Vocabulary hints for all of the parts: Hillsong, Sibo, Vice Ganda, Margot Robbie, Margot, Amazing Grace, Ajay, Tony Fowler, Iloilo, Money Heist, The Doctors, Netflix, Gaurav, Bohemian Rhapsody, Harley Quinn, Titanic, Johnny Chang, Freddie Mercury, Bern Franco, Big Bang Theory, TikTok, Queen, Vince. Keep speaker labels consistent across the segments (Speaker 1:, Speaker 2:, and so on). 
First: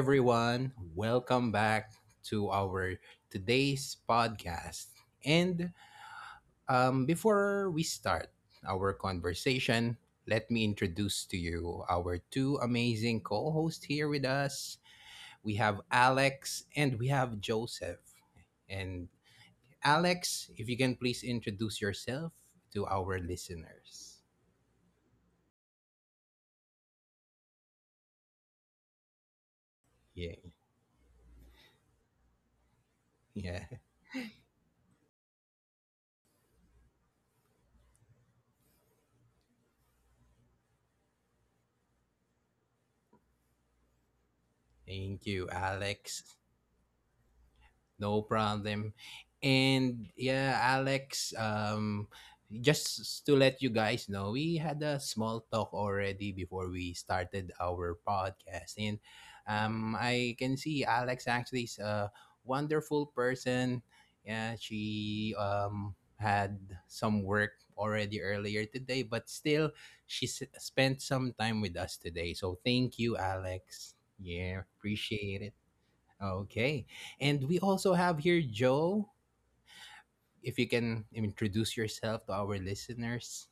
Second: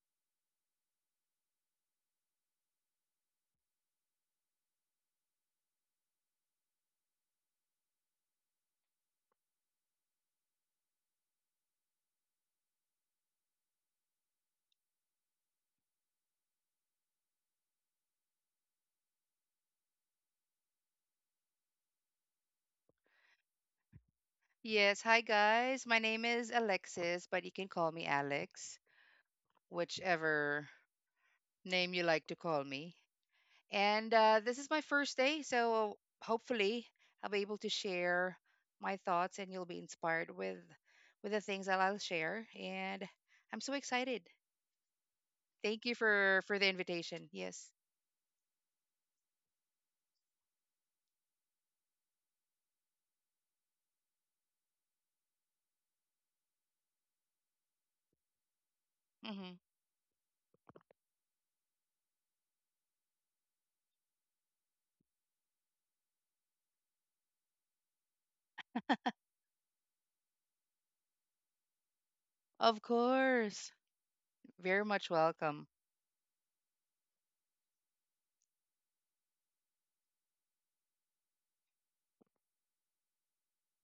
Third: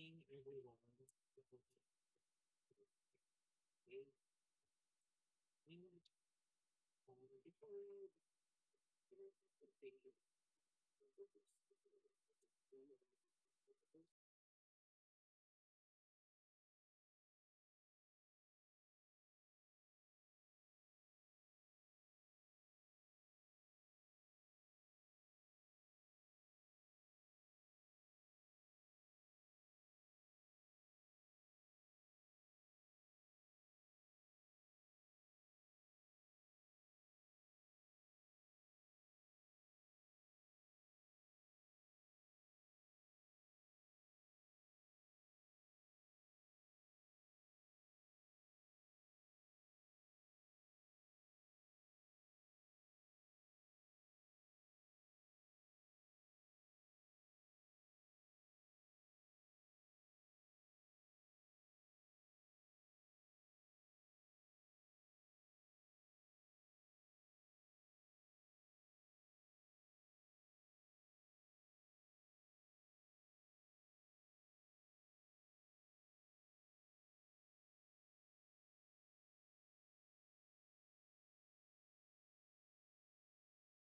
Speaker 1: everyone.
Speaker 2: everyone.
Speaker 1: Welcome back to our today's podcast. And Before we start our conversation, let me introduce to you our two amazing co hosts here with us. We have Alex and we have Joseph. And Alex, if you can please introduce yourself to our listeners.
Speaker 3: Yes, hi guys. My name is Alexis, but you can call me Alex, whichever
Speaker 1: Yeah.
Speaker 3: name you like to call me.
Speaker 1: Yeah.
Speaker 3: And this is my first day, so hopefully I'll be able to share my thoughts, and you'll be inspired with the things that I'll share. And I'm so excited.
Speaker 1: Thank you,
Speaker 3: Thank you for
Speaker 1: Alex.
Speaker 3: the invitation. Yes,
Speaker 1: No problem. And yeah, Alex, just to let you guys know, we had a small talk already before we started our podcast. And
Speaker 3: hmm
Speaker 1: I can see Alex actually is a wonderful person. Yeah, she had some work already earlier today, but still, she spent some time with us today.
Speaker 3: of
Speaker 1: So thank you,
Speaker 3: course,
Speaker 1: Alex.
Speaker 3: very
Speaker 1: Yeah,
Speaker 3: much welcome.
Speaker 1: appreciate it. Okay. And we also have here Joe. If you can introduce yourself to our listeners.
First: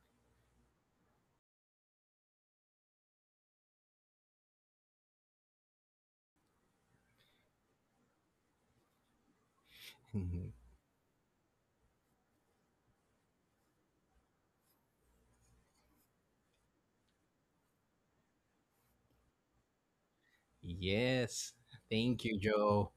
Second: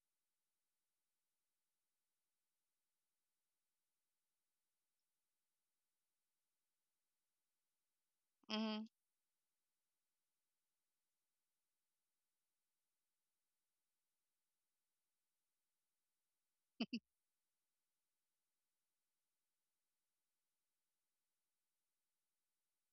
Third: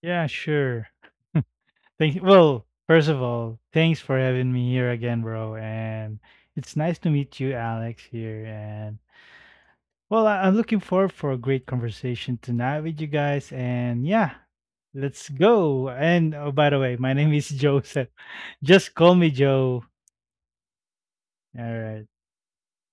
Speaker 2: Yeah, sure. Thank Well, first of all, thanks for having me here again, bro. And it's nice to meet you, Alex, here.
Speaker 3: Hmm
Speaker 2: And well, I'm looking forward for a great conversation tonight with you guys. And yeah, let's go. And oh, by the way, my name is Joseph. Just call me Joe.
Speaker 1: Yes.
Speaker 2: All right.
Speaker 1: Thank you, Joe.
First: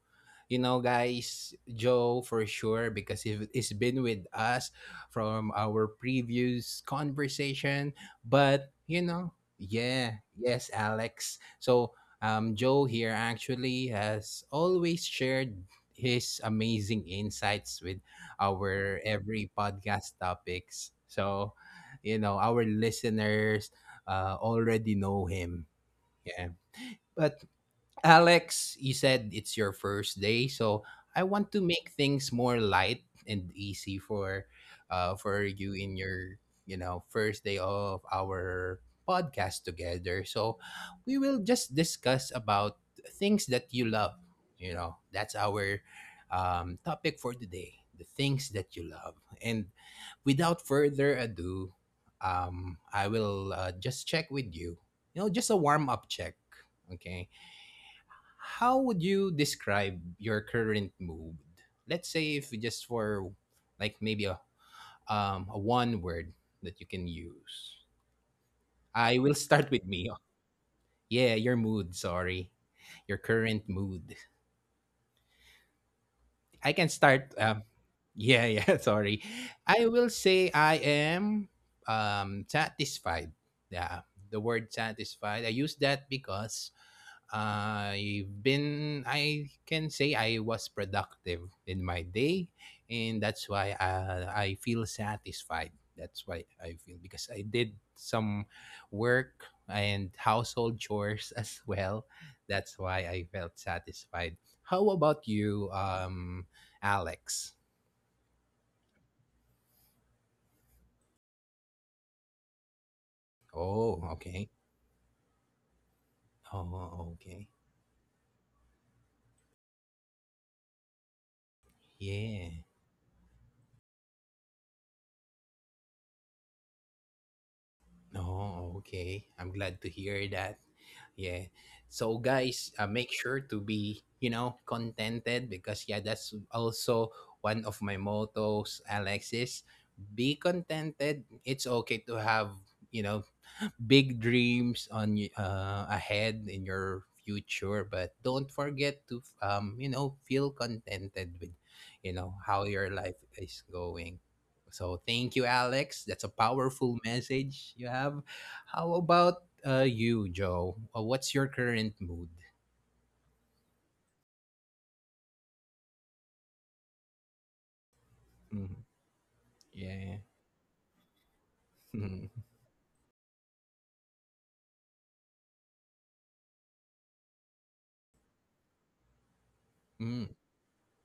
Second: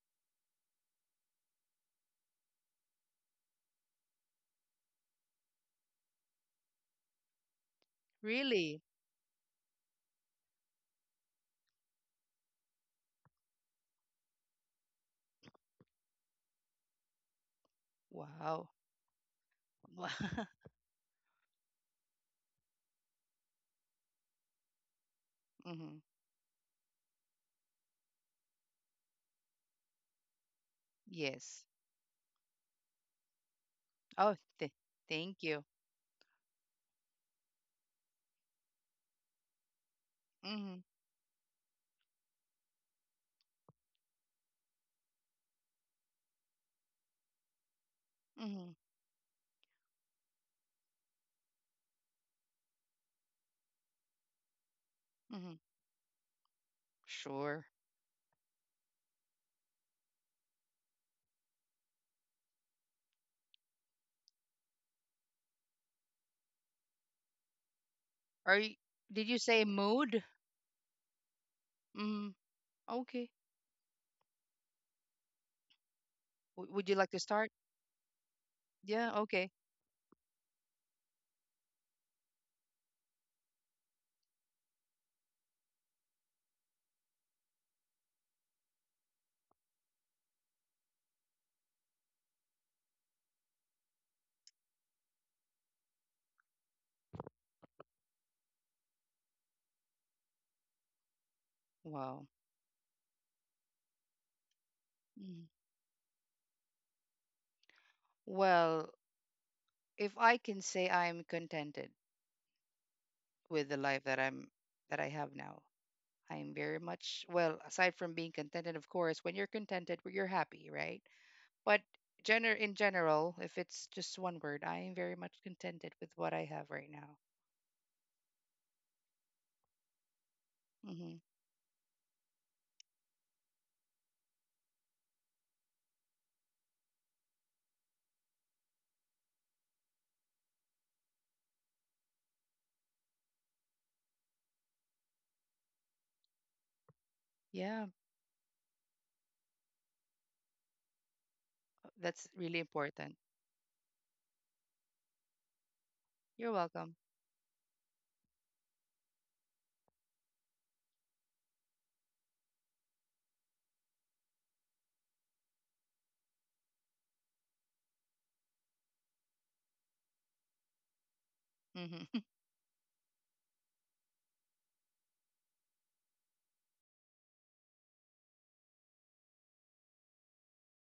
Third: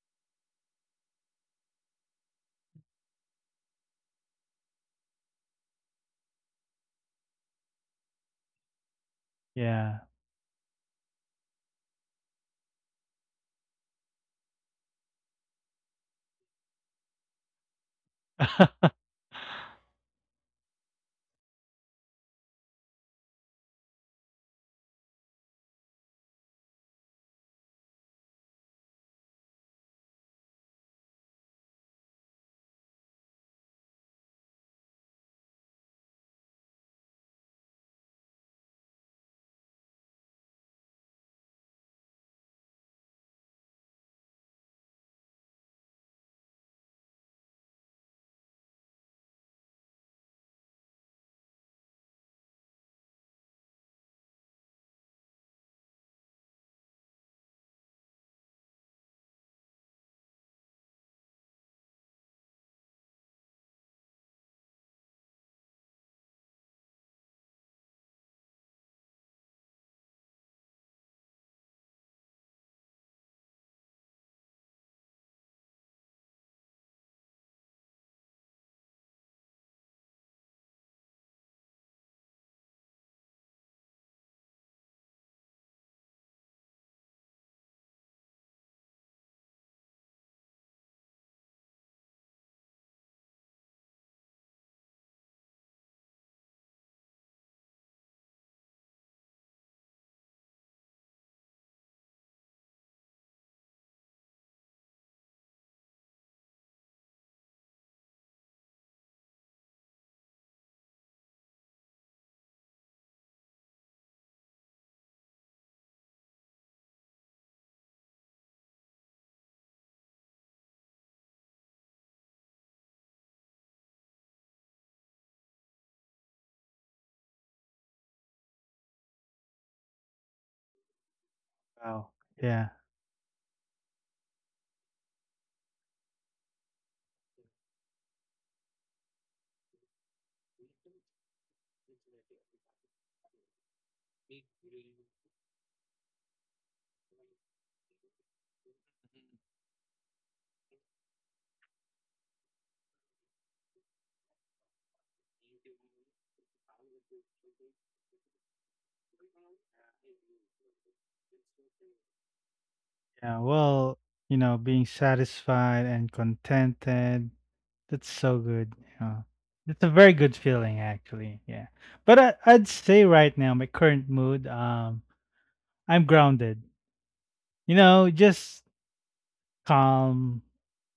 Speaker 1: You know, guys, Joe for sure, because he's been with us from our previous conversation. But,
Speaker 3: Really,
Speaker 1: you know,
Speaker 2: Yeah.
Speaker 1: yeah, yes, Alex. So, Joe here actually has always shared his amazing insights with
Speaker 3: wow.
Speaker 1: our every podcast topics. So, you know, our listeners already know him.
Speaker 3: hmm
Speaker 1: Yeah. But Alex, you said it's your first day, so I want
Speaker 3: Yes.
Speaker 1: to make things more light and easy
Speaker 3: Oh, thank
Speaker 1: for
Speaker 3: you.
Speaker 1: you in your, you know, first day of our podcast together. So
Speaker 3: Mhm.
Speaker 1: we will just discuss about things that you love, you know. That's our topic for today, the things
Speaker 3: Mhm.
Speaker 1: that you love. And without further ado, I will just check with you. You know, just
Speaker 3: Mhm.
Speaker 1: a warm up check, okay?
Speaker 3: Sure.
Speaker 1: How would you describe your current mood? Let's say if just for like maybe a one word that you can use.
Speaker 3: Are you, did
Speaker 1: I
Speaker 3: you
Speaker 1: will
Speaker 3: say
Speaker 1: start with
Speaker 3: mood?
Speaker 1: me. Yeah, your mood,
Speaker 3: Mhm.
Speaker 1: sorry. Your
Speaker 3: Okay.
Speaker 1: current mood.
Speaker 3: W-
Speaker 1: I
Speaker 3: would you
Speaker 1: can
Speaker 3: like to
Speaker 1: start
Speaker 3: start?
Speaker 1: yeah, yeah,
Speaker 3: Yeah,
Speaker 1: sorry.
Speaker 3: okay.
Speaker 1: I will say I am satisfied. Yeah, the word satisfied. I use that because I can say I was productive in my day, and that's why I feel satisfied. That's why I feel because I did some work and household chores as well.
Speaker 3: Wow.
Speaker 1: That's why I felt satisfied. How about
Speaker 3: Mm.
Speaker 1: you, Alex?
Speaker 3: Well, if I can say I'm contented with the life
Speaker 1: Oh,
Speaker 3: that I'm
Speaker 1: okay.
Speaker 3: that I have now. I'm very
Speaker 1: Oh,
Speaker 3: much
Speaker 1: okay.
Speaker 3: well, aside from being contented, of course, when you're contented, you're happy, right? But gener
Speaker 1: Yeah.
Speaker 3: in general, if it's just one word, I am very much contented with what I have right now.
Speaker 1: Oh, okay. I'm glad to hear that.
Speaker 3: Mhm.
Speaker 1: Yeah.
Speaker 2: Wow.
Speaker 1: So
Speaker 2: Yeah.
Speaker 1: guys, make sure to be, you know, contented because yeah, that's also one of my mottos, Alexis. Be contented. It's okay to have, you know, big dreams on ahead in your
Speaker 3: Yeah.
Speaker 1: future, but don't forget to you know feel contented with you
Speaker 3: That's
Speaker 1: know
Speaker 3: really
Speaker 1: how your
Speaker 3: important.
Speaker 1: life is going. So thank you, Alex, that's a
Speaker 3: You're welcome.
Speaker 1: powerful message you have. How about you, Joe, what's your current mood?
Speaker 2: Yeah, well, you know, being satisfied and contented, that's so good.
Speaker 1: Mhm.
Speaker 2: Yeah. That's a
Speaker 1: Yeah.
Speaker 2: very good feeling actually. Yeah.
Speaker 3: Hmm.
Speaker 2: But
Speaker 1: Mhm.
Speaker 2: I'd say right now my current mood. I'm grounded. You know, just
Speaker 1: Mm.
Speaker 2: calm,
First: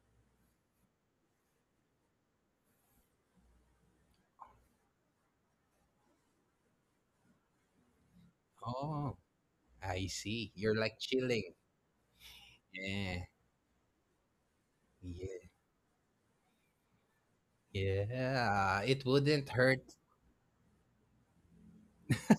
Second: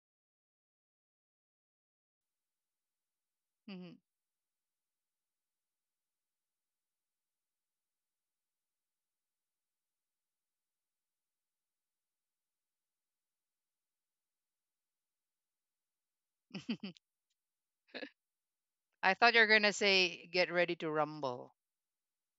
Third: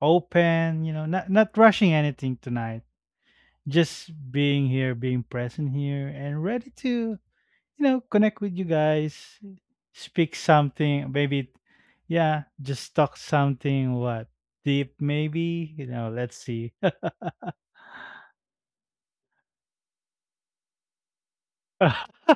Speaker 2: open, you know, not rushing anything tonight.
Speaker 3: Hmm.
Speaker 2: Just being here, being present here and ready to you know, connect with you guys,
Speaker 1: Oh, I
Speaker 2: speak
Speaker 1: see, you're like
Speaker 2: something, maybe,
Speaker 1: chilling.
Speaker 2: yeah, just talk
Speaker 1: Yeah.
Speaker 2: something, what, deep,
Speaker 1: Yeah.
Speaker 2: maybe, you know, let's see.
Speaker 1: Yeah, it
Speaker 3: I thought you were
Speaker 1: wouldn't
Speaker 3: gonna
Speaker 1: hurt.
Speaker 3: say get ready to rumble.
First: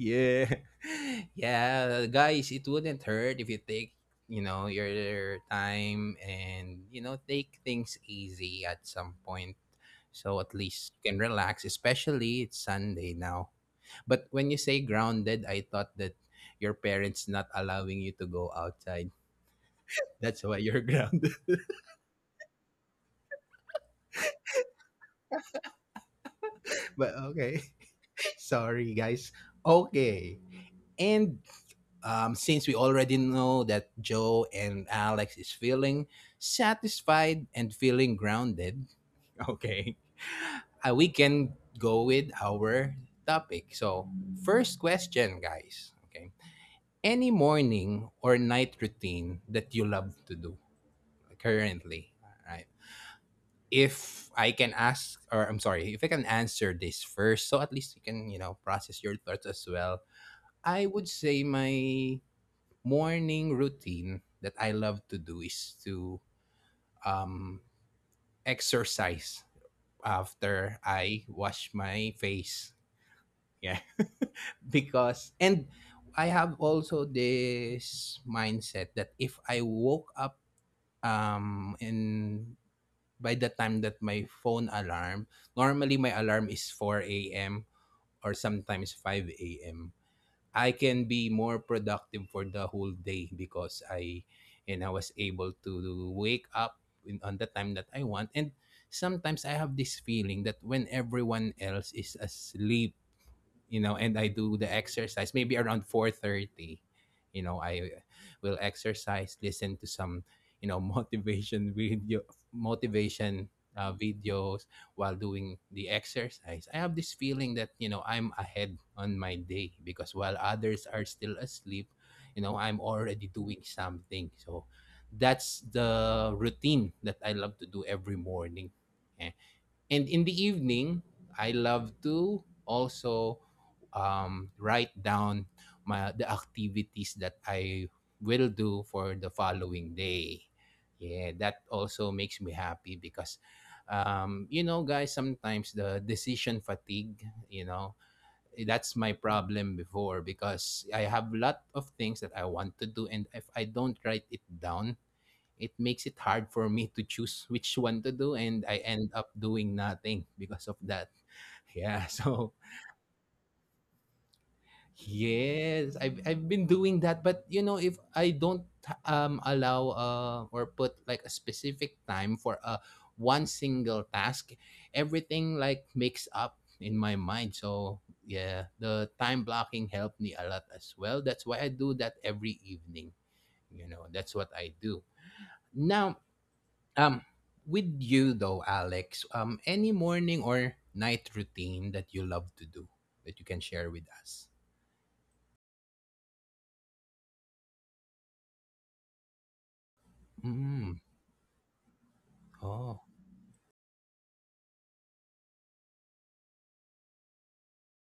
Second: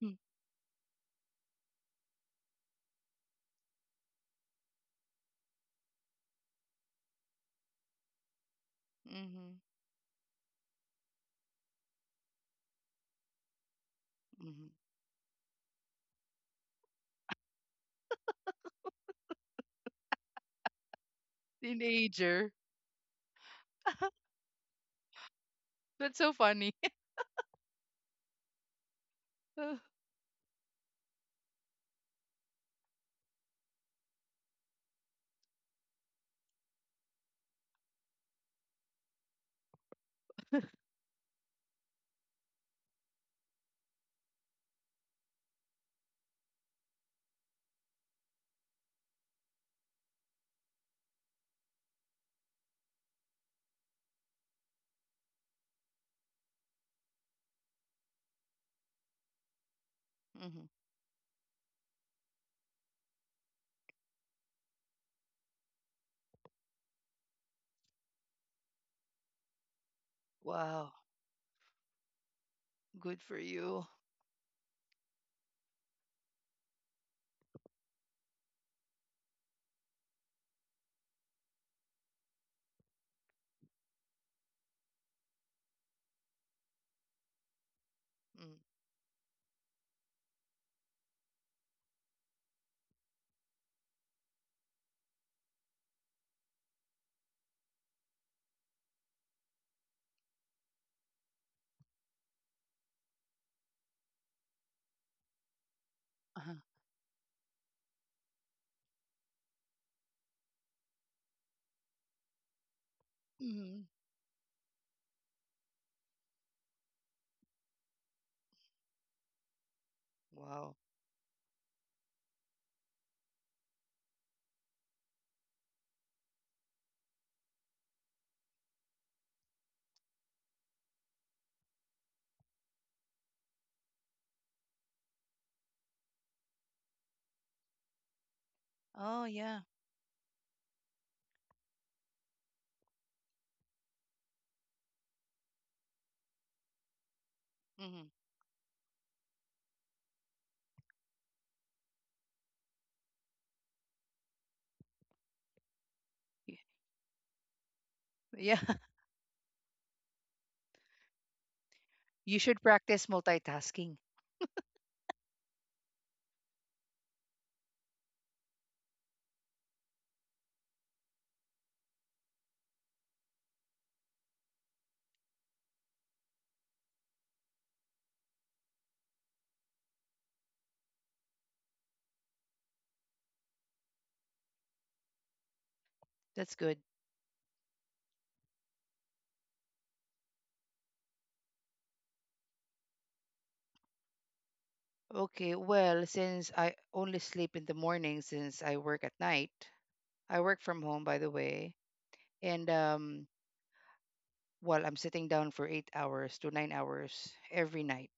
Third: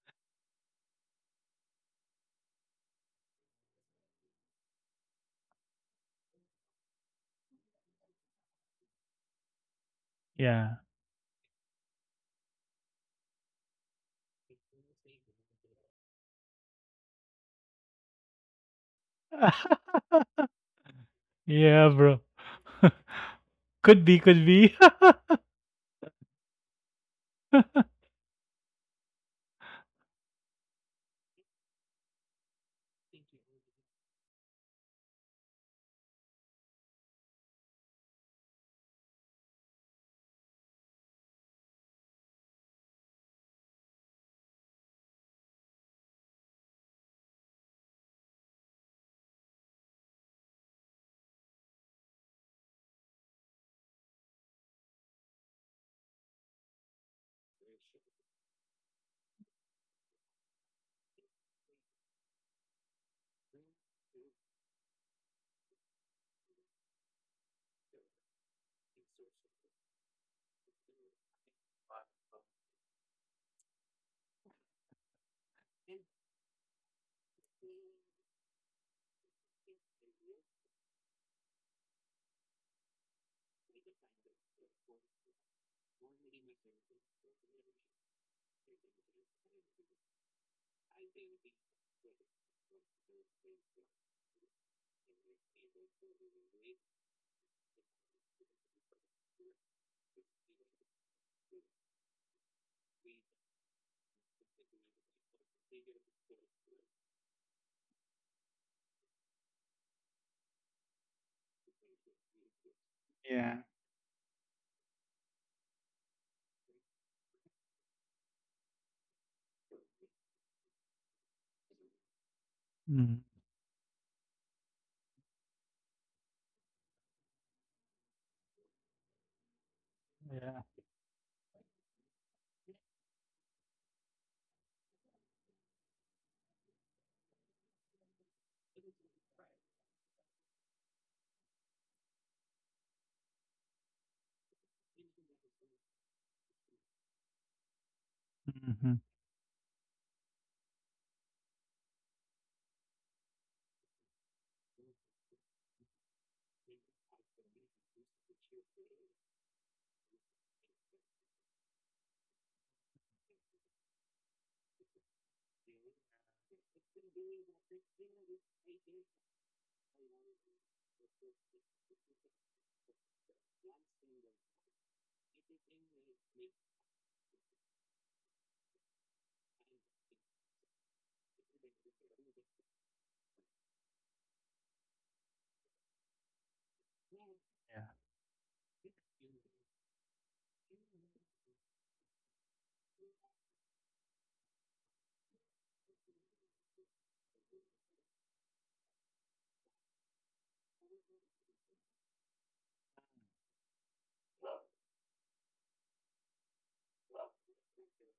Speaker 1: Yeah. Yeah guys, it wouldn't hurt if you take you know your time and you know take things easy at some point,
Speaker 3: Mm-hmm.
Speaker 1: so at
Speaker 2: Yeah.
Speaker 1: least you can relax, especially it's Sunday now. But when you say
Speaker 3: Hmm.
Speaker 1: grounded, I thought that your parents not allowing you to go outside, that's why you're grounded.
Speaker 2: Yeah, bro.
Speaker 3: Teenager.
Speaker 2: Could be, could be.
Speaker 3: That's so funny.
Speaker 1: But okay. Sorry guys. Okay. and Since we already know that Joe and Alex is feeling satisfied and feeling grounded, okay, we can go with our topic. So, first question, guys. Okay, any morning or night routine that you love to do currently, right? If I can ask, or I'm sorry, if I can answer this first, so at least you can, you know, process your thoughts as well.
Speaker 3: Hmm.
Speaker 1: I would say my morning routine that I love to do is to um, exercise after
Speaker 3: Wow.
Speaker 1: I wash my face.
Speaker 3: Good for you.
Speaker 1: Yeah. because, and I have also this mindset that if I woke up in by the time that my phone alarm, normally my alarm is 4 a.m. or
Speaker 3: Mm.
Speaker 1: sometimes 5 a.m., I can be more productive for the whole day because I and I was able to wake up on the time that I want, and sometimes I have this feeling that when everyone else is asleep, you know, and I do the exercise maybe around
Speaker 3: Uh-huh.
Speaker 1: 4:30. You know, I will exercise, listen to some, you know,
Speaker 2: Yeah.
Speaker 1: motivation
Speaker 3: Hmm.
Speaker 1: videos while doing the exercise. I have this feeling that, you know, I'm ahead on my day because while
Speaker 3: Wow.
Speaker 1: others are still asleep, you know, I'm
Speaker 2: Mm,
Speaker 1: already doing something. So that's the routine that I love to do every morning. Eh, and in the
Speaker 2: yeah.
Speaker 1: evening, I love to also write down my the activities that I will do for
Speaker 3: Oh
Speaker 1: the
Speaker 3: yeah.
Speaker 1: following day. Yeah, that also makes me happy because you know, guys, sometimes the decision fatigue, you know,
Speaker 3: Hmm.
Speaker 2: Hmm.
Speaker 1: that's my problem before because I have a lot of things that I want to do, and if I don't write it down, it makes it hard for me to choose which one to do,
Speaker 3: Yeah.
Speaker 1: and I end up doing nothing because of that. Yeah,
Speaker 3: You
Speaker 1: so
Speaker 3: should practice multitasking.
Speaker 1: yes, I've been doing that, but you know if I don't allow or put like a specific time for a one single task, everything like makes up in my mind. So yeah, the time blocking helped me a lot as well. That's why I do that every evening. You know, that's what I do. Now
Speaker 3: That's good.
Speaker 1: um,
Speaker 2: Yeah.
Speaker 1: with you though, Alex, any morning or night routine that you love to do that you can share with us?
Speaker 3: Okay, well, since I only sleep in the morning since I work at night, I work from
Speaker 1: Mm.
Speaker 3: home, by the way, and
Speaker 1: Oh,
Speaker 3: while I'm sitting down for 8 hours to 9 hours every night.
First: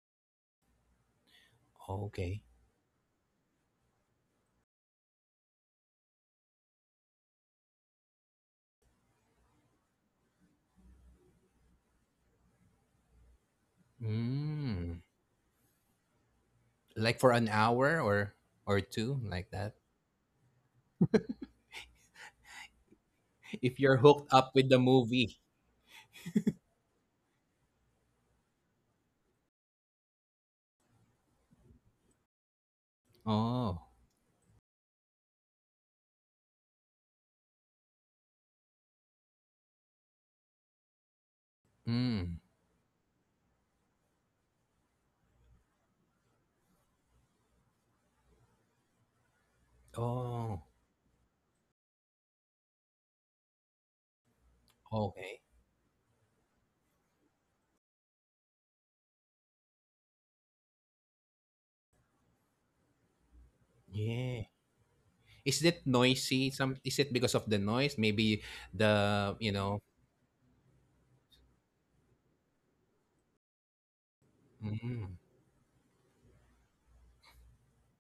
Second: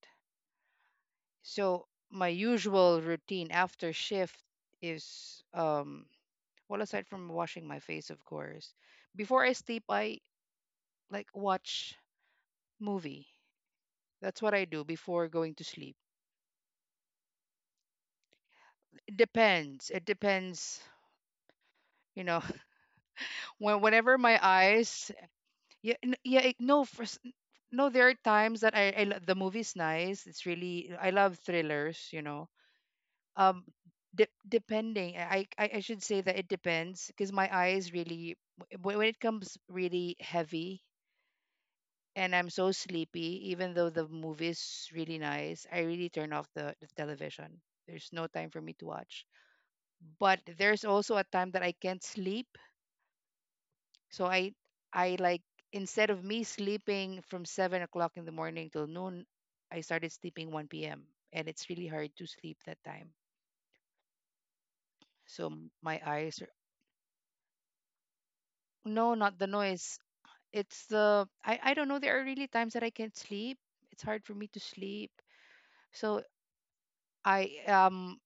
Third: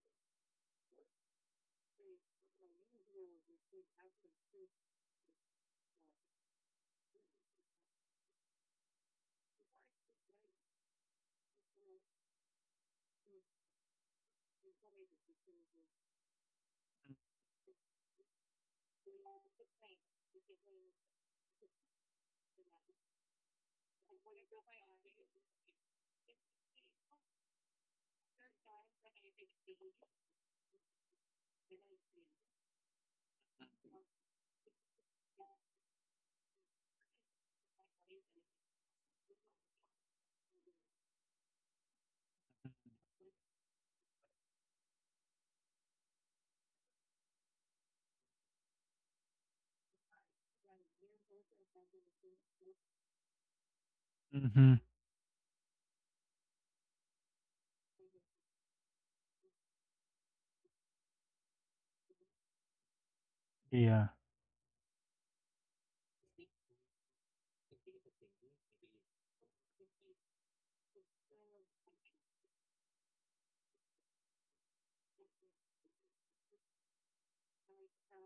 Speaker 3: So my
Speaker 1: okay.
Speaker 3: usual routine after shift is well, aside from washing my face of course, before I sleep I like watch movie. That's what I do
Speaker 1: Mm.
Speaker 3: before going to sleep.
Speaker 1: Like for an hour or
Speaker 3: It
Speaker 1: two, like that.
Speaker 3: depends. It depends, you know,
Speaker 1: If you're
Speaker 3: whenever my
Speaker 1: hooked up with the
Speaker 3: eyes
Speaker 1: movie.
Speaker 3: yeah, n- yeah. it- No, for, s- no. There are times that I, the movie's nice. It's really I love thrillers, you know. um
Speaker 1: Oh.
Speaker 3: Depending, I should say that it depends because my eyes really when it comes really heavy and I'm
Speaker 1: Mm.
Speaker 3: so sleepy even though the movie is really nice, I really turn off the television. There's no time for me to watch, but there's
Speaker 1: Oh.
Speaker 3: also a time that I can't sleep. so i
Speaker 2: Hmm.
Speaker 3: i like,
Speaker 1: Okay.
Speaker 3: instead of me sleeping from 7 o'clock in the morning till noon, I started sleeping 1 p.m, and it's really hard to sleep that time.
Speaker 2: Yeah.
Speaker 1: Yeah.
Speaker 3: So my
Speaker 1: Is it
Speaker 3: eyes.
Speaker 1: noisy? Some is it because of the noise? Maybe
Speaker 3: No, not the
Speaker 1: the you
Speaker 3: noise.
Speaker 1: know.
Speaker 3: It's the, I don't know. There are really times that I can't sleep. It's hard for me to sleep.
Speaker 1: Mm.
Speaker 3: So I,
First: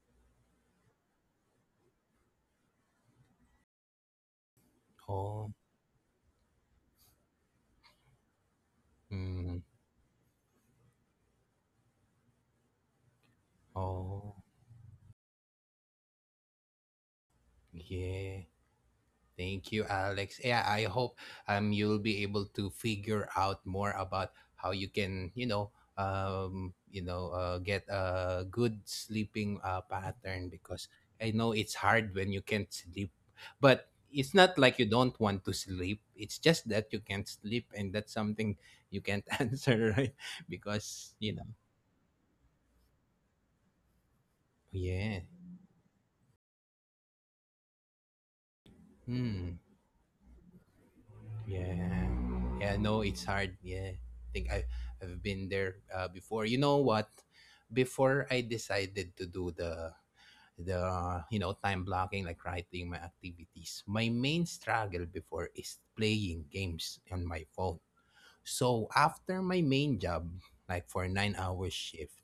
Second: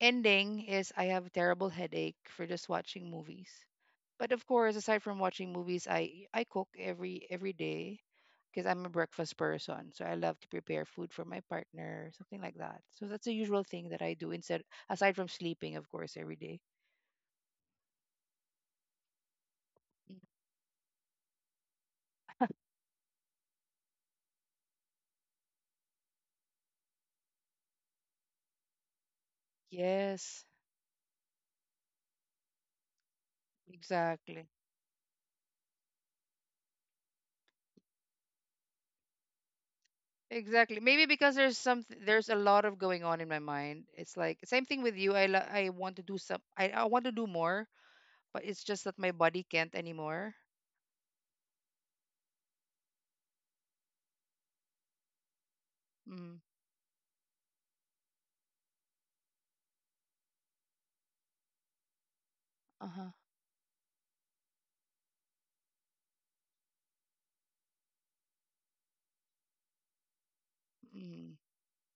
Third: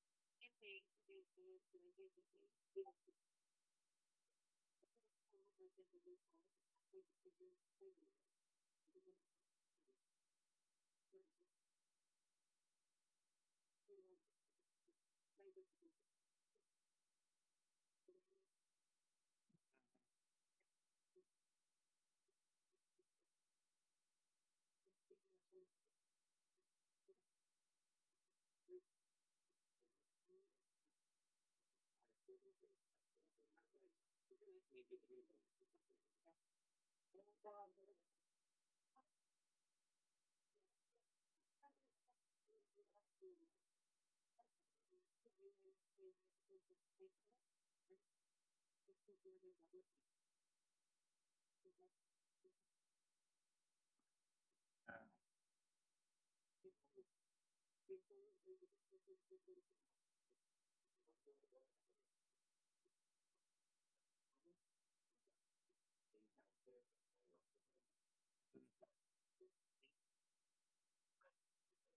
Speaker 3: ending is I have a terrible headache for just watching movies. But of course, aside from
Speaker 1: Oh.
Speaker 3: watching movies, I cook every day because I'm a breakfast
Speaker 1: Mm.
Speaker 3: person. So I love to prepare food for my partner, something like that. So that's a usual thing that I
Speaker 1: Oh.
Speaker 3: do instead, aside from sleeping, of course, every day.
Speaker 1: Yeah. Thank you, Alex. Yeah, I hope you'll be able to figure out more about how you can, you know, get a good sleeping pattern,
Speaker 3: Yes,
Speaker 1: because I know it's hard when you can't sleep, but it's not
Speaker 3: exactly.
Speaker 1: like you don't want to sleep. It's just that you can't sleep, and that's something you can't answer, right?
Speaker 3: Exactly.
Speaker 1: Because
Speaker 3: Maybe
Speaker 1: you know,
Speaker 3: because there's some, there's a lot of going on in my mind. It's like same thing with
Speaker 1: yeah.
Speaker 3: you. I want to do some, I want to do more, but it's just that my
Speaker 1: Hmm.
Speaker 3: body can't anymore.
Speaker 1: Yeah. Yeah, no, it's hard. Yeah. I think I've been there before. You
Speaker 3: Mm.
Speaker 1: know what? Before I decided to do the you know time blocking, like writing my
Speaker 3: Uh-huh.
Speaker 1: activities. My main struggle before is playing games on my phone. So after my main job, like for 9
Speaker 3: Mm.
Speaker 1: hours shift,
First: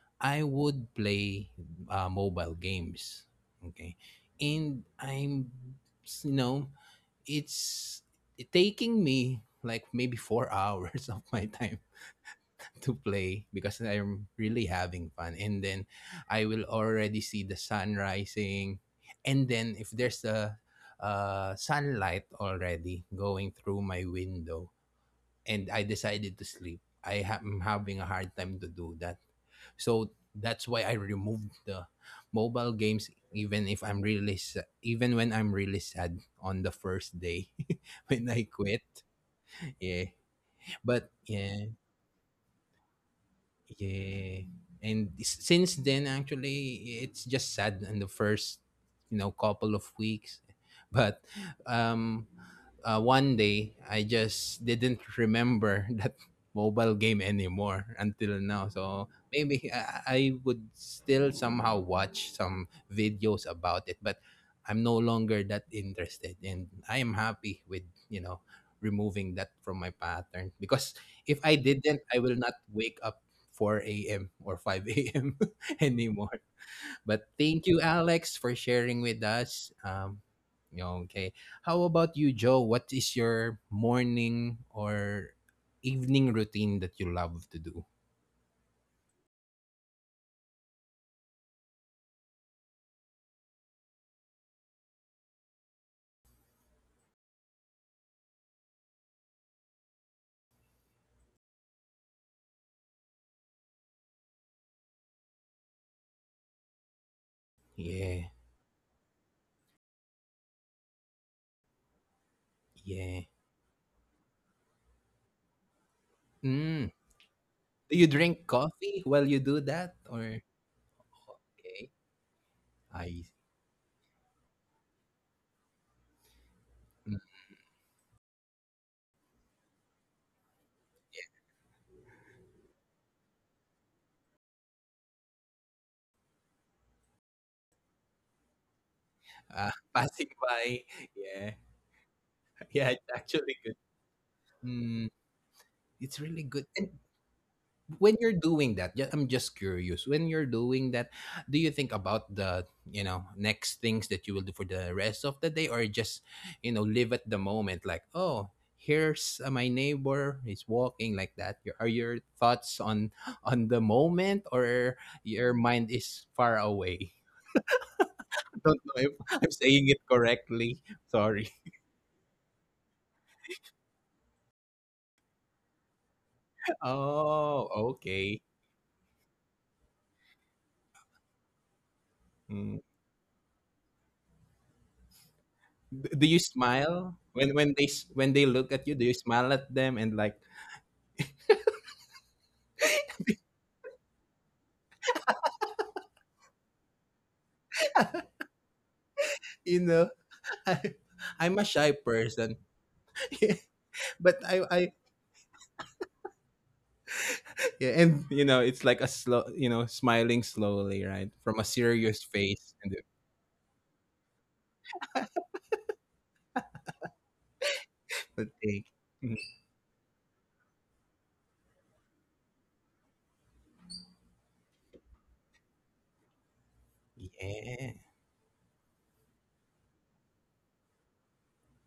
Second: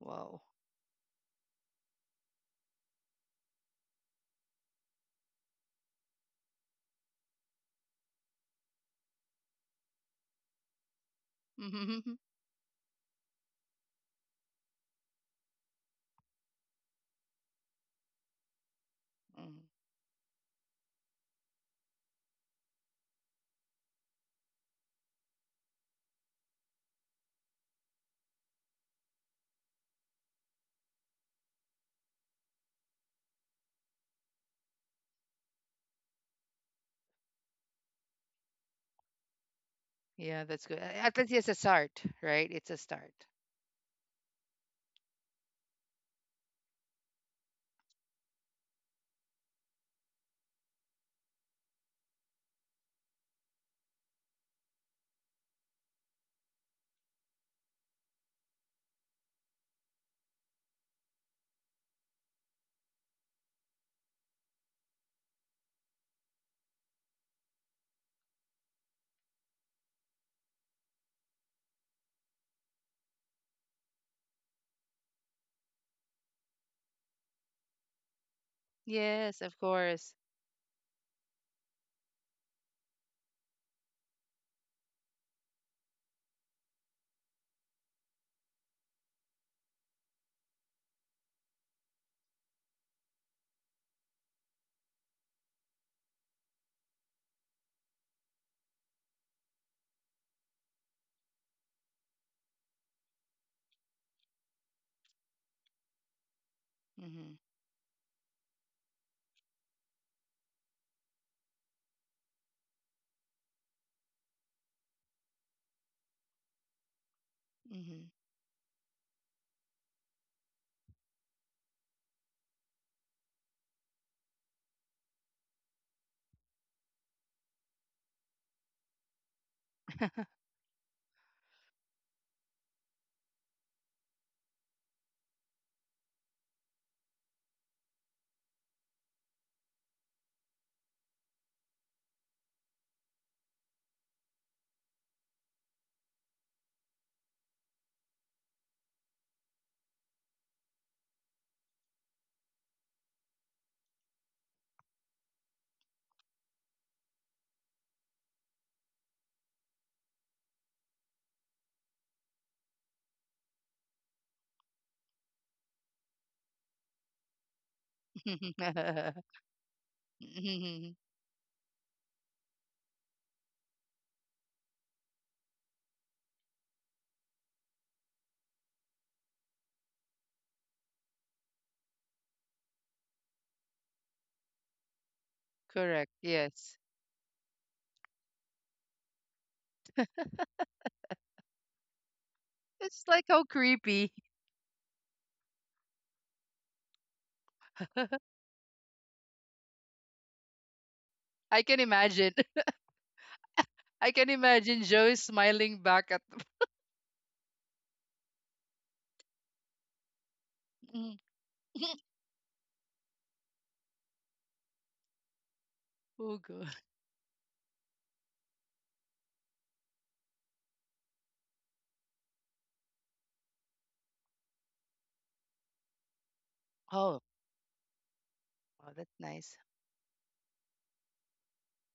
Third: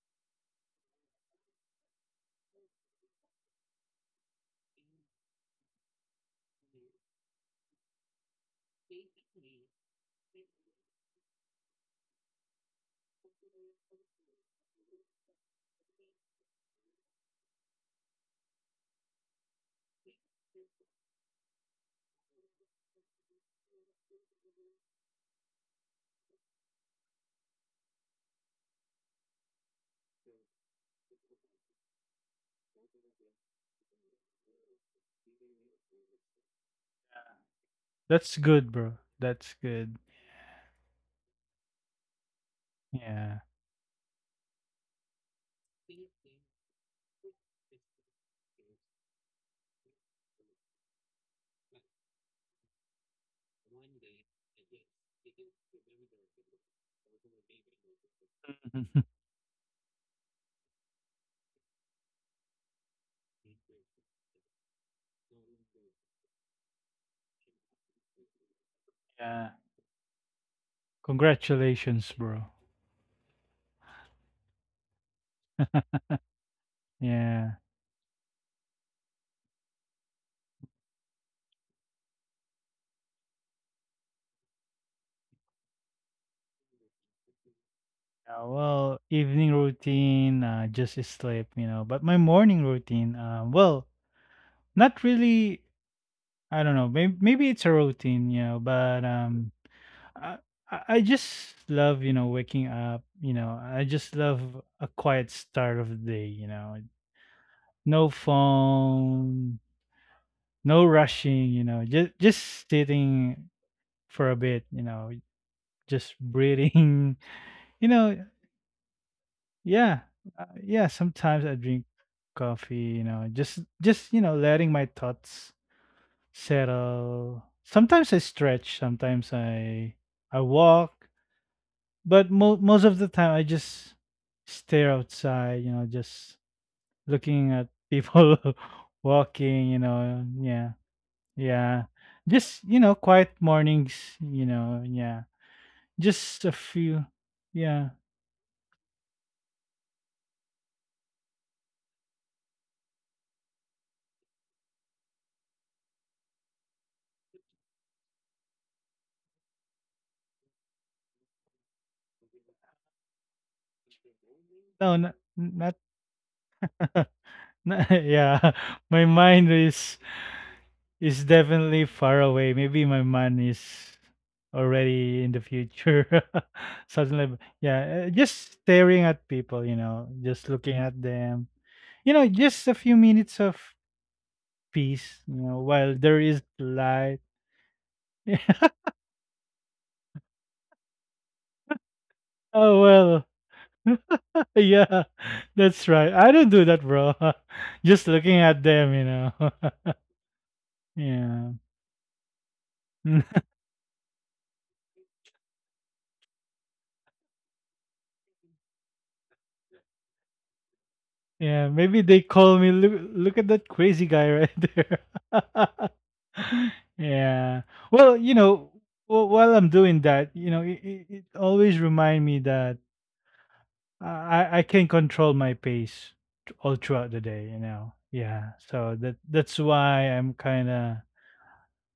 Speaker 3: Wow.
Speaker 1: I would play mobile games. Okay. And I'm you know it's taking me like maybe 4 hours of my time to play because I'm really having fun. And then I will already see the sun rising. And
Speaker 3: Mm.
Speaker 1: then if there's sunlight already going through my window and I decided to sleep, I am having a hard time to do that. So that's why I removed the mobile games, even if I'm really even when I'm really sad on the first day when
Speaker 2: That's
Speaker 1: I
Speaker 2: good,
Speaker 1: quit.
Speaker 2: bro. That's good.
Speaker 1: Yeah.
Speaker 3: Yeah, that's good.
Speaker 1: But
Speaker 3: At least it's a
Speaker 1: yeah,
Speaker 3: start, right? It's a start.
Speaker 2: Yeah.
Speaker 1: yeah. And since then, actually, it's just sad in the first, you know, couple of weeks. But um, one day, I just didn't remember that mobile game anymore until now. So maybe I would still somehow watch some videos about it, but I'm no longer that interested. And I am happy with, you know, removing
Speaker 2: Yeah.
Speaker 1: that from my pattern, because if I didn't,
Speaker 2: Congratulations,
Speaker 1: I
Speaker 2: bro.
Speaker 1: will not wake up 4 a.m. or 5 a.m. anymore. But
Speaker 2: Yeah.
Speaker 1: thank you, Alex, for sharing with
Speaker 3: Yes, of
Speaker 1: us.
Speaker 3: course.
Speaker 1: Okay. How about you, Joe? What is your morning or evening routine that you love to do?
Speaker 2: Yeah, well, evening routine, just sleep, you know. But my morning routine, well, not really. I don't know. Maybe, maybe it's a routine, you know. But I I just love you know waking up. You know, I just love a quiet start of the day. You know,
Speaker 3: Mhm.
Speaker 2: no
Speaker 1: Yeah.
Speaker 2: phone, no rushing. You know, just
Speaker 1: Yeah.
Speaker 2: sitting for a bit. You know, just
Speaker 1: Mm.
Speaker 2: breathing. You
Speaker 1: Do
Speaker 3: Mhm.
Speaker 1: you
Speaker 2: know,
Speaker 1: drink coffee while you do
Speaker 2: yeah.
Speaker 1: that? Or,
Speaker 2: Yeah, sometimes I drink
Speaker 1: okay.
Speaker 2: coffee, you know,
Speaker 1: I.
Speaker 2: you know, letting my thoughts
Speaker 1: Mm.
Speaker 2: settle. Sometimes I stretch, sometimes I walk, but most of the time I just stare outside, you know, just looking at people walking, you know.
Speaker 1: Passing
Speaker 2: Yeah.
Speaker 1: by. Yeah.
Speaker 2: Yeah. Just, you
Speaker 1: Yeah,
Speaker 2: know,
Speaker 1: it's
Speaker 2: quiet
Speaker 1: actually good.
Speaker 2: mornings, you know,
Speaker 1: Mm,
Speaker 2: yeah.
Speaker 1: it's
Speaker 2: Just
Speaker 1: really
Speaker 2: a
Speaker 1: good. And
Speaker 2: few. Yeah.
Speaker 1: when you're doing that I'm just curious, when you're doing that, do you think about the you know next things that you will do for the rest of the day, or just you know live at the moment, like oh here's my neighbor is walking, like that? Your, are your thoughts on the moment,
Speaker 2: No,
Speaker 1: or your
Speaker 2: not
Speaker 1: mind is far away?
Speaker 2: yeah,
Speaker 3: Mhm.
Speaker 1: I don't know
Speaker 2: my
Speaker 1: if
Speaker 2: mind
Speaker 1: I'm saying it correctly,
Speaker 2: is
Speaker 1: sorry.
Speaker 2: definitely far away. Maybe my mind is already in the future. Something like
Speaker 1: Oh
Speaker 2: yeah,
Speaker 1: okay.
Speaker 2: just staring at people, you know, just looking at them. You know, just a
Speaker 1: Mm.
Speaker 2: few minutes of peace, you know, while
Speaker 3: Correct.
Speaker 2: there
Speaker 1: Do
Speaker 2: is
Speaker 1: you
Speaker 3: Yes.
Speaker 2: light.
Speaker 1: smile when they when they look at you, do you smile at them and like
Speaker 2: Oh
Speaker 3: It's
Speaker 2: well,
Speaker 3: like how creepy.
Speaker 2: yeah, that's right. I don't do that, bro. Just looking at them, you know.
Speaker 1: you know I,
Speaker 2: Yeah.
Speaker 3: I
Speaker 1: I'm a
Speaker 3: can
Speaker 1: shy
Speaker 3: imagine.
Speaker 1: person. Yeah,
Speaker 3: I can
Speaker 1: but i
Speaker 3: imagine
Speaker 1: i
Speaker 3: Joe smiling back at.
Speaker 1: yeah, and you know it's like a slow you know smiling slowly
Speaker 3: Mm.
Speaker 1: right
Speaker 2: Yeah,
Speaker 1: from a
Speaker 2: maybe they
Speaker 1: serious
Speaker 2: call me.
Speaker 1: face
Speaker 2: Look,
Speaker 1: and
Speaker 2: look at that crazy guy right there.
Speaker 3: Oh god.
Speaker 2: Yeah. Well, you
Speaker 1: the
Speaker 2: know,
Speaker 1: thing. Mm.
Speaker 2: while I'm doing that, you know, it always remind me that I can control my pace all throughout the
Speaker 3: Oh,
Speaker 2: day. You know.
Speaker 1: Yeah.
Speaker 2: Yeah.
Speaker 3: oh,
Speaker 2: So that
Speaker 3: that's
Speaker 2: that's
Speaker 3: nice.
Speaker 2: why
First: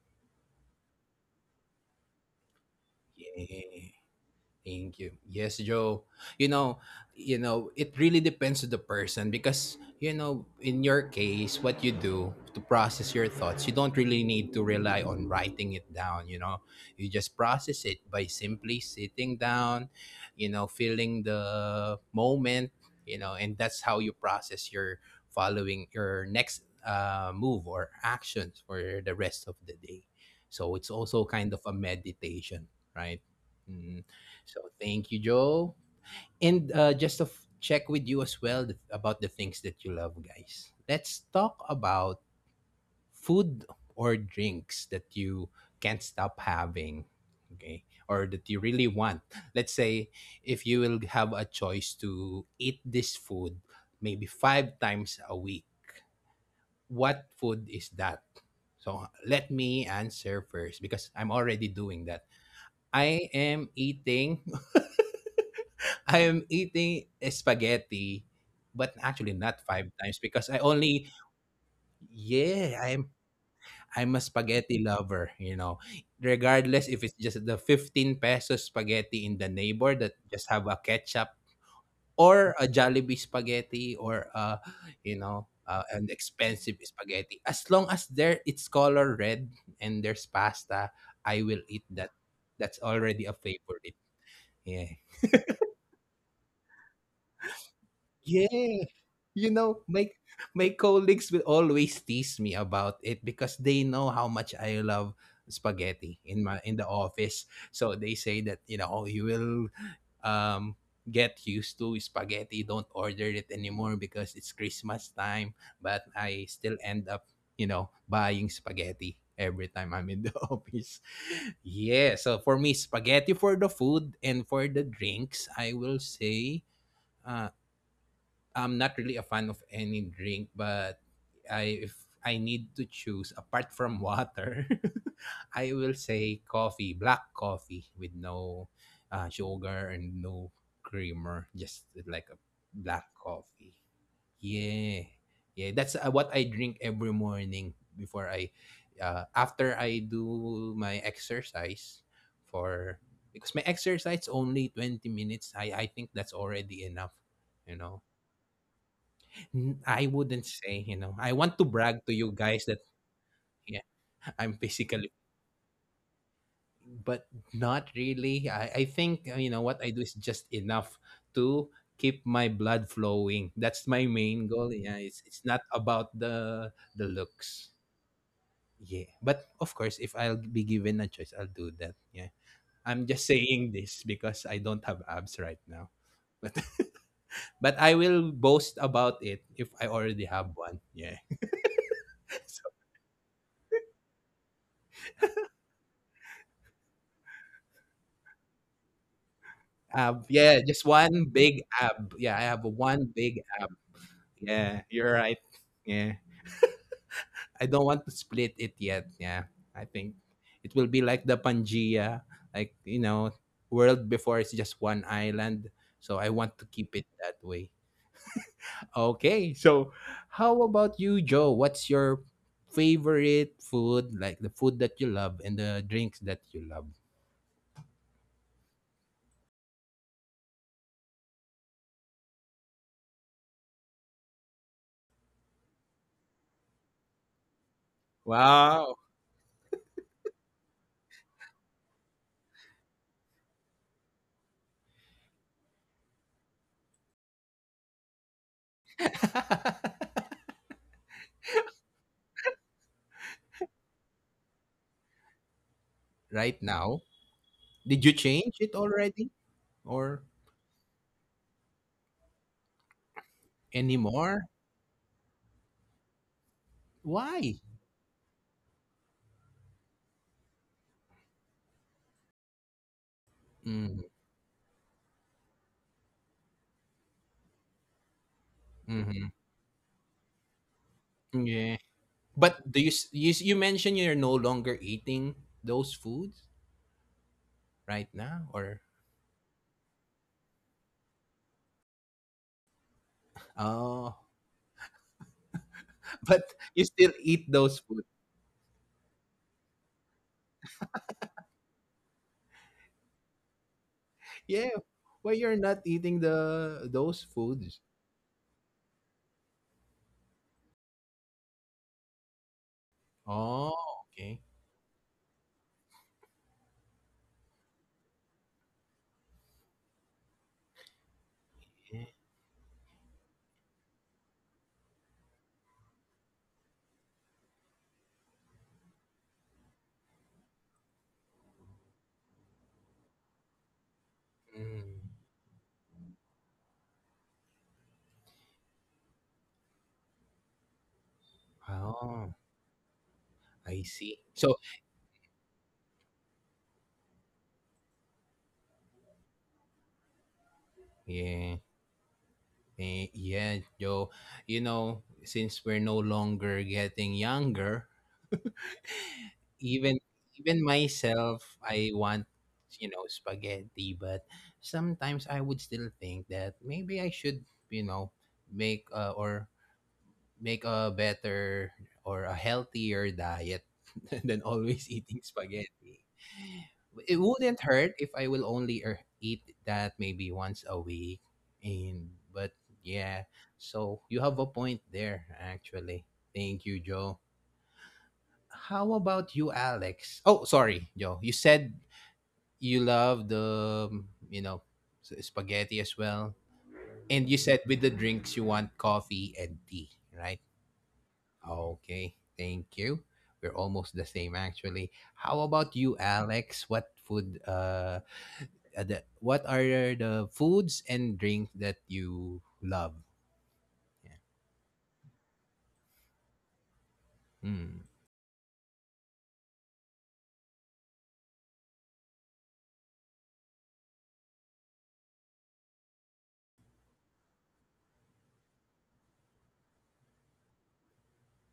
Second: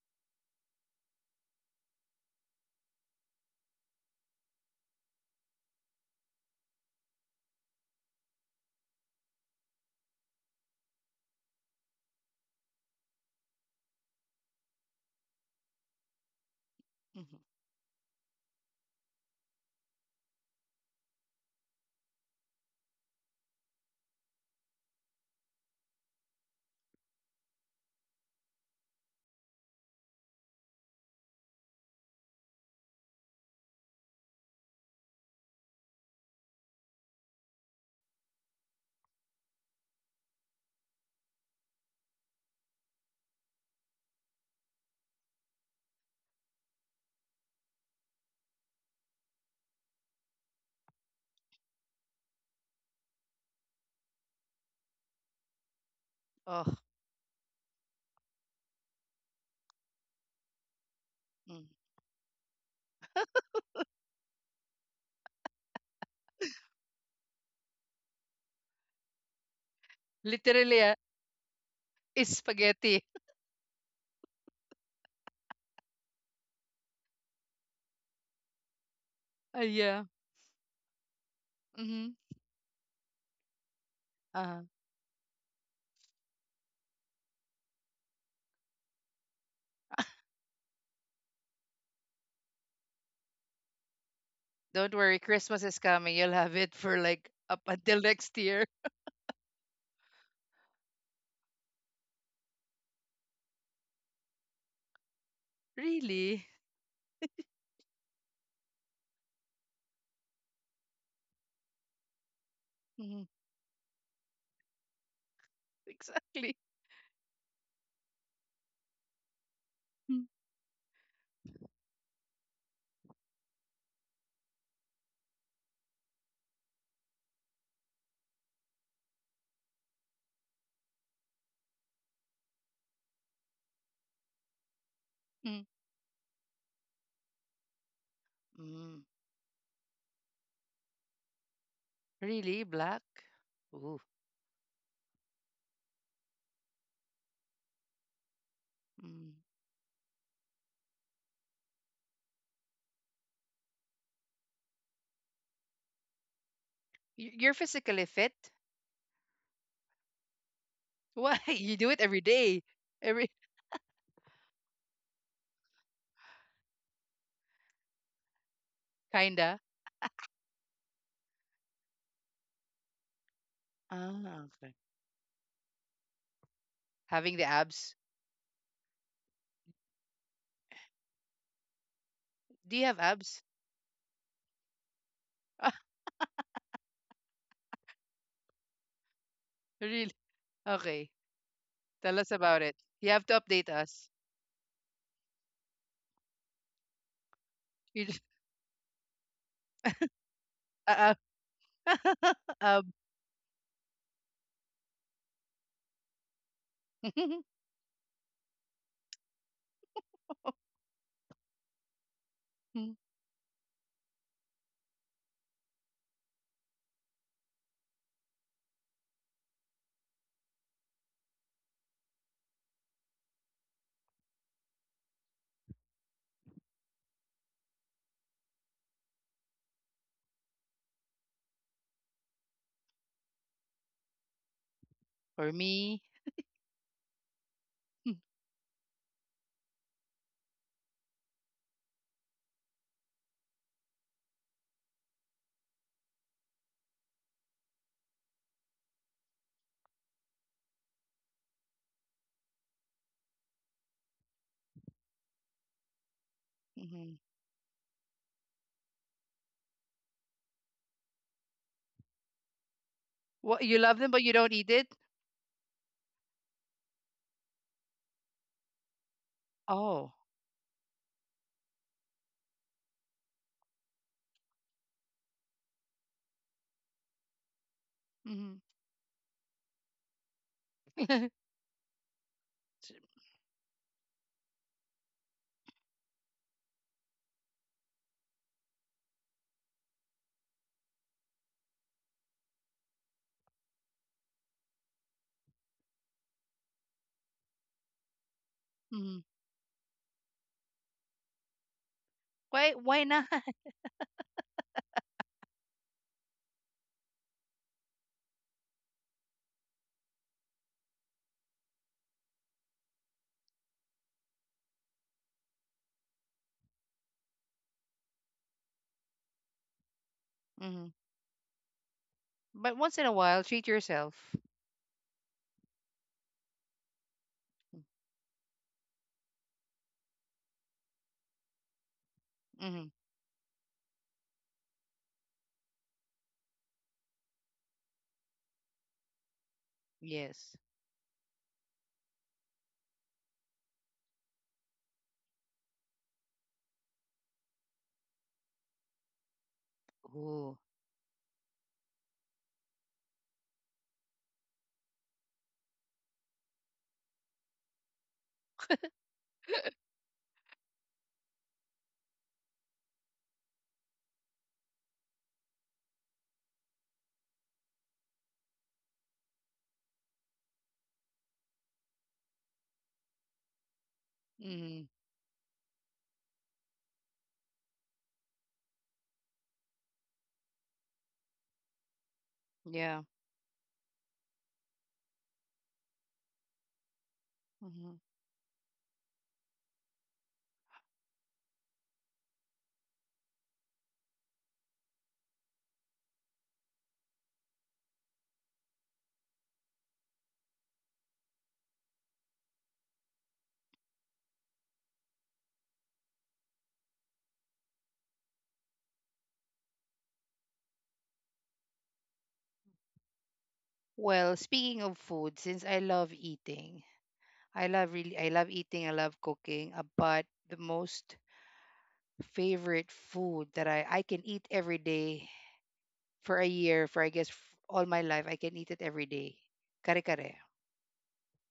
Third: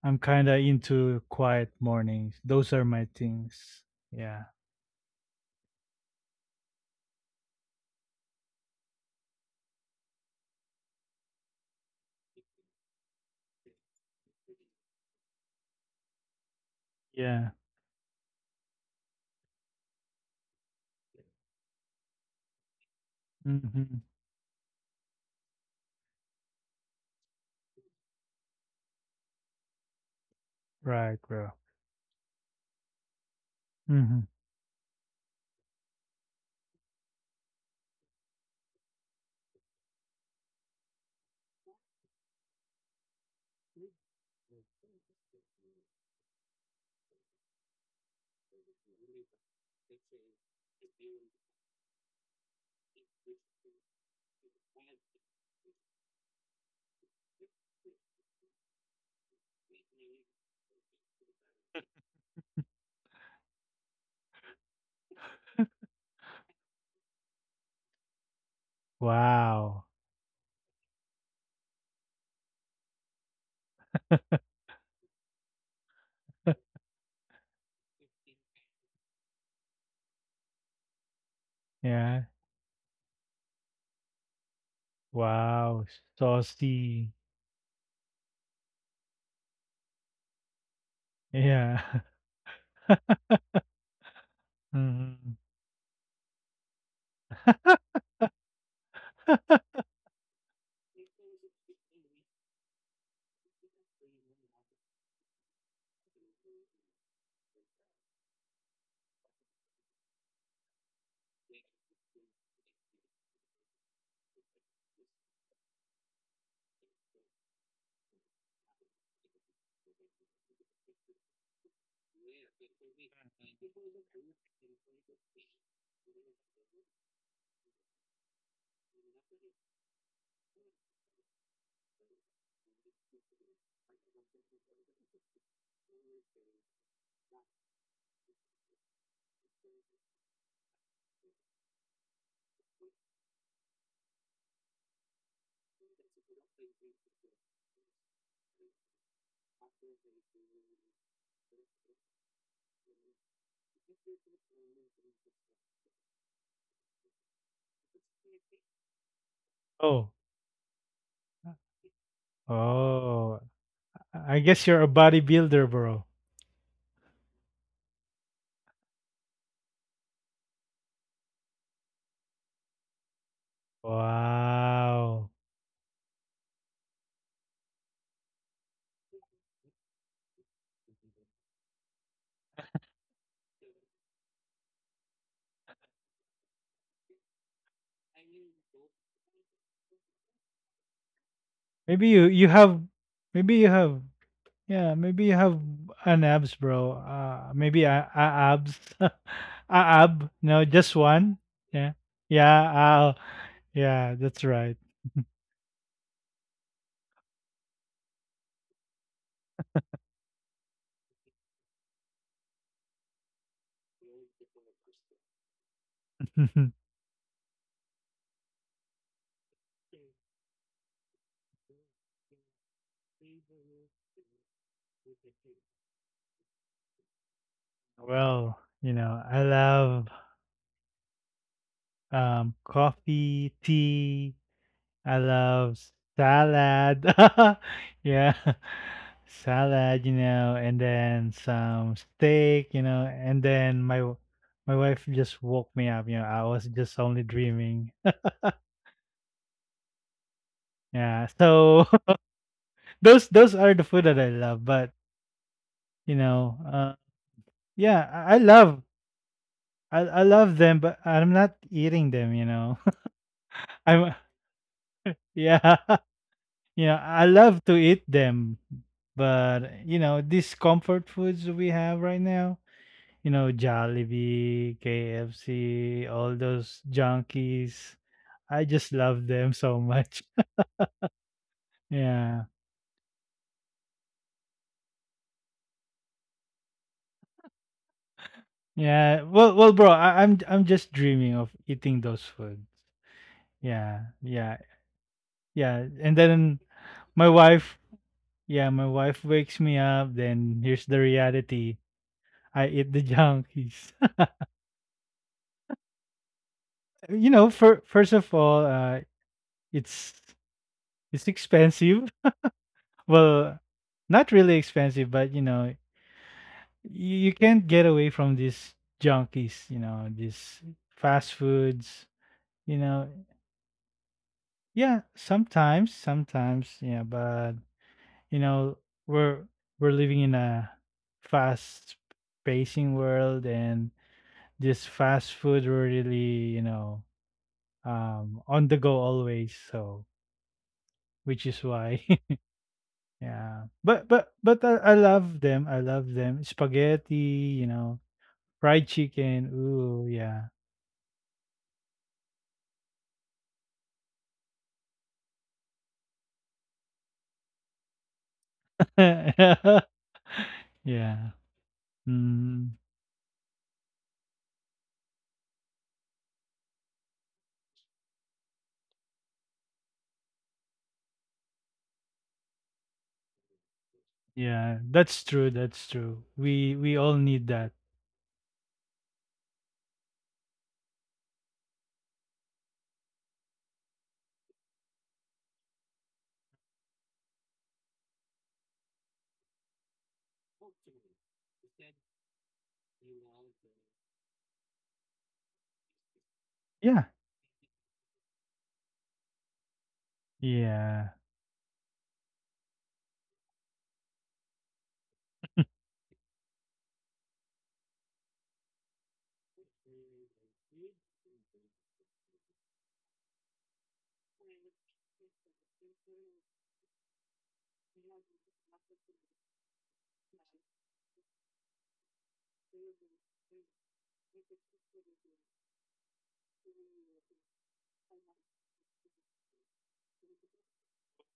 Speaker 2: I'm kind of into quiet mornings. Those are my things.
Speaker 1: Yeah.
Speaker 2: Yeah.
Speaker 1: Thank you. Yes, Joe. You know, you know, it really depends to the person because you know, in your case, what you do to process your thoughts, you don't really need to rely on writing it down, you know. You just
Speaker 2: Yeah.
Speaker 3: Hmm.
Speaker 1: process it by simply sitting down, feeling the moment, and that's how
Speaker 2: Hmm.
Speaker 1: you process your following your next move or actions for the rest of the day. So it's
Speaker 2: Right,
Speaker 1: also
Speaker 2: bro.
Speaker 1: kind of a meditation, right? Mm.
Speaker 2: Hmm.
Speaker 1: So thank you, Joe. And just to check with you as well about the things that you love, guys. Let's talk about food or drinks that you can't stop having, okay, or that you really want. Let's say if you will have a choice to eat this food maybe five times a week,
Speaker 3: Oh,
Speaker 1: what food is that? So let me answer first because I'm
Speaker 3: mm.
Speaker 1: already doing that. I am eating. I am eating spaghetti, but actually not
Speaker 2: Wow.
Speaker 1: five times because I
Speaker 3: Literally,
Speaker 1: only
Speaker 3: it's
Speaker 1: yeah,
Speaker 3: spaghetti.
Speaker 1: I'm I'm a spaghetti lover, you know. Regardless if it's just the 15 pesos spaghetti in the neighbor
Speaker 3: Yeah.
Speaker 1: that just have a ketchup
Speaker 3: Mm-hmm.
Speaker 2: Yeah.
Speaker 1: or a Jollibee spaghetti or
Speaker 3: Uh,
Speaker 2: Wow,
Speaker 1: an expensive
Speaker 2: saucy.
Speaker 1: spaghetti. As long as there it's color red and there's pasta, I will
Speaker 2: Yeah.
Speaker 1: eat that. That's already a favorite.
Speaker 3: don't
Speaker 1: Yeah.
Speaker 3: worry,
Speaker 2: Mhm.
Speaker 3: Christmas is coming. You'll have it for like up until next year.
Speaker 1: Yeah. You know, my colleagues will always tease me about it because they know how much I love spaghetti in
Speaker 3: Really?
Speaker 1: my in the office. So they say that, you know, "Oh, you will um get used to spaghetti, don't
Speaker 3: Mm-hmm.
Speaker 1: order it anymore because it's Christmas time, but I
Speaker 3: Exactly.
Speaker 1: still end up, buying spaghetti every time I'm in the office. Yeah, so for me spaghetti for the food and for the drinks, I will say uh, I'm not really a fan of any drink, but I if I need to choose apart from water,
Speaker 3: Mm-hmm.
Speaker 1: I will say coffee, black coffee with no
Speaker 3: Mm.
Speaker 1: sugar and no creamer, just like a
Speaker 3: Really,
Speaker 1: black
Speaker 3: black?
Speaker 1: coffee.
Speaker 3: Ooh.
Speaker 1: Yeah. Yeah, that's what I drink every morning before I
Speaker 3: Mm.
Speaker 1: after I do my exercise for because my exercise only 20 minutes. I think that's already enough,
Speaker 3: Y- You're
Speaker 1: you know.
Speaker 3: physically fit?
Speaker 1: I
Speaker 2: Oh,
Speaker 1: wouldn't say, you know, I
Speaker 3: Why?
Speaker 1: want to
Speaker 3: You do
Speaker 1: brag
Speaker 3: it
Speaker 1: to
Speaker 3: every
Speaker 1: you guys
Speaker 3: day.
Speaker 1: that
Speaker 3: Every.
Speaker 2: oh.
Speaker 1: yeah,
Speaker 2: I
Speaker 1: I'm
Speaker 2: guess you're a
Speaker 1: physically,
Speaker 2: bodybuilder, bro.
Speaker 1: but not really. I think, you know,
Speaker 3: Kinda.
Speaker 1: what I do is just enough to keep my blood flowing. That's my
Speaker 3: Ah,
Speaker 1: main goal.
Speaker 3: okay.
Speaker 1: Yeah, it's,
Speaker 2: Wow.
Speaker 1: it's not about the
Speaker 3: Having the
Speaker 1: looks.
Speaker 3: abs.
Speaker 1: Yeah. But of course, if I'll be given a choice, I'll do that. Yeah.
Speaker 3: Do you have
Speaker 1: I'm just
Speaker 3: abs?
Speaker 1: saying this because I don't have abs right
Speaker 3: Ah,
Speaker 1: now. But but I will boast about it if I
Speaker 3: really?
Speaker 1: already have one.
Speaker 3: Okay.
Speaker 1: Yeah.
Speaker 2: Maybe
Speaker 3: Tell
Speaker 2: you
Speaker 3: us
Speaker 2: you
Speaker 3: about it.
Speaker 2: have
Speaker 3: You have to
Speaker 2: maybe you
Speaker 3: update
Speaker 2: have
Speaker 3: us.
Speaker 2: yeah, maybe you have an abs, bro. Maybe
Speaker 3: You
Speaker 2: a
Speaker 3: just,
Speaker 2: abs. A ab.
Speaker 1: Ab,
Speaker 2: No,
Speaker 1: yeah, just
Speaker 2: just
Speaker 3: uh,
Speaker 1: one
Speaker 2: one.
Speaker 1: big
Speaker 2: Yeah.
Speaker 1: ab.
Speaker 3: uh,
Speaker 1: Yeah, I have
Speaker 2: Yeah,
Speaker 3: um,
Speaker 1: one
Speaker 2: I'll,
Speaker 1: big ab.
Speaker 2: yeah, that's right.
Speaker 1: Yeah, you're right. Yeah. I don't want to split it yet. Yeah. I think it will be like the Pangea, like, you know, world before it's just one island. So I want to keep it that way. Okay. So how about you, Joe? What's your favorite food, like the food that you love and the drinks that you love?
Speaker 2: Well, you know, I love um, coffee, tea, I
Speaker 3: for
Speaker 2: love
Speaker 3: me,
Speaker 2: salad. Yeah.
Speaker 1: Wow.
Speaker 2: Salad, you know, and then some steak, you know, and then my wife just woke me up, you know, I was just only dreaming. Yeah. So those are the food that I love, but you know,
Speaker 1: Right now.
Speaker 3: mhm.
Speaker 1: Did
Speaker 2: yeah,
Speaker 1: you
Speaker 2: I
Speaker 1: change it
Speaker 2: love
Speaker 1: already?
Speaker 2: I
Speaker 1: Or
Speaker 2: love them, but I'm not eating them, you know.
Speaker 3: What, you love them
Speaker 2: I'm
Speaker 3: but you
Speaker 1: anymore?
Speaker 3: don't eat it.
Speaker 2: yeah. You know, I
Speaker 1: Why?
Speaker 2: love to eat them, but you
Speaker 3: Oh,
Speaker 2: know, these comfort foods we have right now, you know, Jollibee, KFC, all those junkies.
Speaker 3: hmm.
Speaker 2: I just love
Speaker 1: Mm-hmm.
Speaker 2: them so much.
Speaker 1: Yeah.
Speaker 2: Yeah.
Speaker 1: But do you, s- you s- you mentioned you're no longer eating those foods right now or
Speaker 2: Yeah. Well, well, bro, I'm just dreaming of eating those foods. Yeah.
Speaker 1: oh,
Speaker 2: Yeah. Yeah. And
Speaker 1: but
Speaker 2: then
Speaker 1: you still
Speaker 2: my
Speaker 1: eat those
Speaker 2: wife,
Speaker 1: food.
Speaker 2: yeah, my wife wakes me up, then here's the reality. I
Speaker 3: Why?
Speaker 2: eat the
Speaker 3: Why not?
Speaker 2: junkies.
Speaker 1: Yeah. Why you're not eating the those
Speaker 2: You know,
Speaker 1: foods?
Speaker 2: for, first of all, it's it's expensive. Well,
Speaker 1: Oh,
Speaker 2: not
Speaker 1: okay.
Speaker 2: really expensive, but you know, you can't get away from these junkies, you know, these
Speaker 3: Hmm.
Speaker 2: fast foods,
Speaker 1: Yeah.
Speaker 3: But
Speaker 2: you
Speaker 3: once in
Speaker 2: know.
Speaker 3: a while, treat yourself.
Speaker 2: Yeah, sometimes, sometimes, yeah, but you know, we're we're living in a fast
Speaker 3: Hmm.
Speaker 2: pacing world and this fast
Speaker 1: Mm.
Speaker 2: food were really, you know, on the go always, so
Speaker 3: Yes.
Speaker 2: which is why
Speaker 1: Oh,
Speaker 2: yeah.
Speaker 1: I
Speaker 2: But
Speaker 1: see. So,
Speaker 2: I love them. I love them. Spaghetti, you know, fried chicken. Ooh, yeah.
Speaker 3: Ooh.
Speaker 1: yeah. Yeah, Joe. You know, since we're no longer getting younger, even even
Speaker 2: Yeah.
Speaker 1: myself I want
Speaker 2: Mm,
Speaker 1: spaghetti but sometimes I would still think that maybe I should you know make uh, or make a better or a healthier diet than
Speaker 2: yeah,
Speaker 3: Hmm.
Speaker 1: always
Speaker 2: that's
Speaker 1: eating
Speaker 2: true. That's
Speaker 1: spaghetti
Speaker 2: true. We all
Speaker 1: it
Speaker 2: need
Speaker 1: wouldn't
Speaker 2: that.
Speaker 1: hurt if I will only eat that maybe once a week and but
Speaker 3: Yeah.
Speaker 1: yeah so you have a point there actually thank you joe
Speaker 3: Hmm.
Speaker 1: how about you, Alex? Oh, sorry, Joe. You said you love the spaghetti as well.
Speaker 2: Yeah.
Speaker 1: And you said with the drinks, you want coffee and tea, right?
Speaker 2: Yeah.
Speaker 1: Okay, thank you. We're almost the same, actually. How about you, Alex? What are the foods and drink that you love?
Speaker 3: Well, speaking of food, since I love eating,
Speaker 1: Hmm.
Speaker 3: I love eating, I love cooking. But the most favorite food that I can eat every day for a year, for I guess all my life, I can eat it every day. Kare kare.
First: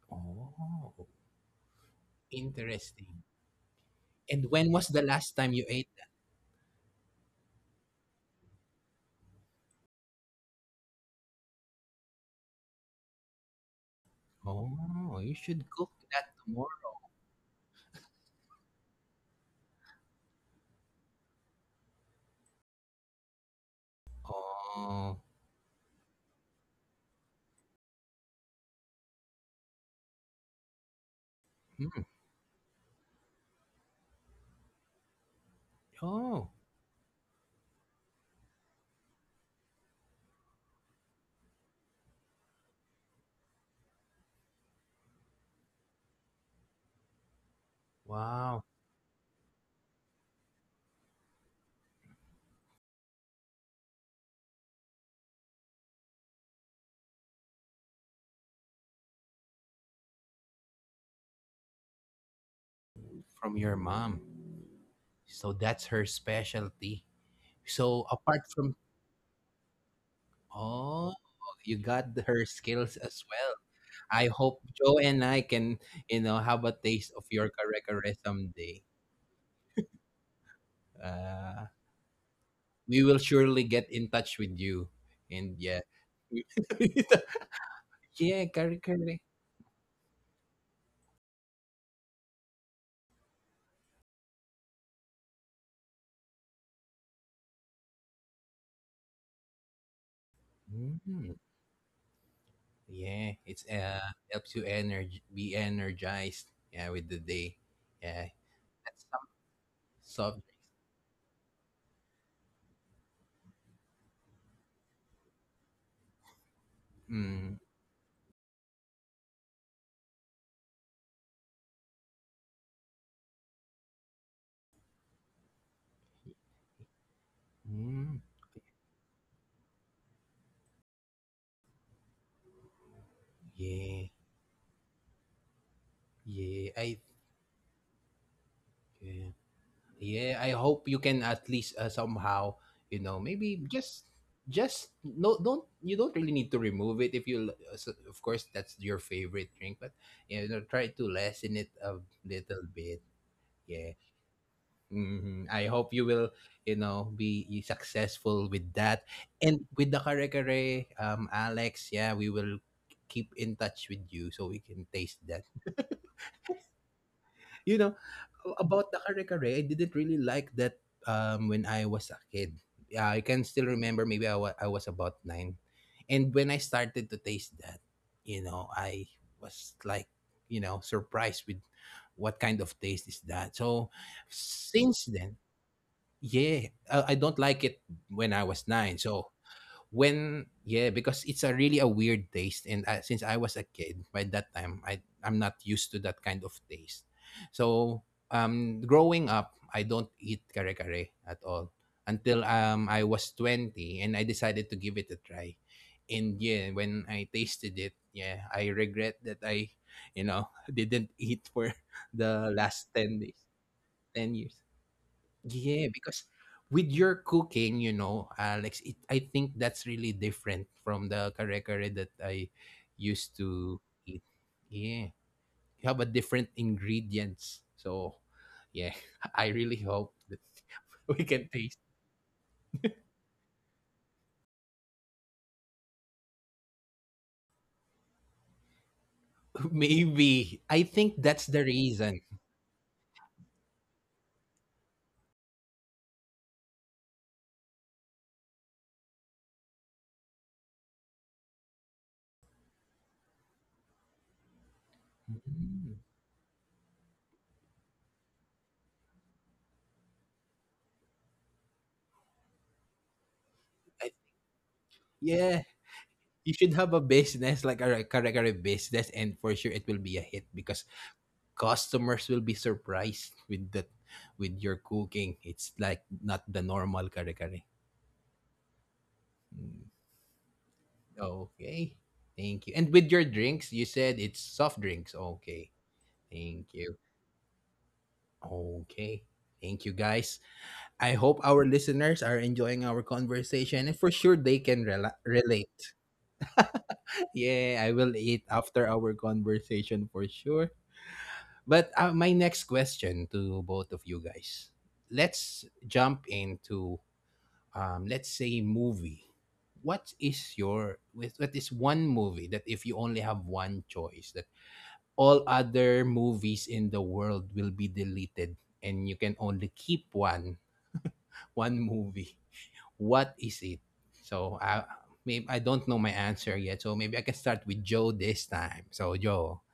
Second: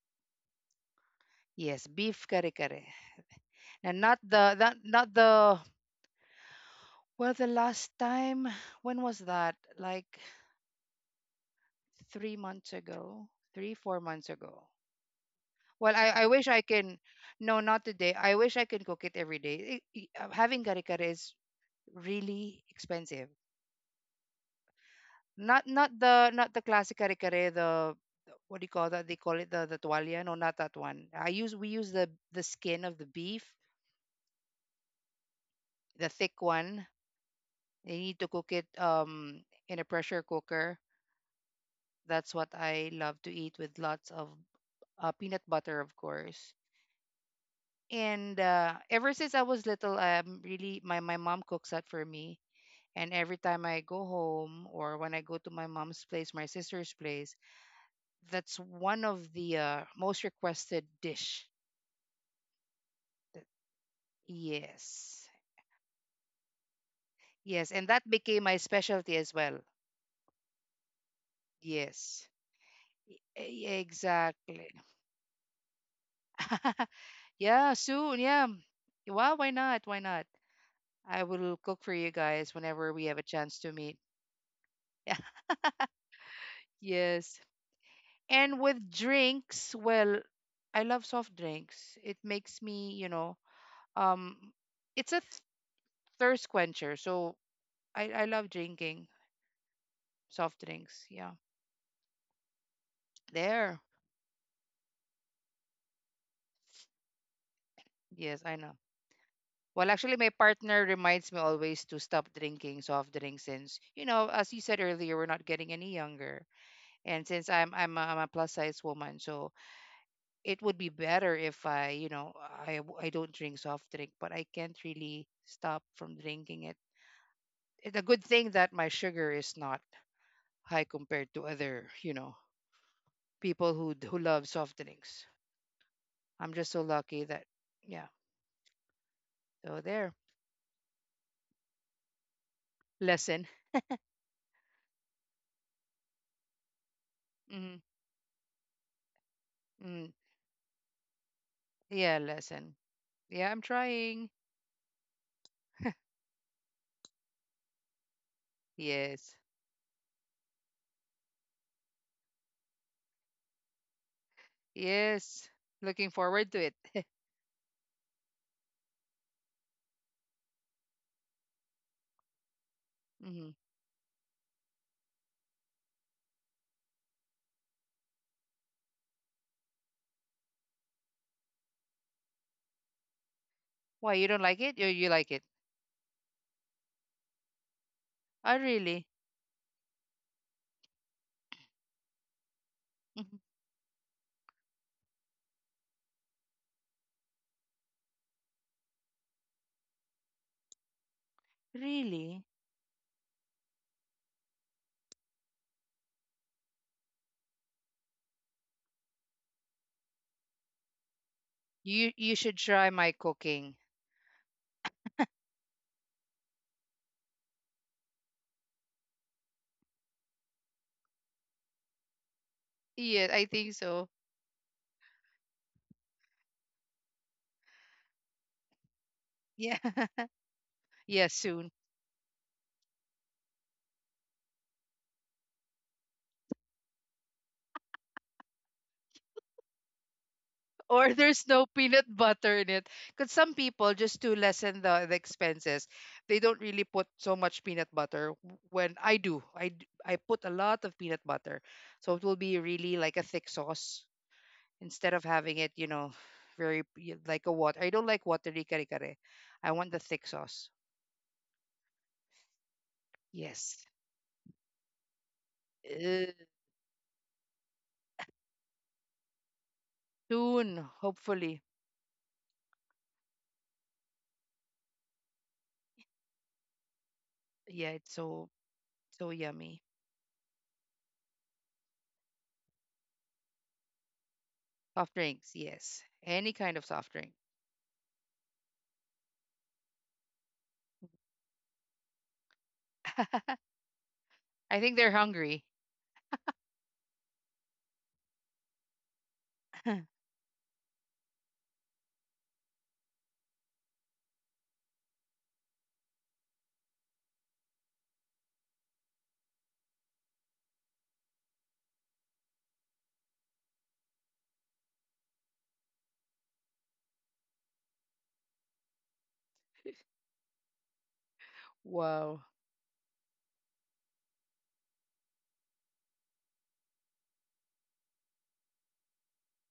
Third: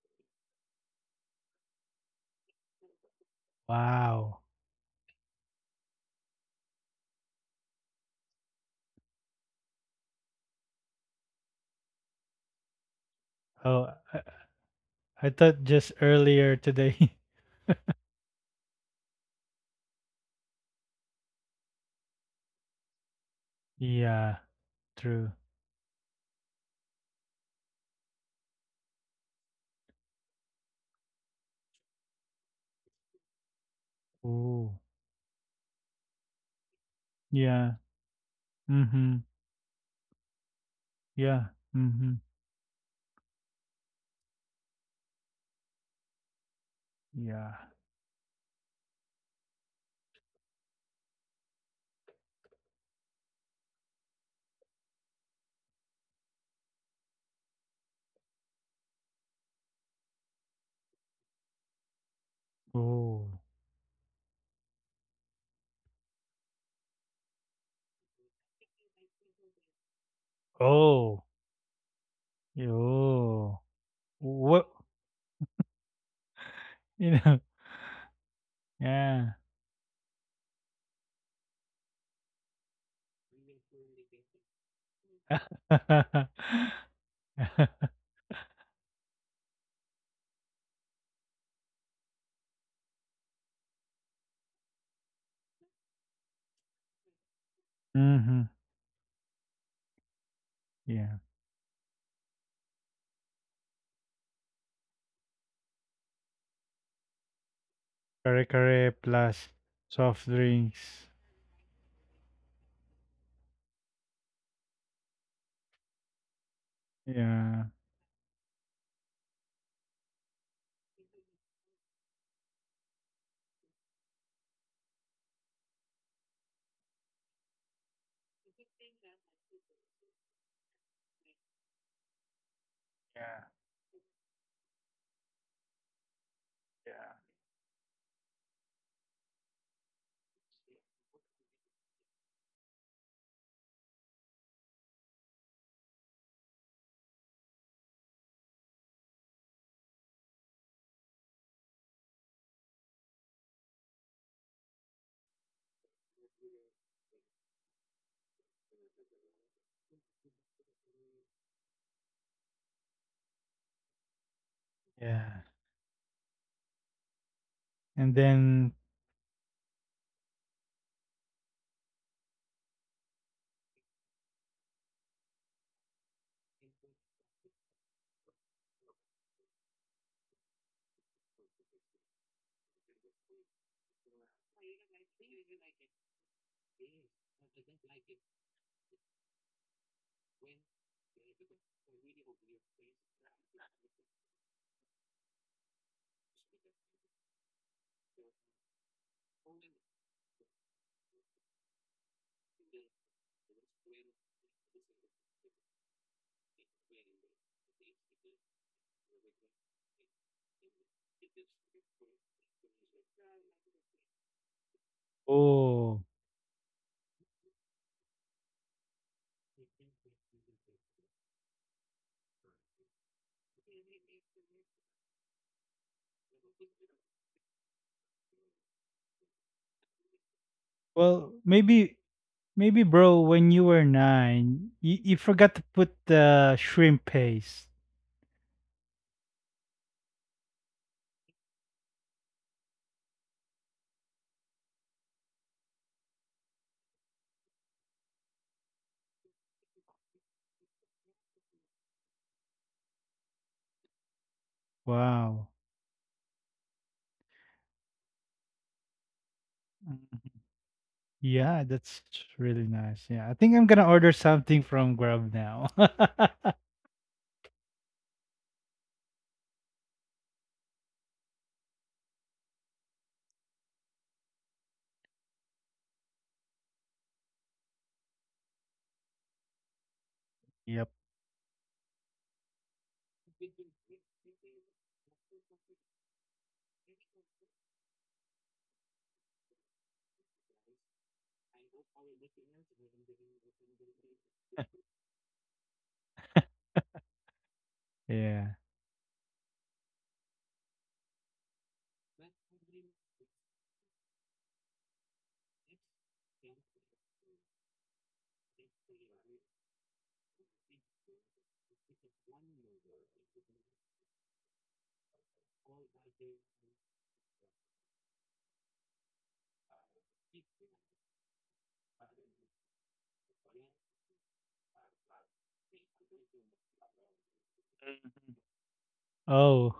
Speaker 1: Oh,
Speaker 3: Yes, beef kare kare.
Speaker 1: interesting.
Speaker 3: And not
Speaker 2: Wow.
Speaker 1: And
Speaker 3: the,
Speaker 1: when
Speaker 3: that
Speaker 1: was the
Speaker 3: not
Speaker 1: last time
Speaker 3: the,
Speaker 1: you ate?
Speaker 3: well, the last time, when was that? Like 3 months ago, three
Speaker 2: Oh,
Speaker 3: four months
Speaker 1: That?
Speaker 3: ago.
Speaker 1: Oh,
Speaker 2: I
Speaker 1: you should
Speaker 2: thought
Speaker 1: cook
Speaker 2: just
Speaker 3: Well,
Speaker 1: that.
Speaker 3: I wish
Speaker 2: earlier
Speaker 3: I can.
Speaker 2: today.
Speaker 3: No, not today. I wish I can cook it every day. Having kare kare is really expensive.
Speaker 2: Yeah,
Speaker 1: Oh,
Speaker 2: true.
Speaker 3: Not, not the classic kare-kare, what do you call that? They call it the tualia. No, not that one. I use we use
Speaker 1: hmm.
Speaker 3: the skin of the beef,
Speaker 2: Ooh.
Speaker 3: the thick
Speaker 1: Oh,
Speaker 3: one.
Speaker 2: Yeah.
Speaker 3: You need to cook it
Speaker 2: Mhm.
Speaker 3: in a pressure cooker.
Speaker 2: Yeah. Mhm.
Speaker 3: That's what I love to eat with lots of peanut butter, of course.
Speaker 2: Yeah.
Speaker 3: And
Speaker 1: wow.
Speaker 3: ever since I was little, really my mom cooks that for me. And every time I go home or when I go to my mom's place, my sister's place, that's one of the most requested dish.
Speaker 2: Oh.
Speaker 1: From
Speaker 3: that-
Speaker 1: your mom.
Speaker 3: Yes.
Speaker 1: So that's her specialty.
Speaker 3: Yes, and
Speaker 1: So
Speaker 3: that
Speaker 1: apart
Speaker 3: became my
Speaker 1: from,
Speaker 3: specialty as well.
Speaker 2: Yeah,
Speaker 1: oh,
Speaker 2: oh.
Speaker 1: you got
Speaker 3: Yes.
Speaker 1: her skills as well.
Speaker 2: Yo.
Speaker 1: I hope
Speaker 2: What
Speaker 3: Exactly.
Speaker 1: Joe and I can have a taste
Speaker 2: you
Speaker 1: of
Speaker 2: know?
Speaker 1: your
Speaker 3: Yeah,
Speaker 1: kare-kare
Speaker 3: soon. Yeah.
Speaker 1: someday.
Speaker 2: Yeah.
Speaker 3: Well, why not? Why not? I
Speaker 1: Uh,
Speaker 3: will cook for you guys whenever
Speaker 1: we
Speaker 3: we
Speaker 1: will
Speaker 3: have a
Speaker 1: surely
Speaker 3: chance to
Speaker 1: get
Speaker 3: meet.
Speaker 1: in touch with you.
Speaker 3: Yeah.
Speaker 1: And yeah.
Speaker 3: Yes.
Speaker 1: yeah,
Speaker 3: And with
Speaker 1: kare-kare.
Speaker 3: drinks, well, I love soft drinks. It makes me, you know, um, it's a thirst quencher. So I
Speaker 2: Mhm.
Speaker 3: love drinking. Soft drinks.
Speaker 2: Yeah.
Speaker 1: Mm,
Speaker 3: Yeah.
Speaker 1: yeah, it's
Speaker 3: There.
Speaker 1: helps you energy be energized yeah with the day. Yeah,
Speaker 3: Yes, I know.
Speaker 2: Kare-kare
Speaker 1: at some
Speaker 2: plus
Speaker 3: Well, actually,
Speaker 2: soft
Speaker 3: my
Speaker 1: subject.
Speaker 3: partner
Speaker 2: drinks.
Speaker 3: reminds me always to stop drinking soft drinks since, you know, as you said earlier, we're not getting any younger, and since
Speaker 1: Mm,
Speaker 2: Yeah.
Speaker 3: I'm a plus size woman, so it would be better if I, you know, I don't drink soft drink, but I can't really stop from drinking it. It's a
Speaker 1: mm,
Speaker 3: good thing that my sugar is not high compared to other, you know,
Speaker 2: Yeah.
Speaker 3: people
Speaker 1: yeah,
Speaker 3: who love soft drinks. I'm
Speaker 1: yeah.
Speaker 3: just so
Speaker 1: I
Speaker 2: Yeah.
Speaker 3: lucky that, yeah.
Speaker 1: yeah,
Speaker 3: So there,
Speaker 1: yeah. I hope you can at least somehow, you know,
Speaker 3: lesson.
Speaker 1: maybe just no don't you don't really need to remove it if you l-
Speaker 3: Mm-hmm.
Speaker 1: s- of course that's your favorite drink but
Speaker 3: Mm,
Speaker 1: try to lessen it a
Speaker 3: yeah,
Speaker 1: little
Speaker 3: lesson.
Speaker 1: bit
Speaker 3: Yeah, I'm
Speaker 1: yeah
Speaker 3: trying.
Speaker 1: Mhm. I hope you will be successful with that.
Speaker 3: Yes.
Speaker 1: And with the kare-kare, Alex, yeah, we will keep in touch with you so we can taste
Speaker 2: Yeah.
Speaker 1: that.
Speaker 3: Yes. Looking forward to it.
Speaker 1: You know,
Speaker 2: And then
Speaker 1: about the kare-kare, I didn't really like that when I was a kid. Yeah, I can
Speaker 3: Hmm.
Speaker 1: still remember maybe I was about 9. And when I started to taste that, I was like, surprised with what kind of taste is that. So
Speaker 3: Why you don't like it? Or
Speaker 1: since
Speaker 3: you like
Speaker 1: then,
Speaker 3: it?
Speaker 1: yeah, I don't like it when I
Speaker 3: Oh,
Speaker 1: was 9.
Speaker 3: really?
Speaker 1: So when yeah, because it's a really a weird taste, and since I
Speaker 3: Mhm.
Speaker 1: was a kid by that time, I'm not used to that kind of taste. So growing up, I don't eat kare kare at all
Speaker 3: Really?
Speaker 1: until I was 20, and I decided to give it a try. And yeah, when I tasted it, yeah, I regret that I didn't eat for
Speaker 3: You you
Speaker 1: the
Speaker 3: should try
Speaker 1: last
Speaker 3: my
Speaker 1: 10 days,
Speaker 3: cooking.
Speaker 1: 10 years. Yeah,
Speaker 2: oh,
Speaker 1: because with your cooking, you know, Alex, I think that's really different from the kare kare that I
Speaker 3: Yeah,
Speaker 1: used
Speaker 3: I think
Speaker 1: to
Speaker 3: so.
Speaker 1: eat. Yeah, you have a different ingredients. So, yeah, I really
Speaker 3: Yeah.
Speaker 1: hope that we
Speaker 2: well,
Speaker 3: Yeah,
Speaker 1: can
Speaker 3: soon.
Speaker 1: taste.
Speaker 2: maybe bro, when you were 9, you forgot to put the shrimp paste.
Speaker 1: Maybe I
Speaker 3: Or
Speaker 1: think that's
Speaker 3: there's
Speaker 1: the
Speaker 3: no peanut
Speaker 1: reason.
Speaker 3: butter in it. Because some people, just to lessen the expenses, they don't really put so much peanut butter. When I do, I put a lot of peanut butter. So it will be really like a thick sauce instead of
Speaker 2: Wow.
Speaker 3: having it, you
Speaker 1: Mm.
Speaker 3: know, like a water. I don't like watery kare kare. I want the thick
Speaker 2: Mhm.
Speaker 3: sauce.
Speaker 2: Yeah, that's really nice. Yeah. I think I'm gonna
Speaker 3: Yes.
Speaker 2: order
Speaker 1: I-
Speaker 2: something from Grub now.
Speaker 1: yeah,
Speaker 3: Uh,
Speaker 1: you should have a business like a kare kare business, and for sure it will be a hit
Speaker 3: soon,
Speaker 1: because
Speaker 3: hopefully.
Speaker 1: customers will be surprised with your cooking. It's like not the normal kare kare.
Speaker 3: Yeah, it's so so yummy.
Speaker 1: Mm,
Speaker 2: Yep.
Speaker 1: okay. Thank you. And with your drinks, you said it's soft
Speaker 3: Soft
Speaker 1: drinks.
Speaker 3: drinks,
Speaker 1: Okay.
Speaker 3: yes. Any
Speaker 1: Thank
Speaker 3: kind of
Speaker 1: you.
Speaker 3: soft drink.
Speaker 1: Okay. Thank you guys. I hope our listeners are enjoying our conversation and for sure they
Speaker 3: I
Speaker 1: can
Speaker 3: think they're hungry.
Speaker 1: relate. yeah, I will
Speaker 2: Yeah.
Speaker 1: eat after our conversation for sure. But my next question to both of you guys. Let's jump into let's say movie what is one movie that if you only have one choice that all other movies in the world will be deleted and you can only keep one movie
Speaker 3: Wow.
Speaker 1: what is it so I maybe I don't know my answer yet so maybe I can start with joe
Speaker 2: Mhm.
Speaker 1: this time so joe
Speaker 2: Oh.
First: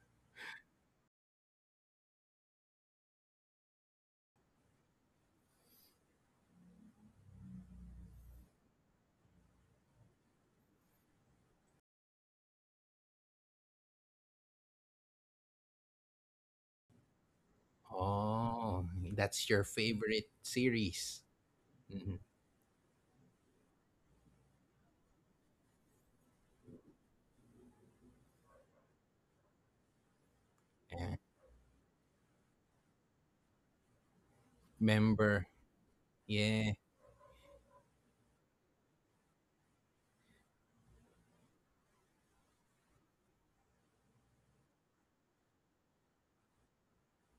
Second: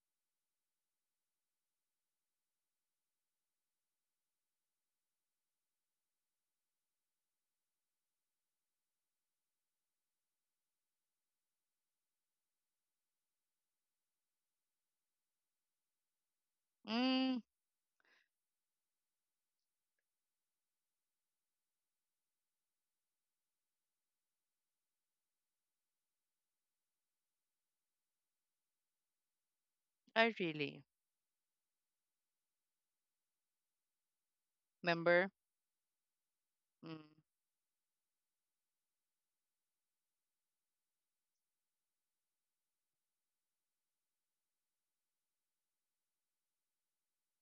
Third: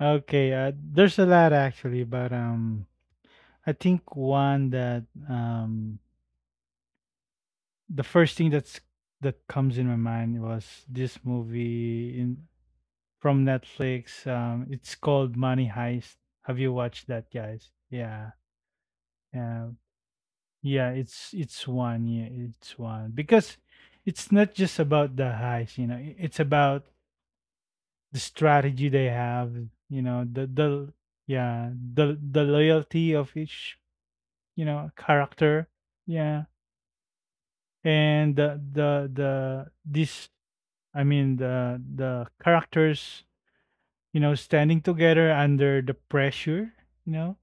Speaker 2: Okay, there's a lot actually, but I think one that um, the first thing that's that comes in my mind was this movie in from Netflix. It's called Money Heist. Have you watched that,
Speaker 3: Mm,
Speaker 2: guys? Yeah,
Speaker 1: oh that's your
Speaker 2: yeah,
Speaker 1: favorite
Speaker 2: yeah.
Speaker 1: series
Speaker 2: It's one.
Speaker 1: Mhm.
Speaker 2: Yeah, it's one because it's not just about the heist. You know, it's about the strategy they have. You know,
Speaker 3: I really
Speaker 2: the
Speaker 1: yeah.
Speaker 2: yeah the loyalty of each you know,
Speaker 3: remember.
Speaker 1: remember
Speaker 2: character. Yeah.
Speaker 1: yeah
Speaker 3: Mm,
Speaker 2: And the this I mean the characters, you know, standing together under the pressure, you know.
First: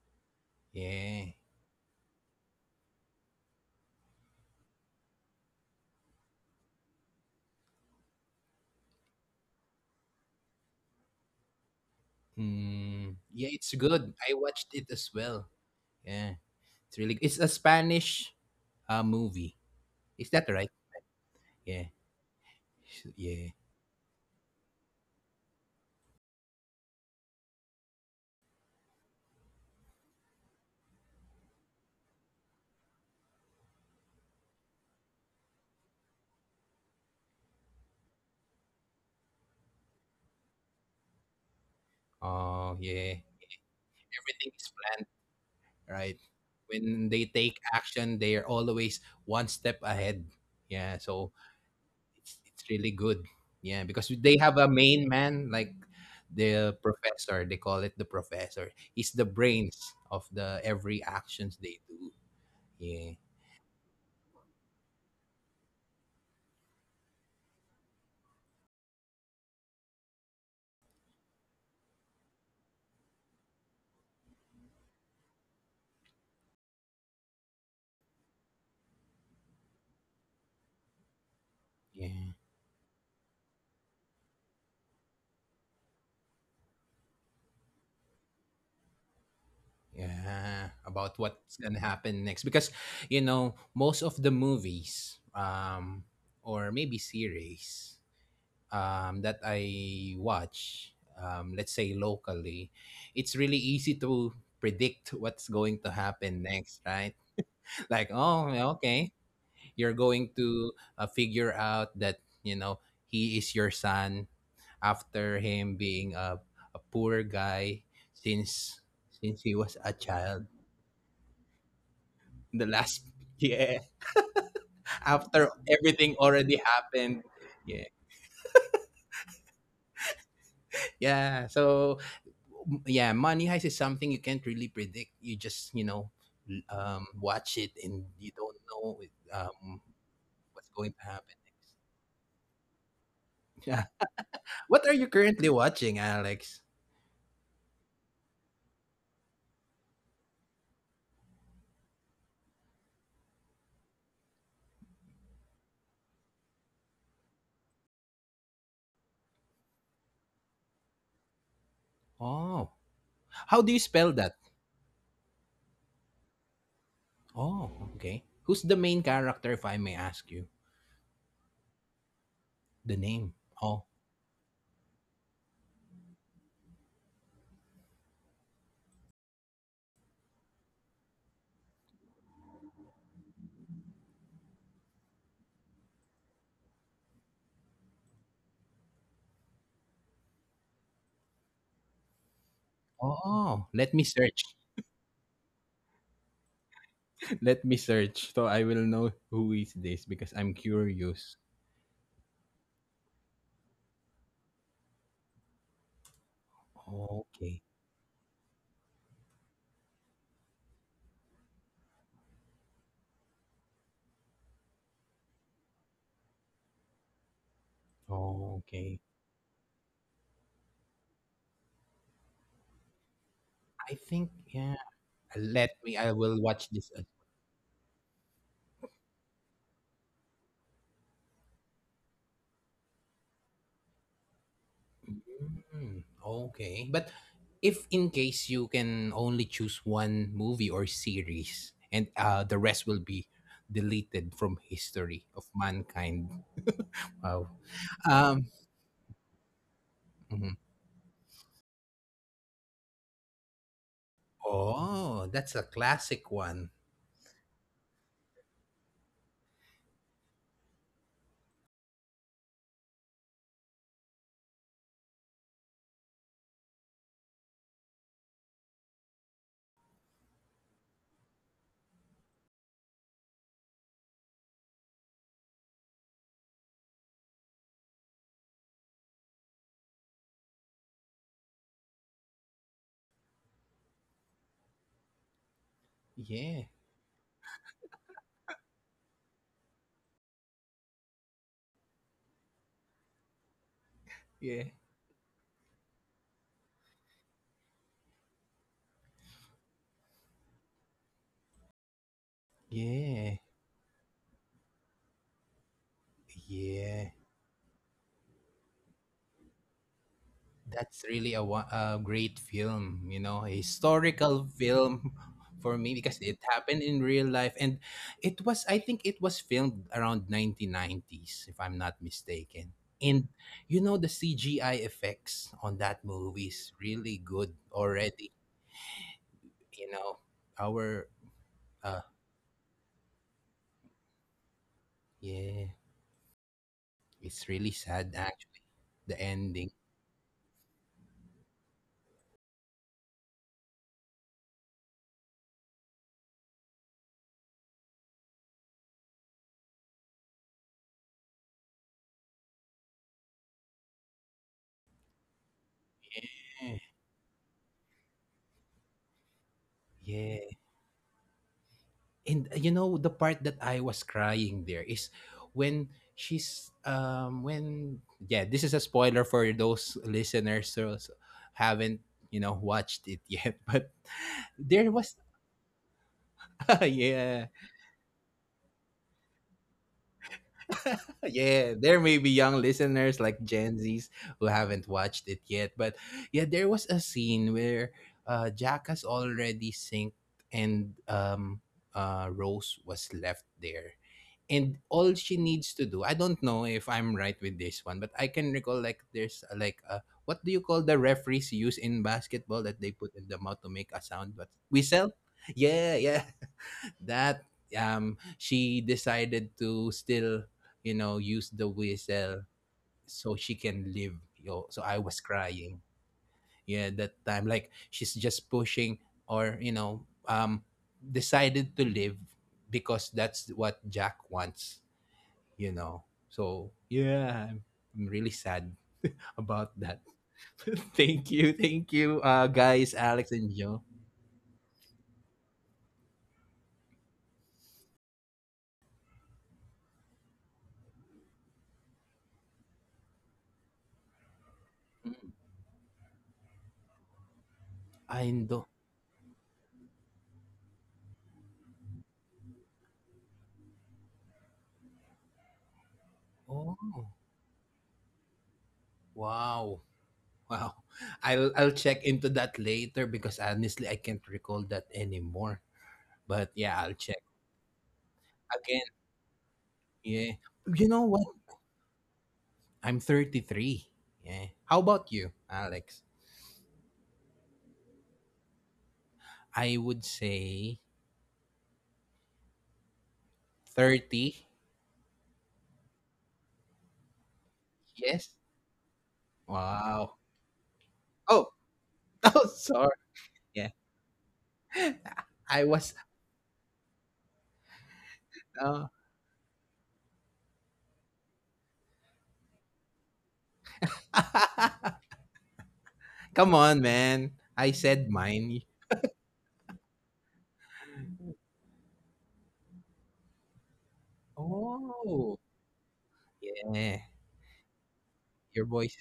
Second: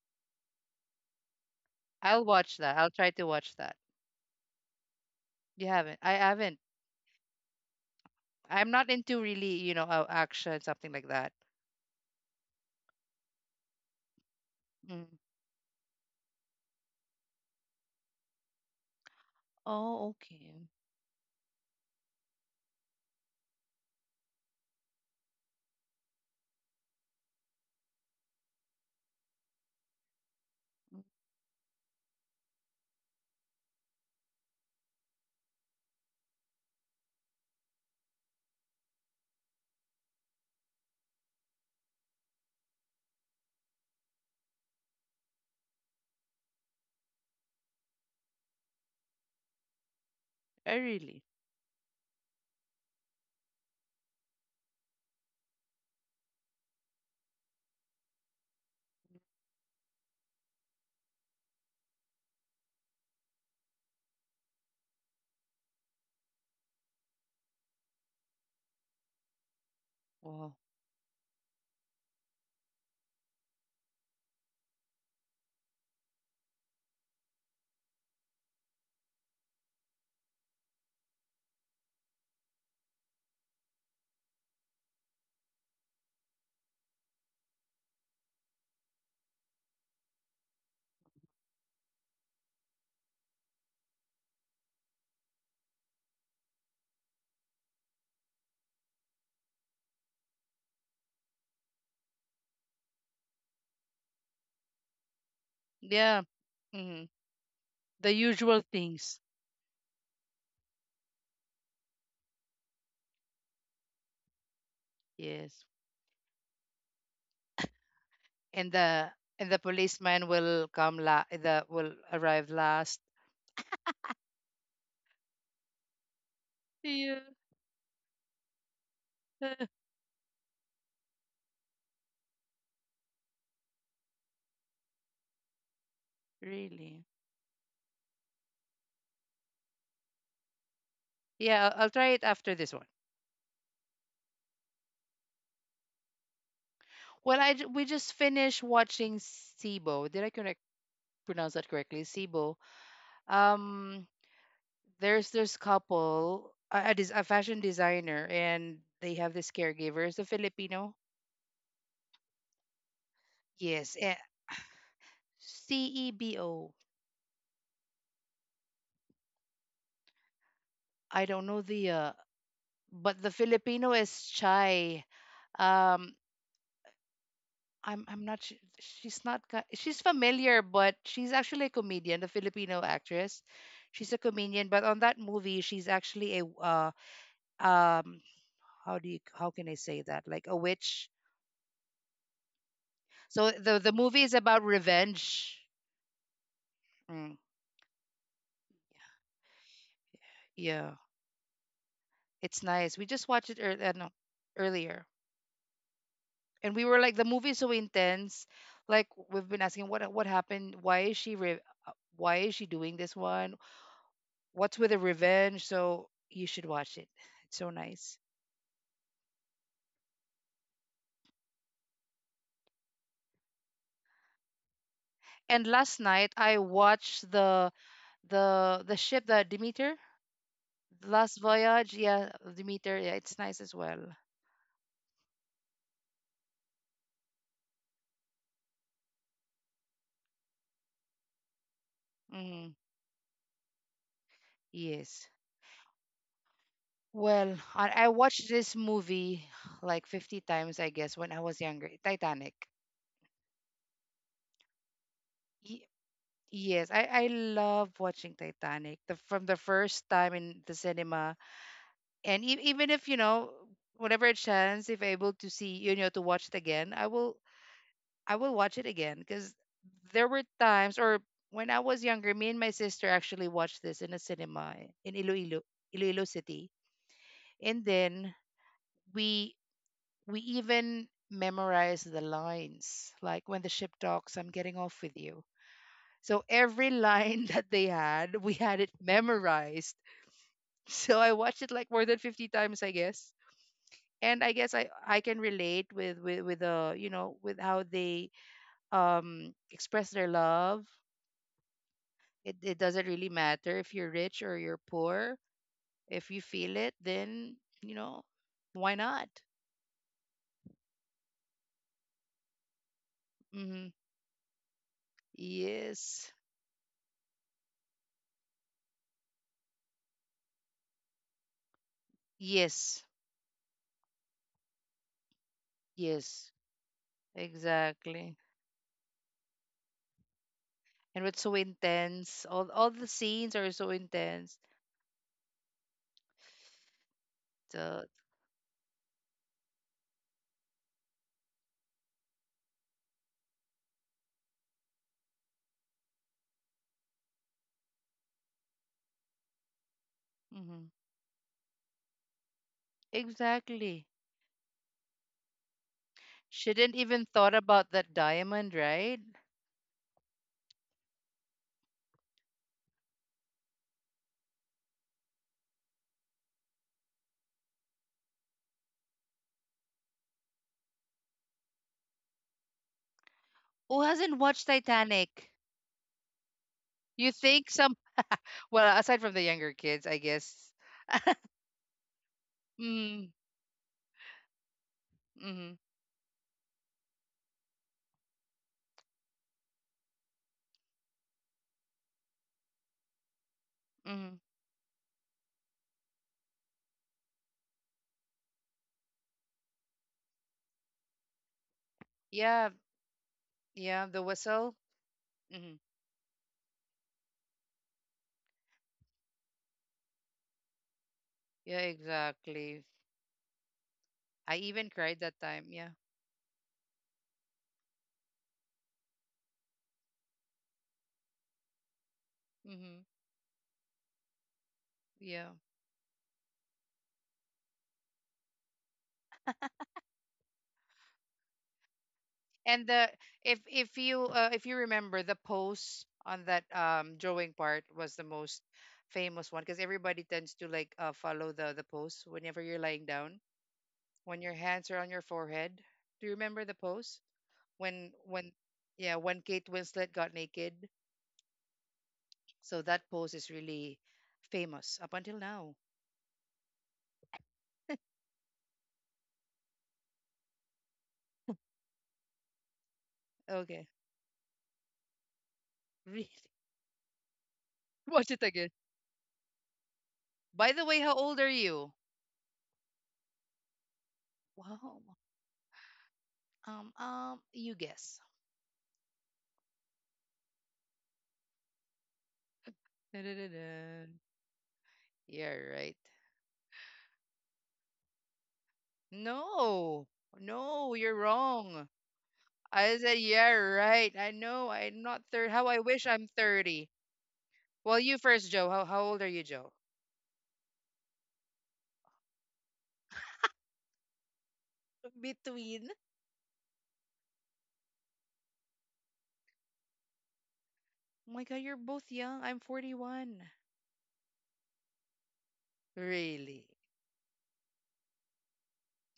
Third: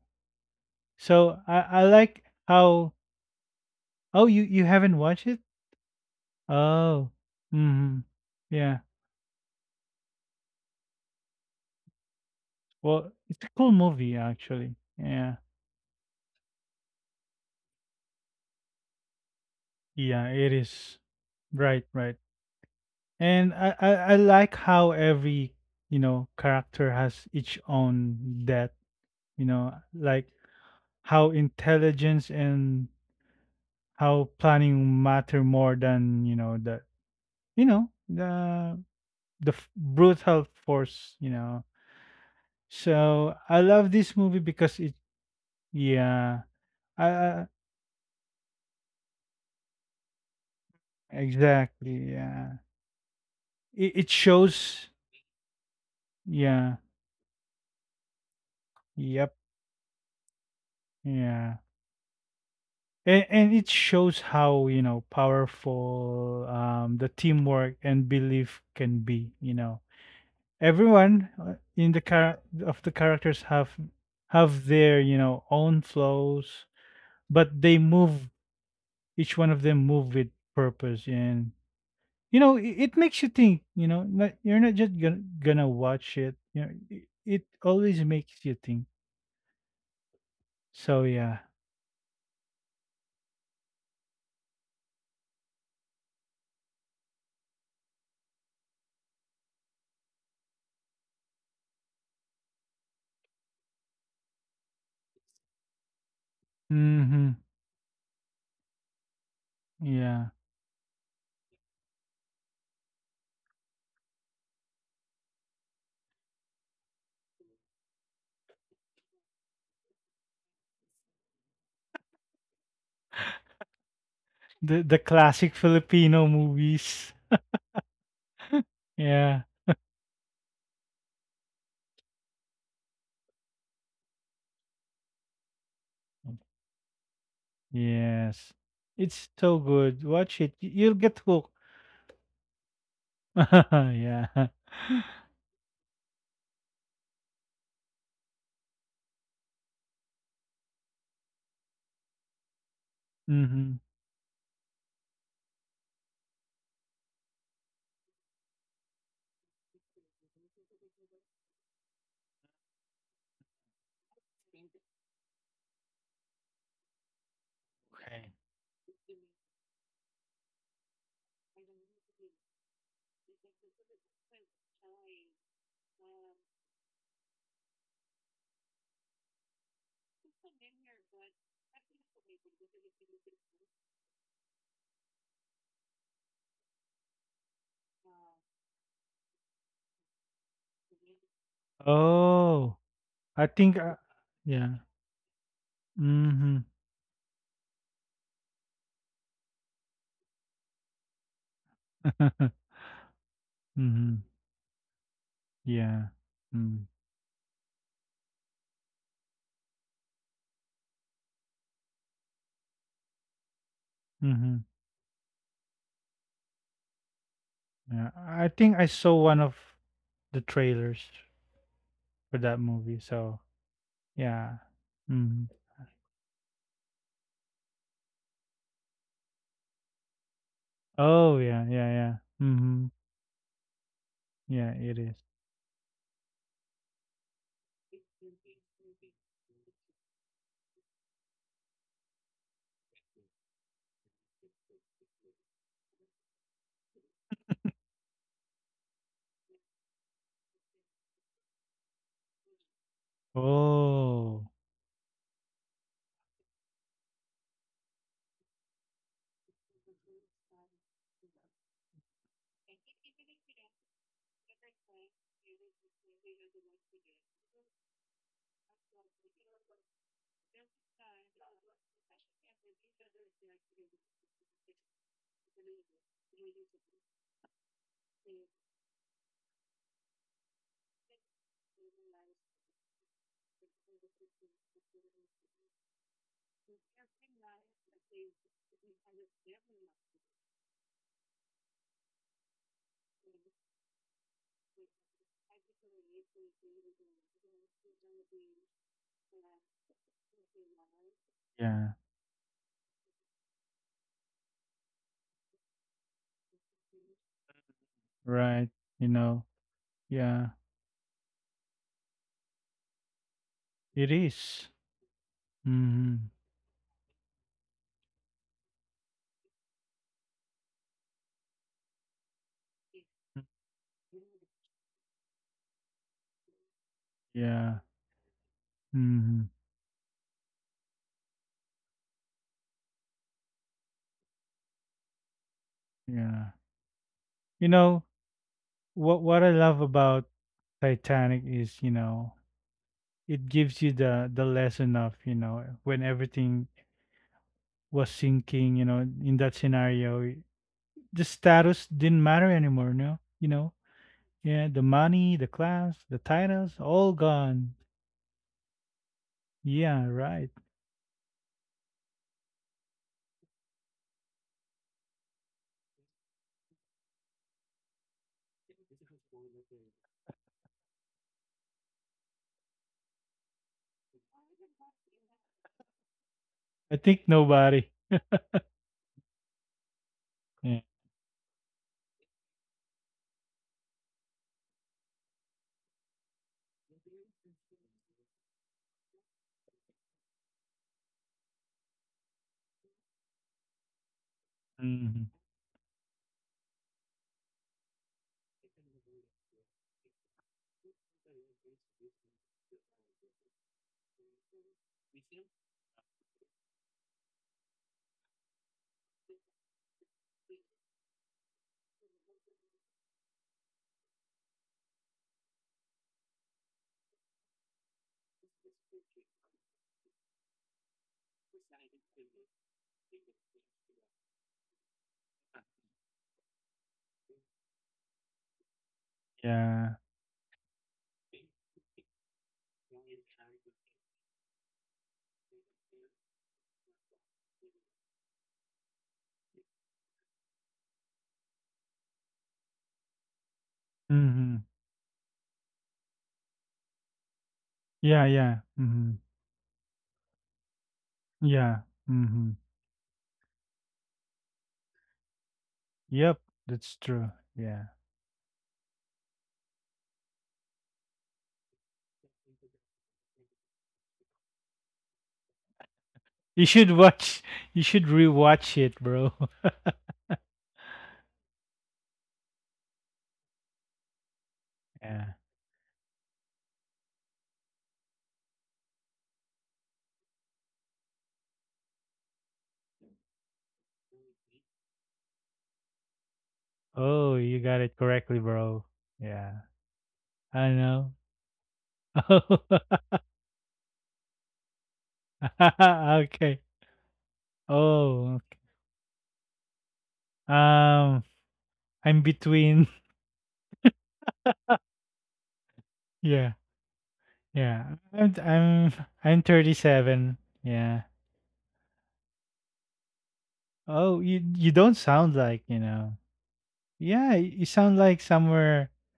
Speaker 1: yeah
Speaker 2: So I like
Speaker 3: I'll watch that. I'll
Speaker 2: how
Speaker 3: try to watch that.
Speaker 2: oh you haven't watched it?
Speaker 3: You haven't. I haven't.
Speaker 2: Oh. Mhm.
Speaker 3: I'm
Speaker 2: Yeah.
Speaker 3: not into really, you know, action something like that.
Speaker 2: Well,
Speaker 1: Hmm.
Speaker 2: it's a
Speaker 1: Yeah,
Speaker 2: cool
Speaker 1: it's
Speaker 2: movie
Speaker 1: good. I
Speaker 2: actually.
Speaker 1: watched it
Speaker 3: Mm.
Speaker 1: as
Speaker 2: Yeah.
Speaker 1: well. Yeah, it's really. It's a Spanish movie.
Speaker 3: Oh,
Speaker 2: Yeah,
Speaker 1: Is that
Speaker 2: it
Speaker 3: okay.
Speaker 1: right?
Speaker 2: is. Right,
Speaker 1: Yeah,
Speaker 2: right.
Speaker 1: yeah.
Speaker 2: And I like how every, you know, character has its own depth, you know, like how intelligence and how planning matter more than you know the brutal force you know
Speaker 1: Oh, yeah.
Speaker 2: so I love this movie
Speaker 1: Everything is
Speaker 2: because it
Speaker 1: planned, right?
Speaker 2: yeah I,
Speaker 1: When they
Speaker 2: I-
Speaker 1: take action, they are always one step ahead.
Speaker 3: I
Speaker 1: Yeah,
Speaker 3: really.
Speaker 1: so
Speaker 2: exactly
Speaker 1: it's
Speaker 2: yeah
Speaker 1: it's really good. Yeah,
Speaker 2: it,
Speaker 1: because
Speaker 2: it
Speaker 1: they have a
Speaker 2: shows
Speaker 1: main man like the
Speaker 2: yeah
Speaker 1: professor. They call it the professor. He's the
Speaker 2: yep
Speaker 1: brains of the every
Speaker 2: yeah
Speaker 1: actions they do. Yeah,
Speaker 2: and, it shows how you know powerful the teamwork and belief can be you know
Speaker 3: Wow.
Speaker 2: everyone in the of the characters have their you know own flows but they move each one of them move with purpose and
Speaker 1: yeah.
Speaker 2: you know it makes you think you know not, you're not just gonna watch it you know it always makes you think
Speaker 1: Yeah,
Speaker 2: so
Speaker 1: about
Speaker 2: yeah
Speaker 1: what's gonna happen next. Because, you know, most of the movies, or maybe series, that I watch, let's say locally, it's really easy to predict what's going to
Speaker 3: Yeah.
Speaker 1: happen next,
Speaker 3: Hmm.
Speaker 1: right?
Speaker 2: mm-hmm
Speaker 1: Like,
Speaker 3: The
Speaker 1: oh,
Speaker 3: usual
Speaker 1: okay,
Speaker 3: things.
Speaker 1: you're
Speaker 2: yeah
Speaker 1: going to figure out that he is your son after
Speaker 3: Yes.
Speaker 1: him being a poor guy
Speaker 3: And
Speaker 1: since
Speaker 3: the,
Speaker 1: since he was a
Speaker 3: policeman
Speaker 1: child
Speaker 3: will come la the will arrive
Speaker 1: the
Speaker 3: last.
Speaker 1: last yeah
Speaker 2: the classic
Speaker 1: after everything
Speaker 2: filipino
Speaker 1: already
Speaker 2: movies
Speaker 3: Yeah.
Speaker 1: happened yeah
Speaker 2: yeah
Speaker 1: yeah so yeah money heist is something you can't really predict you just
Speaker 3: Really.
Speaker 1: watch it and you
Speaker 2: yes
Speaker 1: don't know
Speaker 2: it's so
Speaker 1: um
Speaker 2: good watch it
Speaker 1: what's
Speaker 2: you'll
Speaker 1: going to
Speaker 2: get
Speaker 1: happen
Speaker 2: hooked
Speaker 3: Yeah, I'll try it after this one.
Speaker 1: yeah
Speaker 2: yeah.
Speaker 1: what are you currently watching Alex
Speaker 3: Well, we just finished watching Sibo. Did I correct pronounce that correctly? Sibo.
Speaker 2: Mhm.
Speaker 3: Um, there's this couple, a fashion designer, and they have this caregiver. It's a Filipino.
Speaker 1: oh how do
Speaker 3: Yes,
Speaker 1: you
Speaker 3: eh,
Speaker 1: spell that
Speaker 3: Cebo.
Speaker 1: oh okay
Speaker 2: Okay.
Speaker 1: who's the main character if I may ask you
Speaker 3: I don't know the
Speaker 1: the
Speaker 3: but the
Speaker 1: name oh
Speaker 3: Filipino is shy. Um, I'm not. Su- she's not. She's familiar, but she's actually a comedian, the Filipino actress. She's a comedian, but on that movie, she's actually a um how do you, how can I say, that, like a witch.
Speaker 2: Oh, I
Speaker 3: So
Speaker 1: Oh,
Speaker 2: think
Speaker 3: the
Speaker 1: let
Speaker 2: uh
Speaker 1: me
Speaker 3: movie is
Speaker 1: search.
Speaker 3: about
Speaker 2: yeah.
Speaker 3: revenge.
Speaker 2: Mhm.
Speaker 3: Mm,
Speaker 1: Let me search so I will know who is this because I'm
Speaker 3: yeah,
Speaker 1: curious.
Speaker 3: it's nice. We just watched it earlier. No,
Speaker 2: Mhm.
Speaker 3: earlier.
Speaker 2: Yeah.
Speaker 3: And we
Speaker 2: Mm.
Speaker 3: were like, the movie is
Speaker 1: Okay.
Speaker 3: so intense, like we've been asking what happened, why is she why is she doing this one,
Speaker 2: Mhm.
Speaker 3: what's with the revenge, so you should watch it, it's so
Speaker 2: Yeah,
Speaker 3: nice.
Speaker 2: I think I
Speaker 1: Okay.
Speaker 2: saw one of the trailers for that movie, so
Speaker 1: I think
Speaker 2: yeah.
Speaker 1: yeah.
Speaker 2: Mhm.
Speaker 1: Let
Speaker 3: And
Speaker 1: me.
Speaker 3: last
Speaker 1: I
Speaker 3: night
Speaker 1: will
Speaker 3: I
Speaker 1: watch this.
Speaker 3: watched the, the ship, the Demeter,
Speaker 2: Oh,
Speaker 3: last
Speaker 2: yeah, yeah,
Speaker 3: voyage,
Speaker 2: yeah.
Speaker 3: yeah,
Speaker 2: Mhm.
Speaker 3: Demeter, yeah, it's nice as well.
Speaker 2: Yeah, it is.
Speaker 1: Mm, okay. But if in case you can only choose one movie or series, and the
Speaker 3: Mm,
Speaker 1: rest will be deleted from history
Speaker 3: yes.
Speaker 1: of mankind. Wow.
Speaker 3: Well, I
Speaker 1: Um.
Speaker 3: watched this movie like 50
Speaker 1: Mhm.
Speaker 3: times I guess when I was younger. Titanic.
Speaker 2: Oh,
Speaker 1: Oh, that's a
Speaker 3: Y-
Speaker 1: classic one.
Speaker 3: Yes, I love watching Titanic, the, from the first time in the cinema. And e- even if, you know, whenever a chance, if able to see, you know, to watch it again, I will, I will watch it again because there were times, or when I was younger, me and my sister actually watched this in a cinema eh, in Iloilo, Iloilo City. And then we we even memorized the lines, like, when the ship docks, I'm getting off with you. So
Speaker 1: Yeah.
Speaker 3: every line that they had, we had it memorized. So I watched it like more than 50 times, I guess. And I
Speaker 1: Yeah.
Speaker 3: guess I can relate with you know with how they express their love.
Speaker 2: yeah.
Speaker 3: It doesn't really
Speaker 1: Yeah.
Speaker 3: matter if you're rich or you're poor. If you feel it,
Speaker 1: Yeah.
Speaker 3: then you know
Speaker 2: Right.
Speaker 3: why
Speaker 2: You
Speaker 3: not?
Speaker 2: know, yeah,
Speaker 1: That's really a great film, you know, a
Speaker 3: Mm-hmm.
Speaker 2: it
Speaker 1: historical
Speaker 2: is.
Speaker 1: film for me because
Speaker 2: Mhm.
Speaker 3: Yes,
Speaker 1: it happened in real life and it was I think it was filmed around 1990s if I'm not mistaken.
Speaker 3: yes,
Speaker 1: And you know the CGI effects on that movie
Speaker 3: yes,
Speaker 1: is really good
Speaker 2: Yeah.
Speaker 1: already,
Speaker 3: exactly.
Speaker 2: Mhm.
Speaker 1: you know. Our
Speaker 3: And it's so
Speaker 1: uh
Speaker 3: intense. All the scenes are so intense.
Speaker 1: yeah,
Speaker 2: Yeah.
Speaker 1: it's
Speaker 2: You
Speaker 1: really
Speaker 2: know,
Speaker 3: So.
Speaker 1: sad actually, the
Speaker 2: what I
Speaker 1: ending.
Speaker 2: love about Titanic is, you know, it gives you the lesson of, you know, when everything was sinking, you know, in that scenario,
Speaker 3: Mhm.
Speaker 2: the status didn't matter anymore, no? You know?
Speaker 3: Exactly.
Speaker 2: Yeah, the money, the class, the
Speaker 3: She
Speaker 2: titles,
Speaker 3: didn't
Speaker 2: all
Speaker 3: even thought
Speaker 2: gone.
Speaker 3: about that diamond, right?
Speaker 2: Yeah, right.
Speaker 1: Yeah. and You know, the part that I was crying there is when she's when yeah, this is a spoiler for those listeners who haven't watched it yet but
Speaker 3: Who hasn't watched
Speaker 1: there was
Speaker 3: Titanic?
Speaker 2: I think
Speaker 3: You
Speaker 1: yeah
Speaker 3: think
Speaker 2: nobody.
Speaker 3: some Well, aside from the younger kids, I guess.
Speaker 2: Yeah.
Speaker 1: yeah, there may be young listeners
Speaker 3: Mm,
Speaker 1: like Gen Zs who haven't watched it yet
Speaker 3: mm,
Speaker 1: but yeah, there was a scene where Jack has already synced and Rose was left there,
Speaker 3: mm.
Speaker 1: and all
Speaker 2: Hmm.
Speaker 1: she needs to do, I don't know if I'm right with this one, but I can recall like there's what do you call the referees use in basketball
Speaker 3: Yeah,
Speaker 1: that they put in the mouth to make a
Speaker 3: yeah, the
Speaker 1: sound, but
Speaker 3: whistle.
Speaker 1: whistle?
Speaker 3: Mm-hmm.
Speaker 1: Yeah, that she decided to still, you know, use the
Speaker 3: Yeah,
Speaker 1: whistle
Speaker 3: exactly.
Speaker 1: so she can live.
Speaker 3: I
Speaker 1: Yo, so
Speaker 3: even
Speaker 1: I
Speaker 3: cried
Speaker 1: was
Speaker 3: that time.
Speaker 1: crying,
Speaker 3: Yeah.
Speaker 1: yeah, that time, like she's just pushing or decided to live
Speaker 3: Mm-hmm.
Speaker 1: because that's what Jack wants,
Speaker 3: Yeah.
Speaker 1: you know. So yeah, I'm really sad about
Speaker 2: Yeah.
Speaker 1: that. Thank you,
Speaker 3: and
Speaker 1: guys,
Speaker 3: the
Speaker 1: Alex and
Speaker 3: if
Speaker 1: Joe.
Speaker 3: if you uh, if you remember, the pose on that drawing part was the most famous one because everybody tends to like, follow the pose whenever you're lying down, when your
Speaker 2: Hmm.
Speaker 3: hands are on your forehead. Do you remember the pose
Speaker 2: Yeah,
Speaker 1: I
Speaker 3: when
Speaker 2: yeah.
Speaker 1: know.
Speaker 2: Hmm.
Speaker 3: yeah when Kate Winslet got naked?
Speaker 2: Yeah. Hmm.
Speaker 3: So that pose is really famous up until now.
Speaker 2: Yep,
Speaker 1: Oh,
Speaker 2: that's true. Yeah.
Speaker 1: wow, wow. I'll check into that later because
Speaker 3: Okay.
Speaker 1: honestly, I can't recall that anymore.
Speaker 3: Really.
Speaker 1: But
Speaker 2: You
Speaker 1: yeah,
Speaker 2: should
Speaker 1: I'll check
Speaker 2: watch. You should
Speaker 3: Watch it again.
Speaker 2: rewatch
Speaker 1: again.
Speaker 2: it, bro.
Speaker 1: Yeah,
Speaker 3: By the
Speaker 1: you know
Speaker 3: way, how
Speaker 1: what?
Speaker 3: old are you?
Speaker 1: I'm 33. Yeah. How
Speaker 3: Wow.
Speaker 1: about
Speaker 2: Yeah.
Speaker 1: you, Alex?
Speaker 3: You guess.
Speaker 1: I would say
Speaker 3: Da-da-da-da.
Speaker 1: 30.
Speaker 3: Yeah, right.
Speaker 2: Oh, you got it
Speaker 1: Yes.
Speaker 2: correctly, bro. Yeah,
Speaker 3: No,
Speaker 1: Wow.
Speaker 2: I
Speaker 3: no,
Speaker 2: know.
Speaker 3: you're
Speaker 1: Oh,
Speaker 3: wrong.
Speaker 1: oh, sorry.
Speaker 3: I said, yeah,
Speaker 1: Yeah.
Speaker 3: right. I know I'm not 30.
Speaker 1: I
Speaker 3: How
Speaker 2: Oh.
Speaker 3: I
Speaker 1: was
Speaker 3: wish I'm
Speaker 2: Okay.
Speaker 3: 30. Well, you
Speaker 2: Oh,
Speaker 3: first, Joe.
Speaker 1: uh,
Speaker 3: How old are you, Joe?
Speaker 2: um, I'm between.
Speaker 3: Between.
Speaker 1: Come
Speaker 2: Yeah,
Speaker 1: on, man. I
Speaker 2: yeah.
Speaker 1: said
Speaker 2: I'm
Speaker 1: mine.
Speaker 2: I'm I'm 37. Yeah.
Speaker 3: Oh my God, you're both young. I'm 41.
Speaker 2: Oh, you don't sound
Speaker 1: Oh,
Speaker 2: like you know.
Speaker 3: Really?
Speaker 1: yeah.
Speaker 2: Yeah, you sound like
Speaker 1: Your
Speaker 2: somewhere
Speaker 1: boy's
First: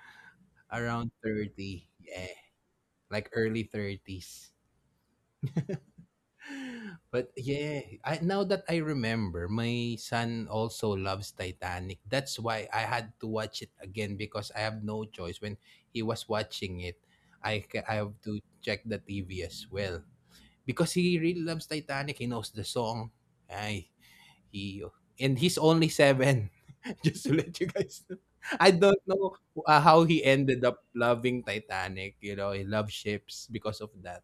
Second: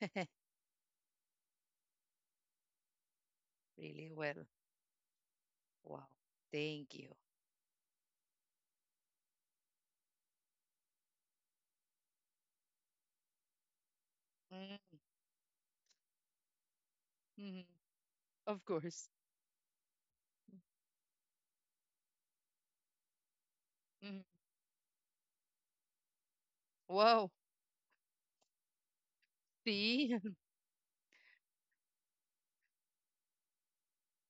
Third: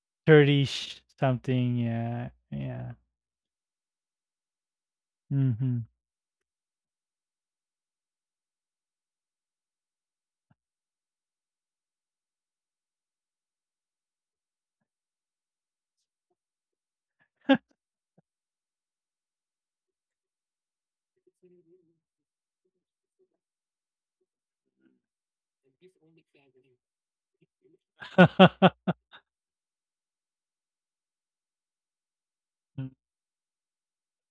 Speaker 2: 30
Speaker 1: around
Speaker 2: something.
Speaker 1: 30.
Speaker 2: Yeah,
Speaker 1: Yeah,
Speaker 2: yeah.
Speaker 1: like early
Speaker 3: Really? Well,
Speaker 1: 30s.
Speaker 2: Mm-hmm.
Speaker 3: wow. Thank you.
Speaker 1: But yeah, I, now that I remember, my son also loves Titanic. That's why I had to watch it again because I have
Speaker 3: Mm-hmm.
Speaker 1: no choice. When he was watching it,
Speaker 3: Mm-hmm.
Speaker 1: I have to
Speaker 3: Of
Speaker 1: check the
Speaker 3: course.
Speaker 1: TV as well because he really loves Titanic. He knows the song. Ay,
Speaker 3: Hmm.
Speaker 1: He and he's only 7.
Speaker 3: Wow.
Speaker 1: Just to let you guys know. I don't know how
Speaker 3: See?
Speaker 1: he ended up loving Titanic. You know, he loved ships because of that.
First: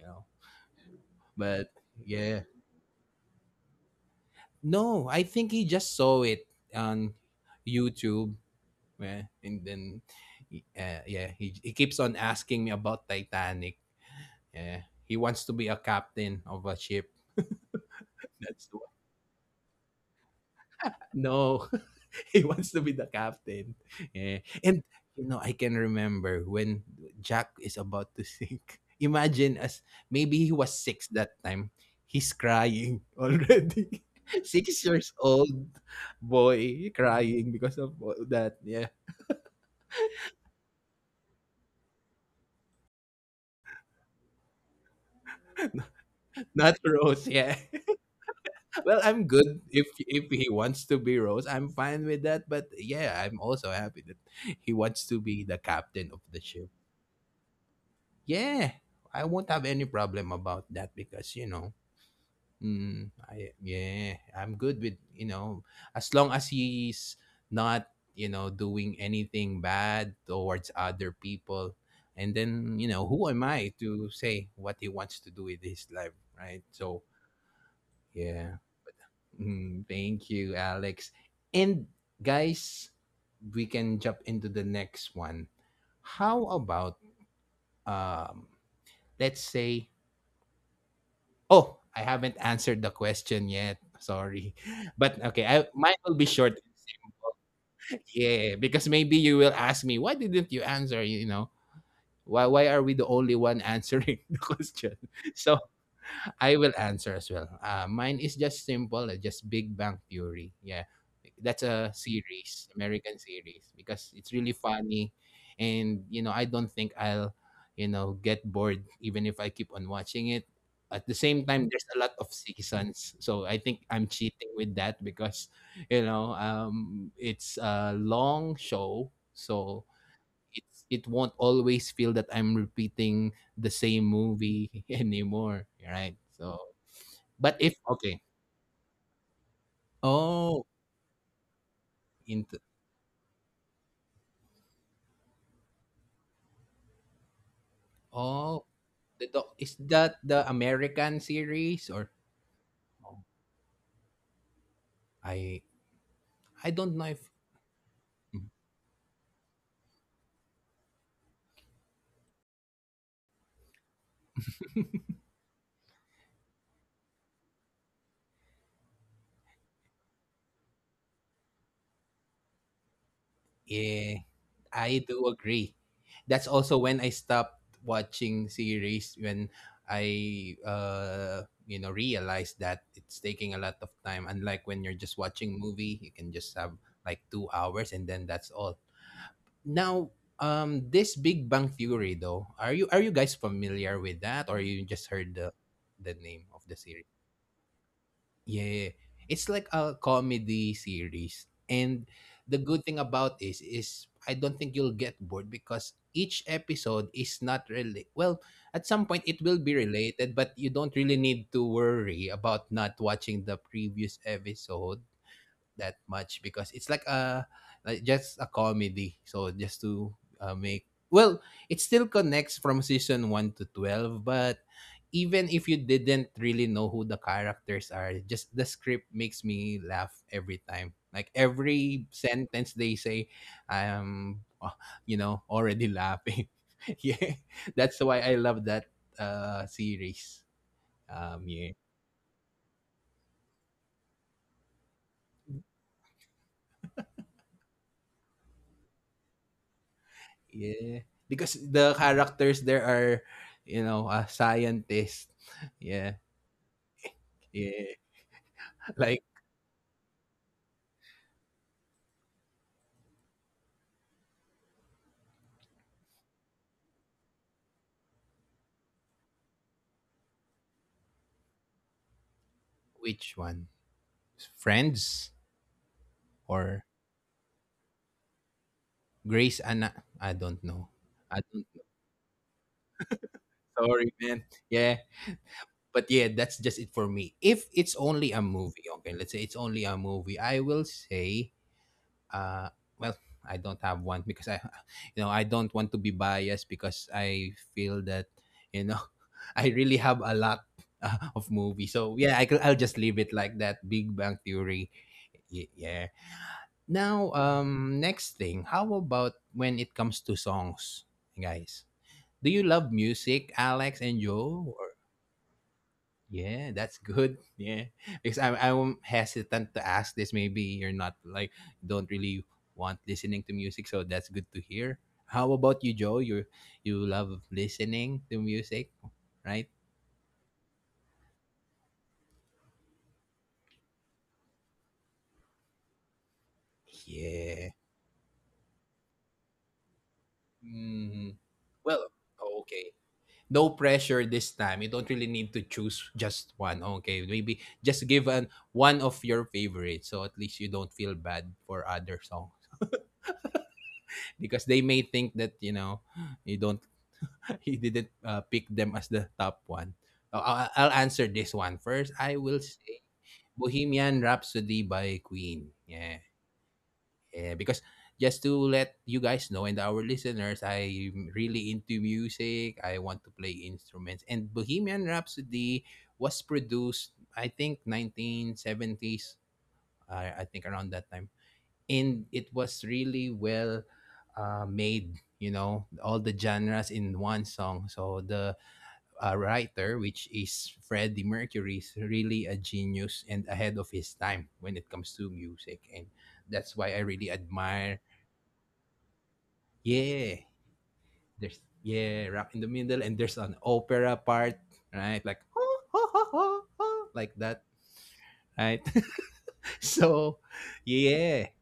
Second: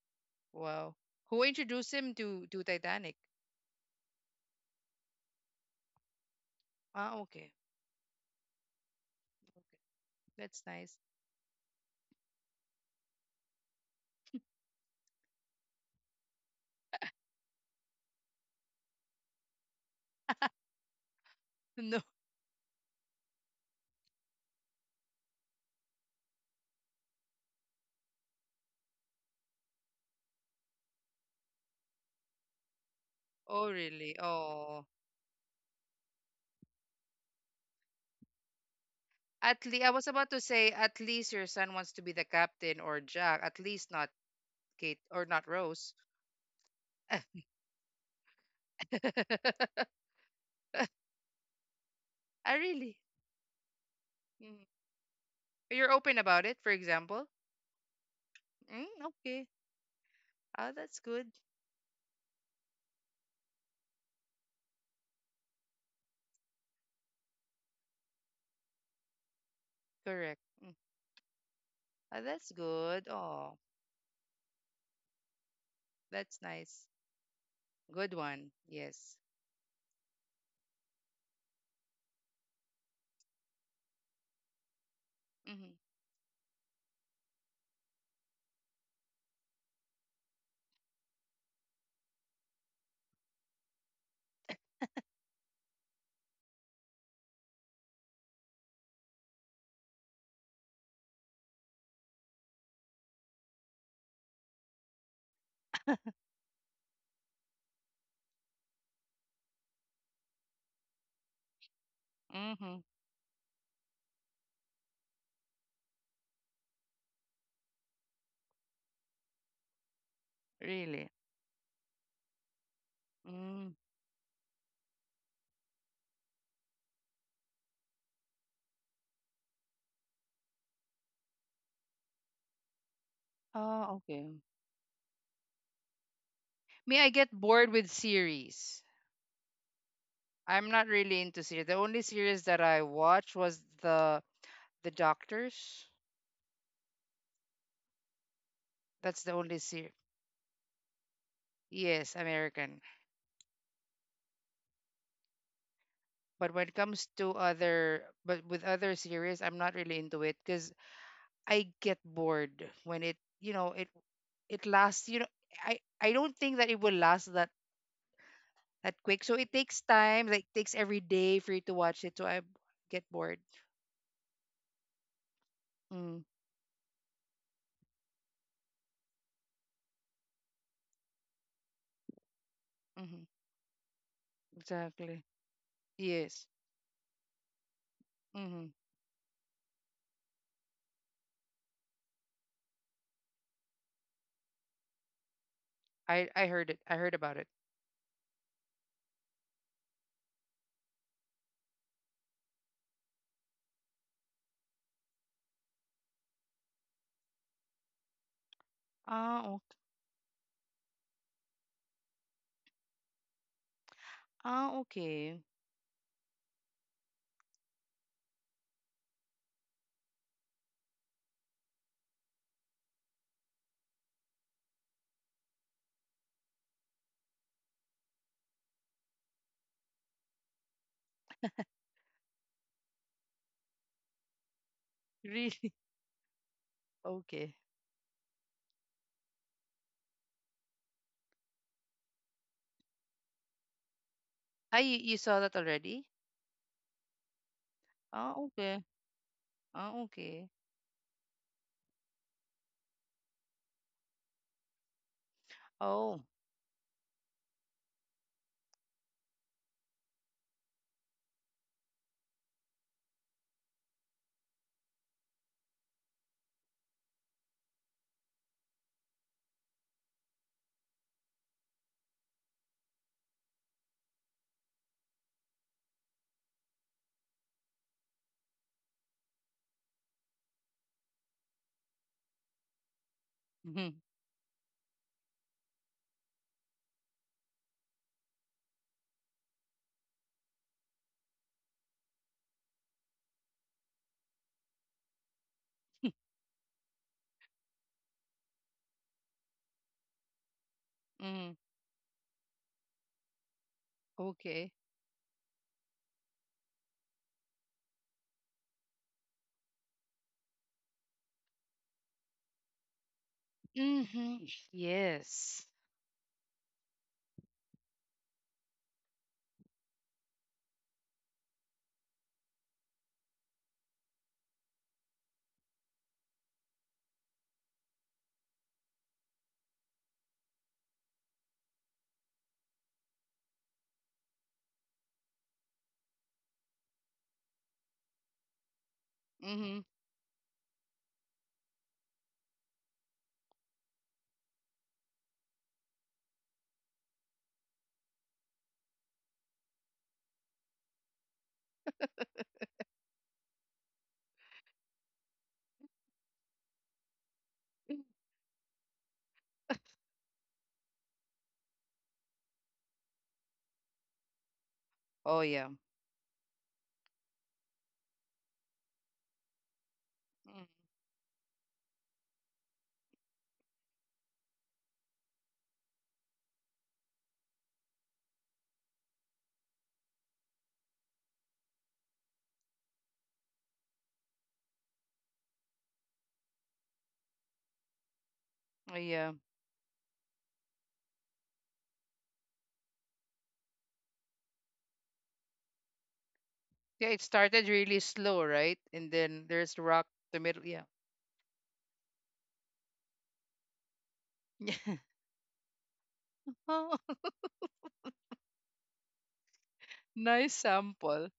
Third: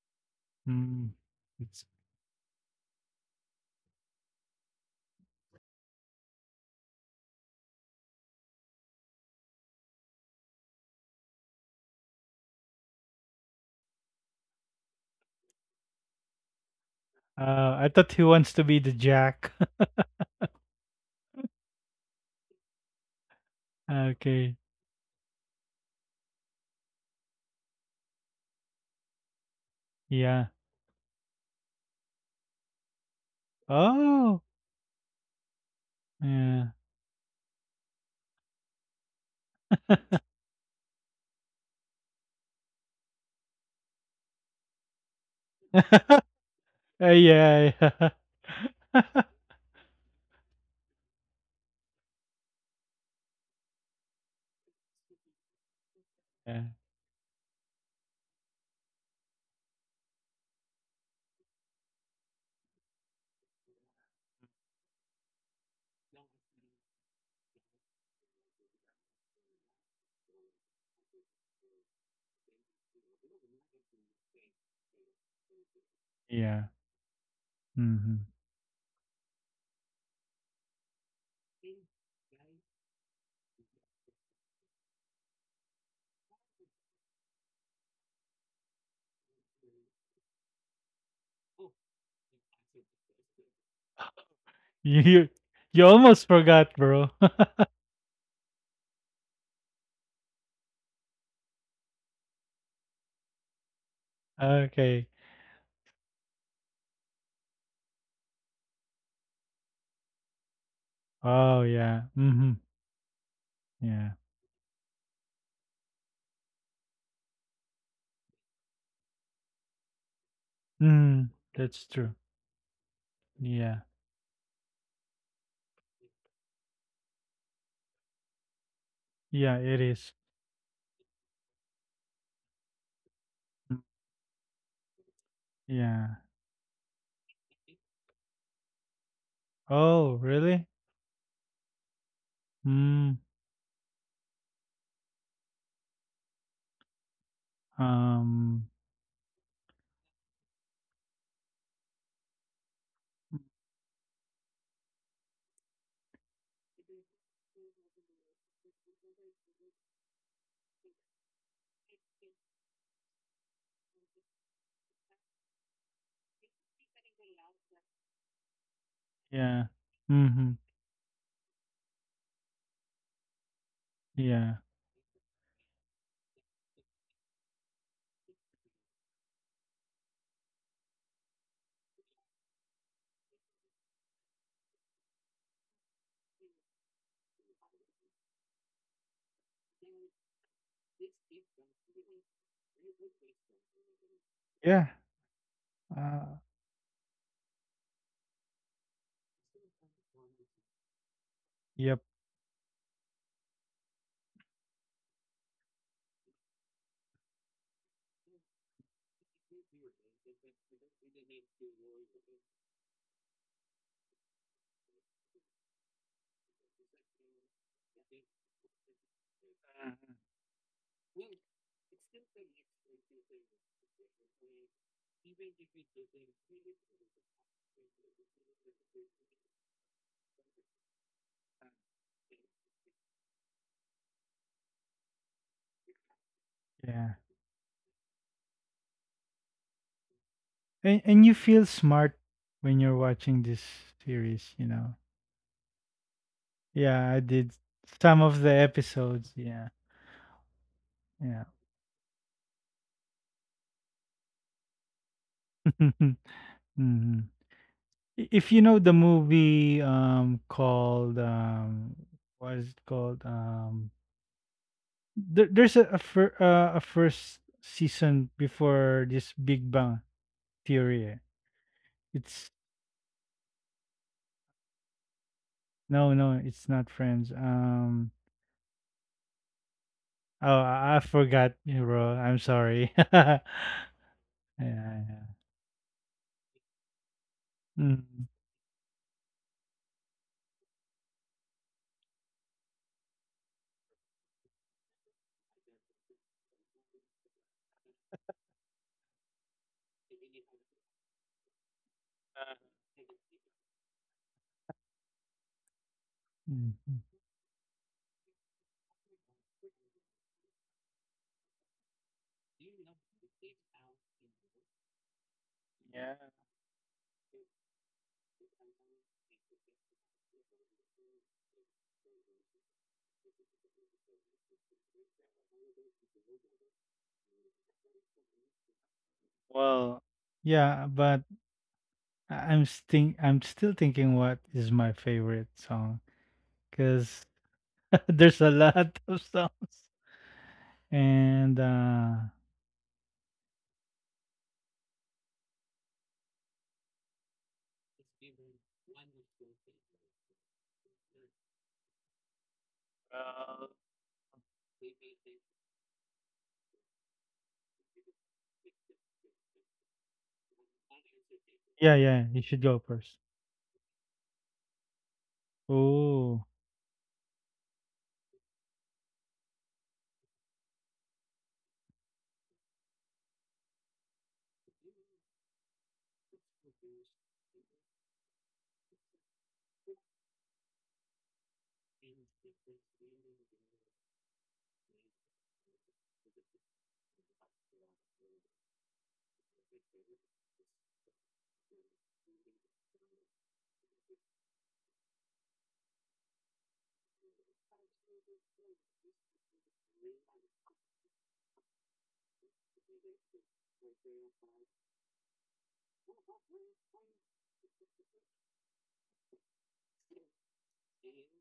Speaker 1: You know,
Speaker 3: Wow.
Speaker 2: Mm-hmm.
Speaker 3: Who
Speaker 1: but
Speaker 3: introduced him
Speaker 1: yeah,
Speaker 3: to Titanic?
Speaker 1: no, I think he just saw it on
Speaker 3: Ah, okay.
Speaker 1: YouTube, yeah, and
Speaker 3: Okay.
Speaker 1: then
Speaker 3: That's nice.
Speaker 1: yeah, he keeps on asking me about Titanic. Yeah, he wants to be a captain of a ship.
Speaker 2: Oh, I thought he wants
Speaker 1: That's
Speaker 2: to
Speaker 1: why.
Speaker 2: be the Jack.
Speaker 1: No,
Speaker 3: No.
Speaker 1: he wants to be the captain. Yeah.
Speaker 2: Okay,
Speaker 1: And you know, I can remember when Jack is about to sink. Imagine, as maybe he
Speaker 2: yeah.
Speaker 1: was 6 that time. He's crying
Speaker 3: Oh,
Speaker 1: already.
Speaker 3: really?
Speaker 2: Oh,
Speaker 1: six
Speaker 3: Oh.
Speaker 1: years old, boy
Speaker 2: yeah.
Speaker 1: crying because of that. Yeah.
Speaker 3: At least I was about to say, at least your son wants to be the captain or Jack. At least not Kate or not Rose.
Speaker 1: Not Rose, yeah.
Speaker 2: Yeah, yeah.
Speaker 1: Well, I'm good, if he wants to be Rose, I'm fine with that. But
Speaker 3: I
Speaker 1: yeah,
Speaker 3: really.
Speaker 1: I'm also happy that he
Speaker 3: Mm.
Speaker 1: wants to be the captain of
Speaker 3: You're
Speaker 1: the
Speaker 3: open
Speaker 1: ship.
Speaker 3: about it,
Speaker 2: Yeah,
Speaker 3: for example.
Speaker 1: Yeah, I
Speaker 3: Mm,
Speaker 1: won't have
Speaker 3: okay.
Speaker 1: any problem about that
Speaker 3: Ah,
Speaker 1: because
Speaker 3: that's
Speaker 1: you
Speaker 3: good.
Speaker 1: know. Mm, I'm good with, you know, as long as he's not, you know, doing anything bad towards
Speaker 3: Correct. Mm.
Speaker 1: other people. And
Speaker 3: Oh, that's
Speaker 1: then, you know,
Speaker 3: good.
Speaker 1: who am I
Speaker 3: Oh,
Speaker 1: to say what he wants to do with his life, right?
Speaker 3: that's
Speaker 2: yeah,
Speaker 1: So,
Speaker 3: nice. Good
Speaker 2: mhm.
Speaker 1: yeah.
Speaker 3: one. Yes.
Speaker 1: Mm, thank you, Alex. And guys, we can jump into the next one.
Speaker 3: Mm-hmm.
Speaker 1: How about um let's say. Oh, I haven't answered the question yet. Sorry. But
Speaker 2: You
Speaker 1: okay,
Speaker 2: you
Speaker 1: I mine
Speaker 2: you
Speaker 1: will be
Speaker 2: almost
Speaker 1: short.
Speaker 2: forgot, bro.
Speaker 1: Yeah, yeah, yeah, because maybe you will ask me, why didn't you answer? You know, why are we the only one answering the question?
Speaker 2: Okay.
Speaker 1: So I will answer as well. Mine is just simple, just Big Bang Theory. Yeah, that's a
Speaker 2: Oh, yeah,
Speaker 1: series,
Speaker 2: mhm,
Speaker 3: Mm-hmm.
Speaker 1: American series, because it's
Speaker 2: yeah.
Speaker 1: really funny, and you know, I don't think you know, get bored even if I keep on watching it. At the
Speaker 3: Really.
Speaker 1: same
Speaker 2: Mm,
Speaker 1: time, there's a
Speaker 2: that's
Speaker 1: lot of
Speaker 2: true.
Speaker 1: seasons, so I think
Speaker 3: Mm.
Speaker 1: I'm
Speaker 2: Yeah.
Speaker 1: cheating with that because, you know, it's a long show, so
Speaker 2: Yeah, it is.
Speaker 1: it won't always feel that I'm repeating the same
Speaker 2: Mm,
Speaker 3: Oh, okay.
Speaker 1: movie anymore, right?
Speaker 2: yeah.
Speaker 1: So,
Speaker 3: Me, I
Speaker 1: but
Speaker 3: get
Speaker 1: if
Speaker 3: bored
Speaker 1: okay,
Speaker 3: with series.
Speaker 2: Oh,
Speaker 1: oh,
Speaker 2: really?
Speaker 3: I'm not really into series. The only
Speaker 1: into
Speaker 3: series that I
Speaker 2: Mm,
Speaker 3: watched was the Doctors.
Speaker 1: oh,
Speaker 2: um,
Speaker 1: the
Speaker 3: That's the
Speaker 1: doc, is
Speaker 3: only series.
Speaker 1: that the American series or
Speaker 3: Yes, American.
Speaker 1: I
Speaker 3: But when
Speaker 1: don't
Speaker 3: it
Speaker 1: know
Speaker 3: comes
Speaker 1: if.
Speaker 3: to other, but with other series, I'm not really into it because I get bored when it lasts. You know, I don't think that it will last that quick. So it
Speaker 2: yeah.
Speaker 3: takes time. Like
Speaker 2: Mhm,
Speaker 3: takes every day for you to watch it. So I get bored.
Speaker 1: Yeah,
Speaker 2: yeah.
Speaker 1: I do agree. That's
Speaker 3: Mm,
Speaker 1: also when I stopped watching series, when I you know, realized that it's
Speaker 3: mm-hmm,
Speaker 1: taking a lot of time. Unlike when you're just
Speaker 3: exactly.
Speaker 1: watching movie, you can just
Speaker 3: Yes.
Speaker 1: have like 2 hours and then that's all.
Speaker 3: Mm-hmm.
Speaker 1: Now, this Big Bang Theory though, are you guys familiar with that, or you just
Speaker 2: Yeah,
Speaker 1: heard the name
Speaker 2: uh,
Speaker 3: I
Speaker 1: of
Speaker 3: I
Speaker 1: the
Speaker 3: heard it.
Speaker 1: series?
Speaker 3: I heard about it.
Speaker 1: Yeah. It's like a comedy series. And
Speaker 2: yep.
Speaker 1: the good thing about this is I don't think you'll get bored because each episode is not really, well, at some point it will
Speaker 3: Ah,
Speaker 1: be
Speaker 3: okay.
Speaker 1: related, but you don't really need to worry about not watching the previous episode
Speaker 3: Ah, okay.
Speaker 1: that much because it's like a just a comedy. So just to
Speaker 2: Mhm.
Speaker 1: make well, it still connects from season 1 to 12, but even if you didn't really know who the characters are, just the script makes me laugh every time. Like every sentence they say, I'm, uh, you know, already
Speaker 3: Really?
Speaker 1: laughing. Yeah,
Speaker 2: Yeah.
Speaker 3: Okay.
Speaker 1: that's why I love that series.
Speaker 2: And you
Speaker 1: Yeah.
Speaker 2: feel smart when you're watching this series, you
Speaker 3: Ah,
Speaker 2: know.
Speaker 3: you saw that already?
Speaker 2: Yeah, I did some
Speaker 3: Ah,
Speaker 2: of the
Speaker 3: okay.
Speaker 2: episodes, yeah.
Speaker 3: Ah, okay.
Speaker 1: Yeah,
Speaker 2: Yeah.
Speaker 1: because the characters there are, you know, a scientist. Yeah,
Speaker 3: Oh.
Speaker 2: Mhm.
Speaker 1: yeah.
Speaker 2: If you know the
Speaker 1: Like
Speaker 2: movie called what is it called? There's a first season before this Big Bang Theory. It's
Speaker 1: which one? Friends
Speaker 2: no, no, it's
Speaker 1: or
Speaker 2: not Friends. Um
Speaker 1: Grace Anna? I
Speaker 2: oh,
Speaker 1: don't know.
Speaker 2: I
Speaker 1: I don't.
Speaker 2: forgot, you bro. I'm sorry. Yeah,
Speaker 3: Mhm.
Speaker 1: Sorry, man. Yeah,
Speaker 2: yeah.
Speaker 1: but yeah, that's just it for me. If it's only
Speaker 2: Mm,
Speaker 1: a movie, okay. Let's say it's only a movie. I will say uh well I don't have one because I you know, I don't want to be biased because I feel that, you know, I really have a lot of
Speaker 3: Mhm.
Speaker 1: movies. So yeah,
Speaker 2: Uh,
Speaker 1: I'll just leave it like that. Big Bang Theory.
Speaker 3: Okay.
Speaker 1: Yeah. Now,
Speaker 2: mm.
Speaker 1: next thing, how about when it comes to songs, guys? Do you love music, Alex and
Speaker 3: Mm.
Speaker 1: Joe?
Speaker 3: Mhm. Yes.
Speaker 2: Yeah.
Speaker 1: Yeah, that's good. Yeah, because I'm hesitant to ask this. Maybe you're not like, don't really want listening to music, so that's good to hear. How about you, Joe? You love listening to music, right?
Speaker 2: Well, Yeah, but I'm think I'm still thinking what is my favorite song because
Speaker 1: Yeah.
Speaker 2: there's a lot of
Speaker 3: Mm.
Speaker 2: songs
Speaker 1: Mhm.
Speaker 2: and
Speaker 1: Well, okay. No pressure this time. You don't really need to choose just one. Okay, maybe just give an one of your favorites, so at least you don't feel bad for other songs
Speaker 2: uh,
Speaker 1: because they may think that, you know, you don't he didn't
Speaker 3: Mhm.
Speaker 1: pick them as the top one. I'll answer this one first.
Speaker 2: yeah,
Speaker 1: I
Speaker 2: yeah,
Speaker 1: will
Speaker 2: you should go
Speaker 1: say
Speaker 2: first.
Speaker 1: Bohemian Rhapsody by
Speaker 3: Oh,
Speaker 1: Queen.
Speaker 3: yeah.
Speaker 1: Yeah,
Speaker 2: Oh,
Speaker 1: yeah. Because just to let you guys know and our listeners,
Speaker 3: Mm.
Speaker 1: I'm really into music. I want to play instruments, and Bohemian Rhapsody was produced, I think, 1970s. I think around that time, and it was really well made. You know, all the genres in one song. So the
Speaker 3: Oh, yeah.
Speaker 1: writer, which is Freddie Mercury, is really a genius and ahead of his time when it comes to music, and that's why I
Speaker 3: Yeah,
Speaker 1: really
Speaker 3: it started
Speaker 1: admire.
Speaker 3: really slow, right? And then there's rock
Speaker 1: Yeah,
Speaker 3: the middle. Yeah.
Speaker 1: there's rock in the middle, and there's an opera part,
Speaker 3: Yeah.
Speaker 1: right? Like
Speaker 3: Oh,
Speaker 1: like that, right? So
Speaker 3: nice sample.
Speaker 1: yeah,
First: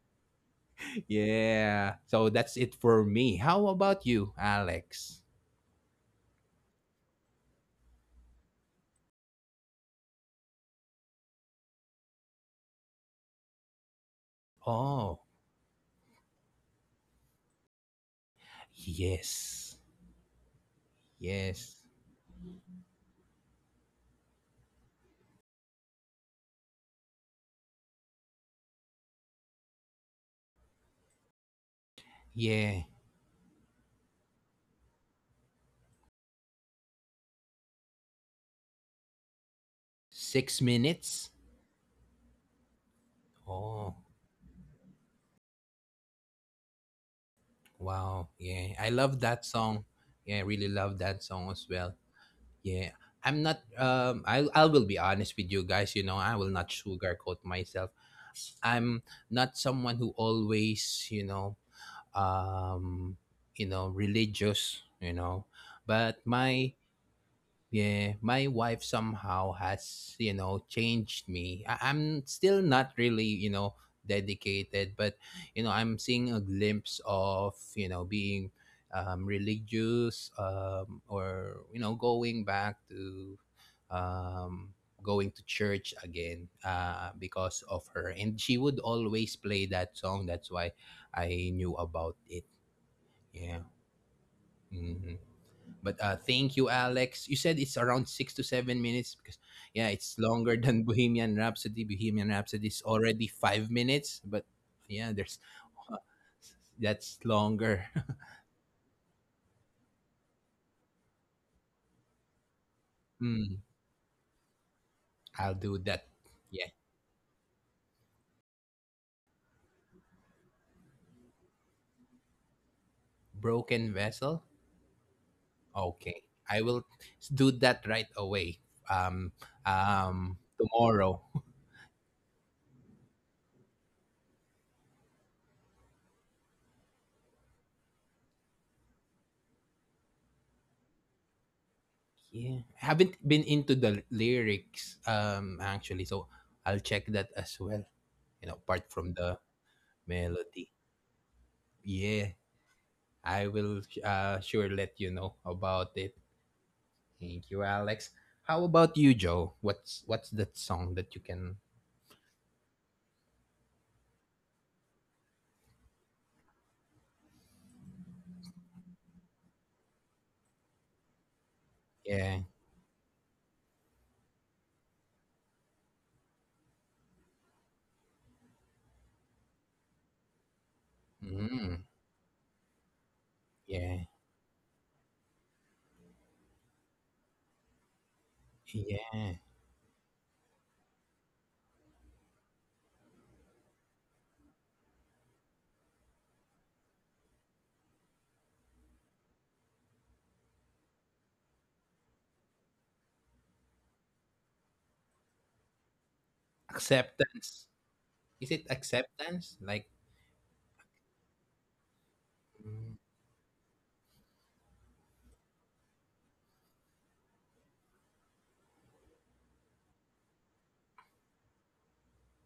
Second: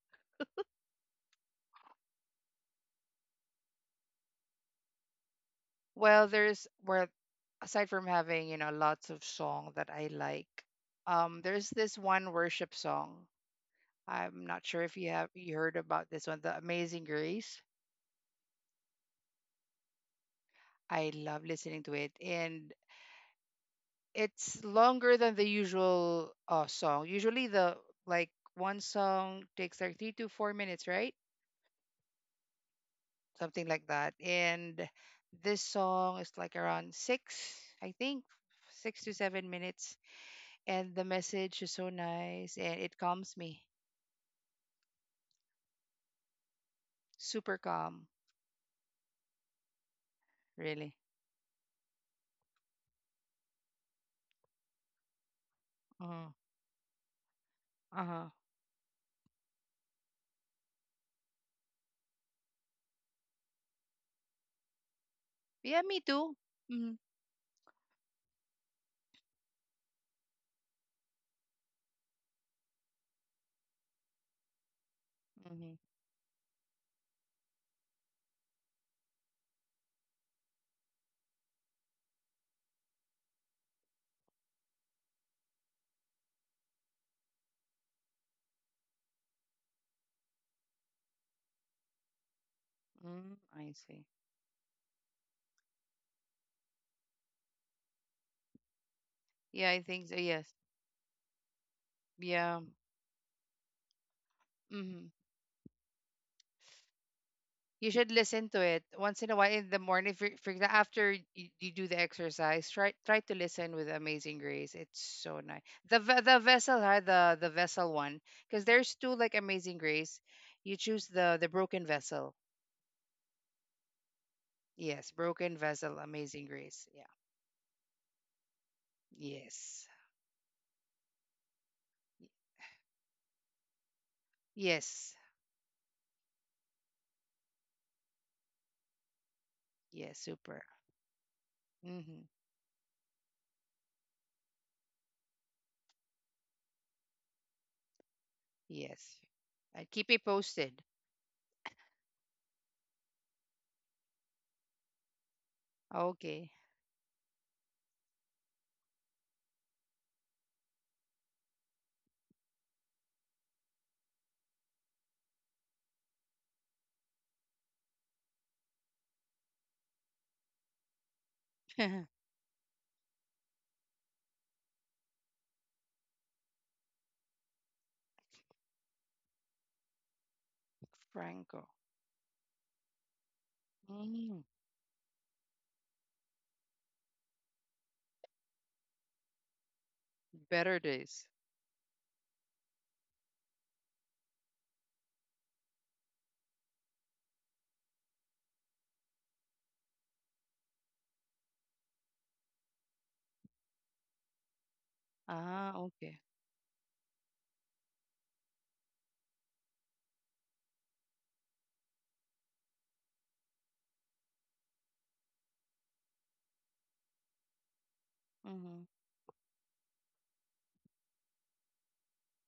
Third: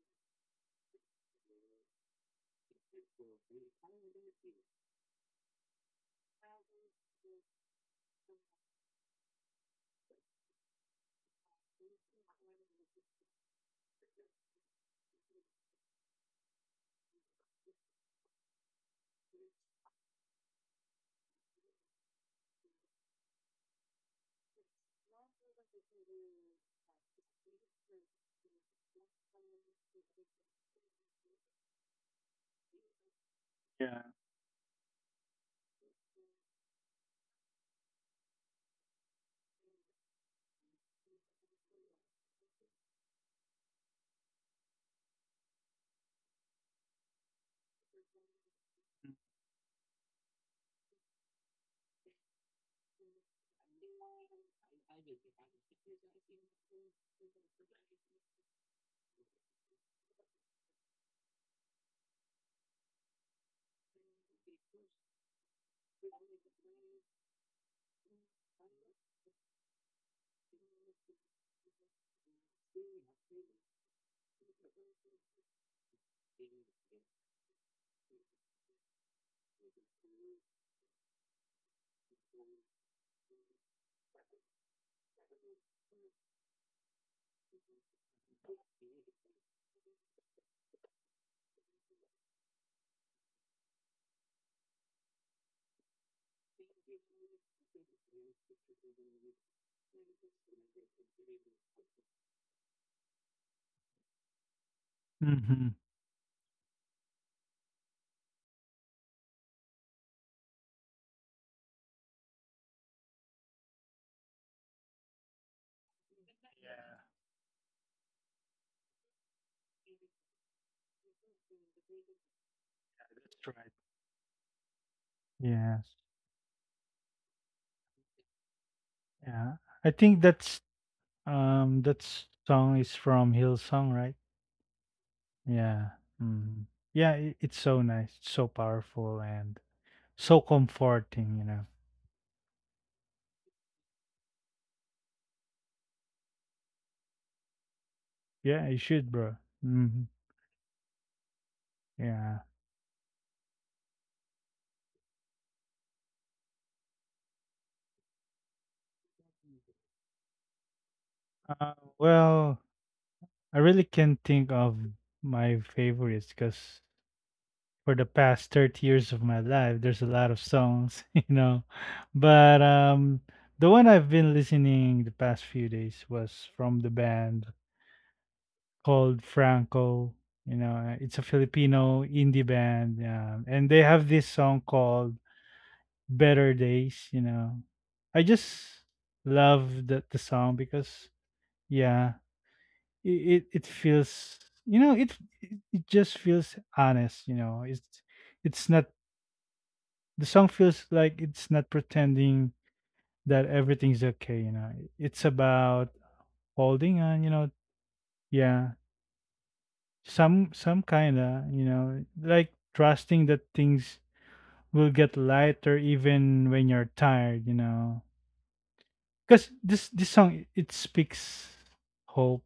Speaker 1: yeah. So that's it for me. How about you, Alex?
Speaker 3: Well, aside from having lots of song that I like, there's this one worship song. I'm not sure if you
Speaker 1: Oh
Speaker 3: have you heard about this one, The Amazing Grace.
Speaker 1: yes,
Speaker 3: I love
Speaker 1: yes,
Speaker 3: listening to it. And it's longer than the usual song. Usually the like one song takes like 3 to 4 minutes, right?
Speaker 1: yeah.
Speaker 3: Something like
Speaker 2: yeah,
Speaker 3: that. And this song is like around 6, I think, 6 to 7 minutes.
Speaker 1: Six
Speaker 3: And the
Speaker 1: minutes.
Speaker 3: message is so nice, and it calms me.
Speaker 1: Oh
Speaker 3: Super calm,
Speaker 1: wow, yeah. I love that song. Yeah, I really
Speaker 3: really.
Speaker 1: love that song as well. Yeah. I'm not I will be honest with you guys, you know,
Speaker 3: Uh
Speaker 1: I will not sugarcoat myself.
Speaker 3: huh.
Speaker 1: I'm not someone who always, um, you know, religious, you know,
Speaker 3: Yeah, me
Speaker 1: but
Speaker 3: too.
Speaker 1: my
Speaker 3: Mm-hmm.
Speaker 1: yeah, my wife somehow has, you know, changed me. I'm still not really, you know, dedicated, but, you know,
Speaker 3: Mm-hmm.
Speaker 1: I'm seeing a glimpse of, you know, being religious or, you know, going back to um, going to church again because of her. And she would always play that song. That's why I knew about it.
Speaker 3: Mm,
Speaker 1: Yeah.
Speaker 3: I see.
Speaker 1: Mm-hmm. But thank you, Alex. You said it's around 6 to 7 minutes because,
Speaker 3: Yeah, I
Speaker 1: yeah,
Speaker 3: think
Speaker 1: it's
Speaker 3: so. Yes.
Speaker 1: longer than Bohemian Rhapsody. Bohemian
Speaker 3: Yeah.
Speaker 1: Rhapsody is already 5 minutes, but
Speaker 3: Mm-hmm.
Speaker 1: yeah, there's
Speaker 2: mm-hmm.
Speaker 1: that's longer.
Speaker 3: You should listen to it once in a while in the morning. For example, after you do the exercise, try to
Speaker 1: Hmm,
Speaker 3: listen with Amazing Grace. It's so
Speaker 1: I'll
Speaker 3: nice.
Speaker 1: do
Speaker 3: The
Speaker 1: that.
Speaker 3: ve- the
Speaker 1: Yeah,
Speaker 3: vessel,
Speaker 2: Yeah.
Speaker 3: huh? The vessel one, because there's two like Amazing Grace. You choose the broken vessel.
Speaker 2: That's right.
Speaker 1: broken vessel.
Speaker 3: Yes, broken
Speaker 2: Yes.
Speaker 3: vessel,
Speaker 1: Okay,
Speaker 3: Amazing
Speaker 1: I
Speaker 3: Grace.
Speaker 1: will
Speaker 3: Yeah.
Speaker 1: do that right away. Um,
Speaker 2: Yeah.
Speaker 3: Yes.
Speaker 2: I think that's
Speaker 1: tomorrow.
Speaker 2: That song is from Hillsong, right?
Speaker 3: Yes.
Speaker 2: Yeah. Mm. Yeah, I it's so nice, it's so powerful, and
Speaker 3: Yes.
Speaker 2: so
Speaker 3: Super.
Speaker 2: comforting, you know.
Speaker 3: Mm-hmm.
Speaker 1: Yeah, I haven't been into the lyrics. Actually, so I'll check that as well. You know,
Speaker 2: Yeah, you
Speaker 1: apart
Speaker 2: should,
Speaker 3: Yes.
Speaker 1: from
Speaker 2: bro.
Speaker 1: the
Speaker 3: I
Speaker 2: Hmm.
Speaker 3: keep it posted.
Speaker 1: melody. Yeah,
Speaker 2: Yeah.
Speaker 1: I will sure let you know about it.
Speaker 3: Okay.
Speaker 1: Thank you, Alex. How about you, Joe? What's that song that you can?
Speaker 2: Well, I really can't think of my favorites because for the past 30 years of my life, there's a lot of songs, you know.
Speaker 1: Yeah,
Speaker 2: But the one I've been listening the past few days was from the band called Franco. You know, it's a
Speaker 3: Franco.
Speaker 1: mm,
Speaker 2: Filipino indie band, and they
Speaker 1: yeah,
Speaker 2: have this
Speaker 3: Mm,
Speaker 2: song called "Better Days." You know, I just
Speaker 1: yeah.
Speaker 2: love the song
Speaker 3: better
Speaker 2: because
Speaker 3: days.
Speaker 2: yeah, it feels you know it just feels honest. You know, it's not the song feels like it's not pretending that everything's okay. You know, it's
Speaker 3: Ah,
Speaker 2: about
Speaker 3: okay.
Speaker 2: holding on. You know,
Speaker 1: Acceptance. Is it
Speaker 2: yeah.
Speaker 1: acceptance? Like,
Speaker 2: Some kinda you know like
Speaker 1: mm,
Speaker 2: trusting that things will get lighter even when you're tired you know
Speaker 3: Mm-hmm.
Speaker 2: because this song it speaks hope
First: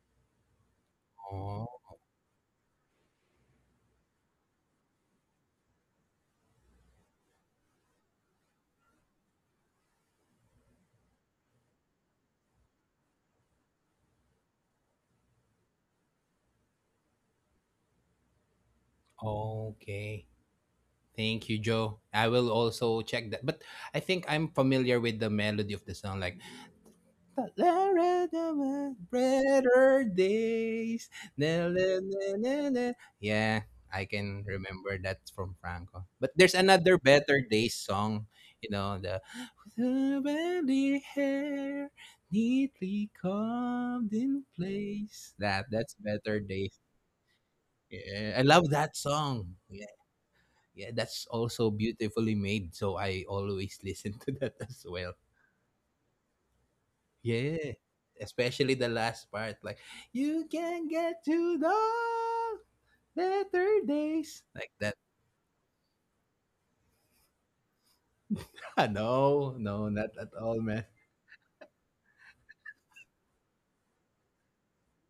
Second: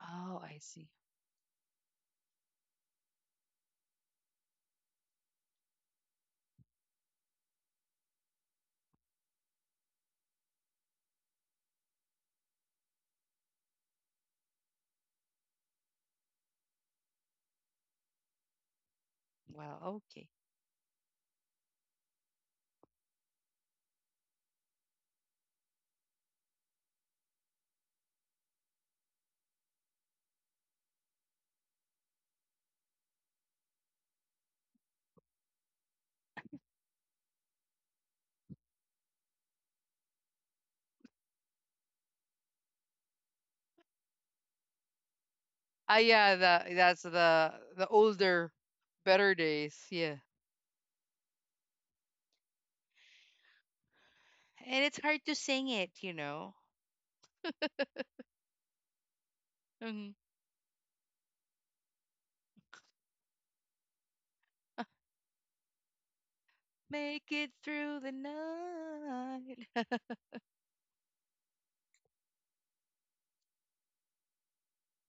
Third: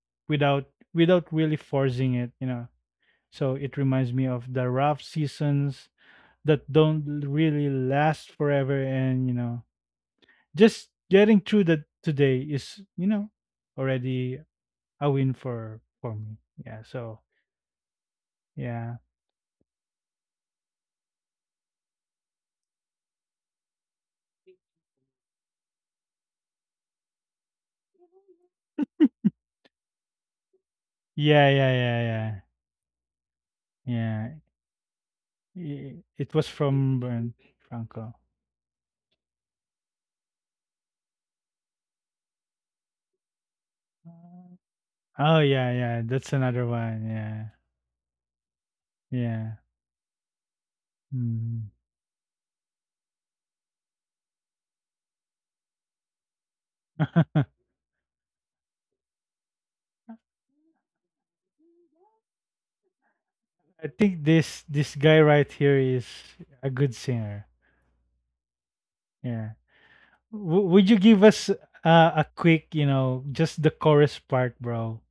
Speaker 3: Oh, I
Speaker 2: without
Speaker 3: see.
Speaker 2: really
Speaker 1: oh,
Speaker 2: forcing it you know so it reminds me of the rough seasons that don't really last forever and you know just getting through that today is you know already a win for me yeah so yeah
Speaker 3: Wow,
Speaker 1: okay.
Speaker 3: okay.
Speaker 1: Thank you, Joe. I will also check that. But I think I'm familiar with the melody of the song. Like, but there are the better days.
Speaker 2: yeah
Speaker 1: Na-
Speaker 2: yeah
Speaker 1: na- na-
Speaker 2: yeah
Speaker 1: na- na. Yeah,
Speaker 2: yeah
Speaker 1: I
Speaker 2: yeah
Speaker 1: can remember that from
Speaker 2: I
Speaker 1: Franco. But
Speaker 2: it was
Speaker 1: there's another
Speaker 2: from Bern
Speaker 1: better days
Speaker 2: Franco.
Speaker 1: song, you know, the smelly hair neatly combed in
Speaker 2: Uh,
Speaker 1: place.
Speaker 2: Oh,
Speaker 1: That
Speaker 2: yeah,
Speaker 1: that's
Speaker 3: Ah,
Speaker 2: yeah, that's
Speaker 1: better
Speaker 3: yeah,
Speaker 2: another
Speaker 1: days.
Speaker 3: the that's
Speaker 2: one, yeah.
Speaker 3: the
Speaker 1: Yeah, I
Speaker 3: older,
Speaker 1: love that
Speaker 3: better
Speaker 2: Yeah.
Speaker 1: song.
Speaker 3: days.
Speaker 1: Yeah,
Speaker 3: Yeah,
Speaker 1: yeah, that's also
Speaker 2: Mhm.
Speaker 1: beautifully made. So I always listen to that as
Speaker 3: and it's
Speaker 1: well.
Speaker 3: hard to sing it.
Speaker 1: Yeah, especially the last part, like
Speaker 3: Hmm.
Speaker 1: you can get to the better
Speaker 2: I think
Speaker 1: days, like that.
Speaker 2: this guy right here is a good
Speaker 3: Make
Speaker 2: singer.
Speaker 3: it through the
Speaker 2: Yeah.
Speaker 1: No,
Speaker 3: night.
Speaker 1: no, not at all, man.
Speaker 2: Would you give us a quick, you know, just the chorus part, bro?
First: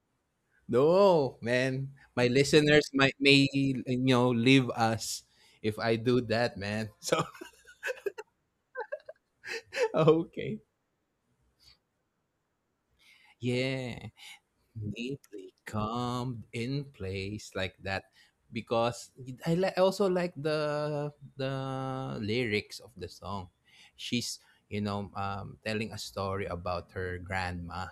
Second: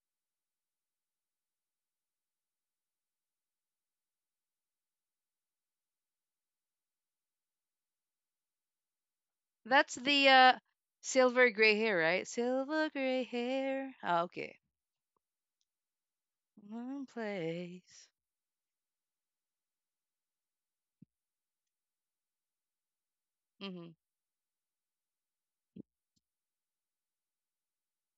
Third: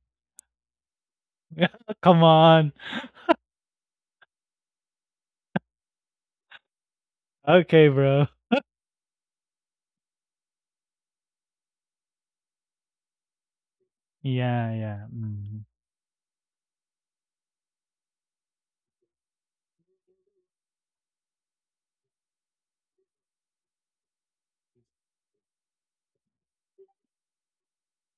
Speaker 1: No, man.
Speaker 2: Come
Speaker 1: My
Speaker 2: on.
Speaker 1: listeners might may leave us if I do that, man. So
Speaker 2: Okay, bro.
Speaker 3: That's the
Speaker 1: okay,
Speaker 3: silver gray hair, right? Silver gray hair.
Speaker 1: yeah.
Speaker 3: Ah, okay.
Speaker 2: Yeah, yeah.
Speaker 1: Neatly
Speaker 2: Mhm.
Speaker 1: calmed in
Speaker 3: One
Speaker 1: place like that
Speaker 3: place.
Speaker 1: because I also like the lyrics of the song.
Speaker 3: Mm-hmm.
Speaker 1: She's telling a story about her grandma,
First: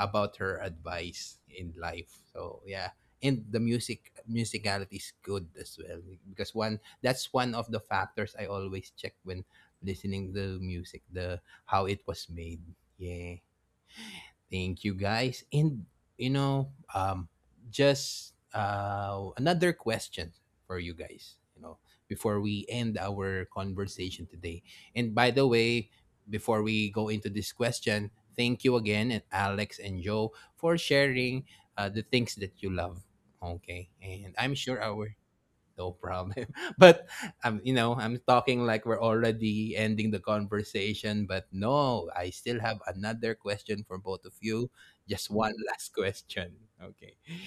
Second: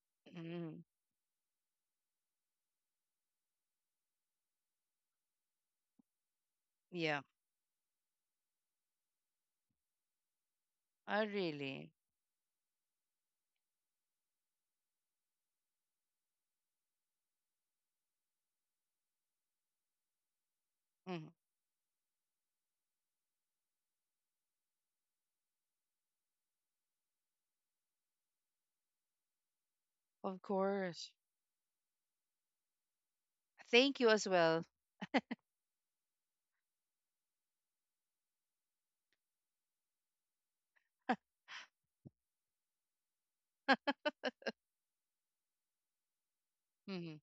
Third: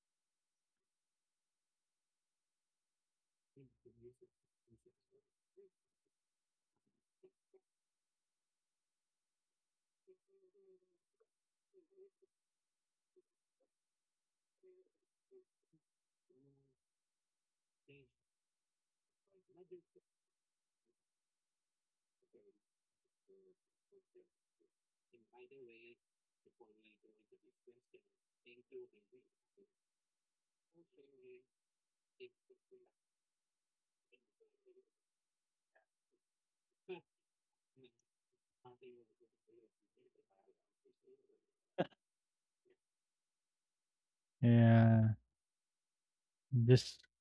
Speaker 1: about her
Speaker 3: Hmm.
Speaker 1: advice in life, so yeah. And the musicality is good as well, because
Speaker 3: Yeah.
Speaker 1: one of the factors I always check when listening to music, the
Speaker 3: Oh,
Speaker 1: how it
Speaker 3: really?
Speaker 1: was made. Yeah. Thank you guys. And you know, um just another question for you guys,
Speaker 3: Hmm.
Speaker 1: before we end our conversation today. And by the way, before we go into this question, thank you again and Alex and Joe
Speaker 3: Of
Speaker 1: for
Speaker 3: course.
Speaker 1: sharing the things that you love. Okay.
Speaker 3: Thank you
Speaker 1: And
Speaker 3: as
Speaker 1: I'm sure
Speaker 3: well.
Speaker 1: our no problem. But I'm talking like we're already ending the conversation. But no, I still have another question for both of you. Just
Speaker 2: Yeah.
Speaker 1: one last question. Okay.
Speaker 2: Just
Speaker 3: Mm-hmm.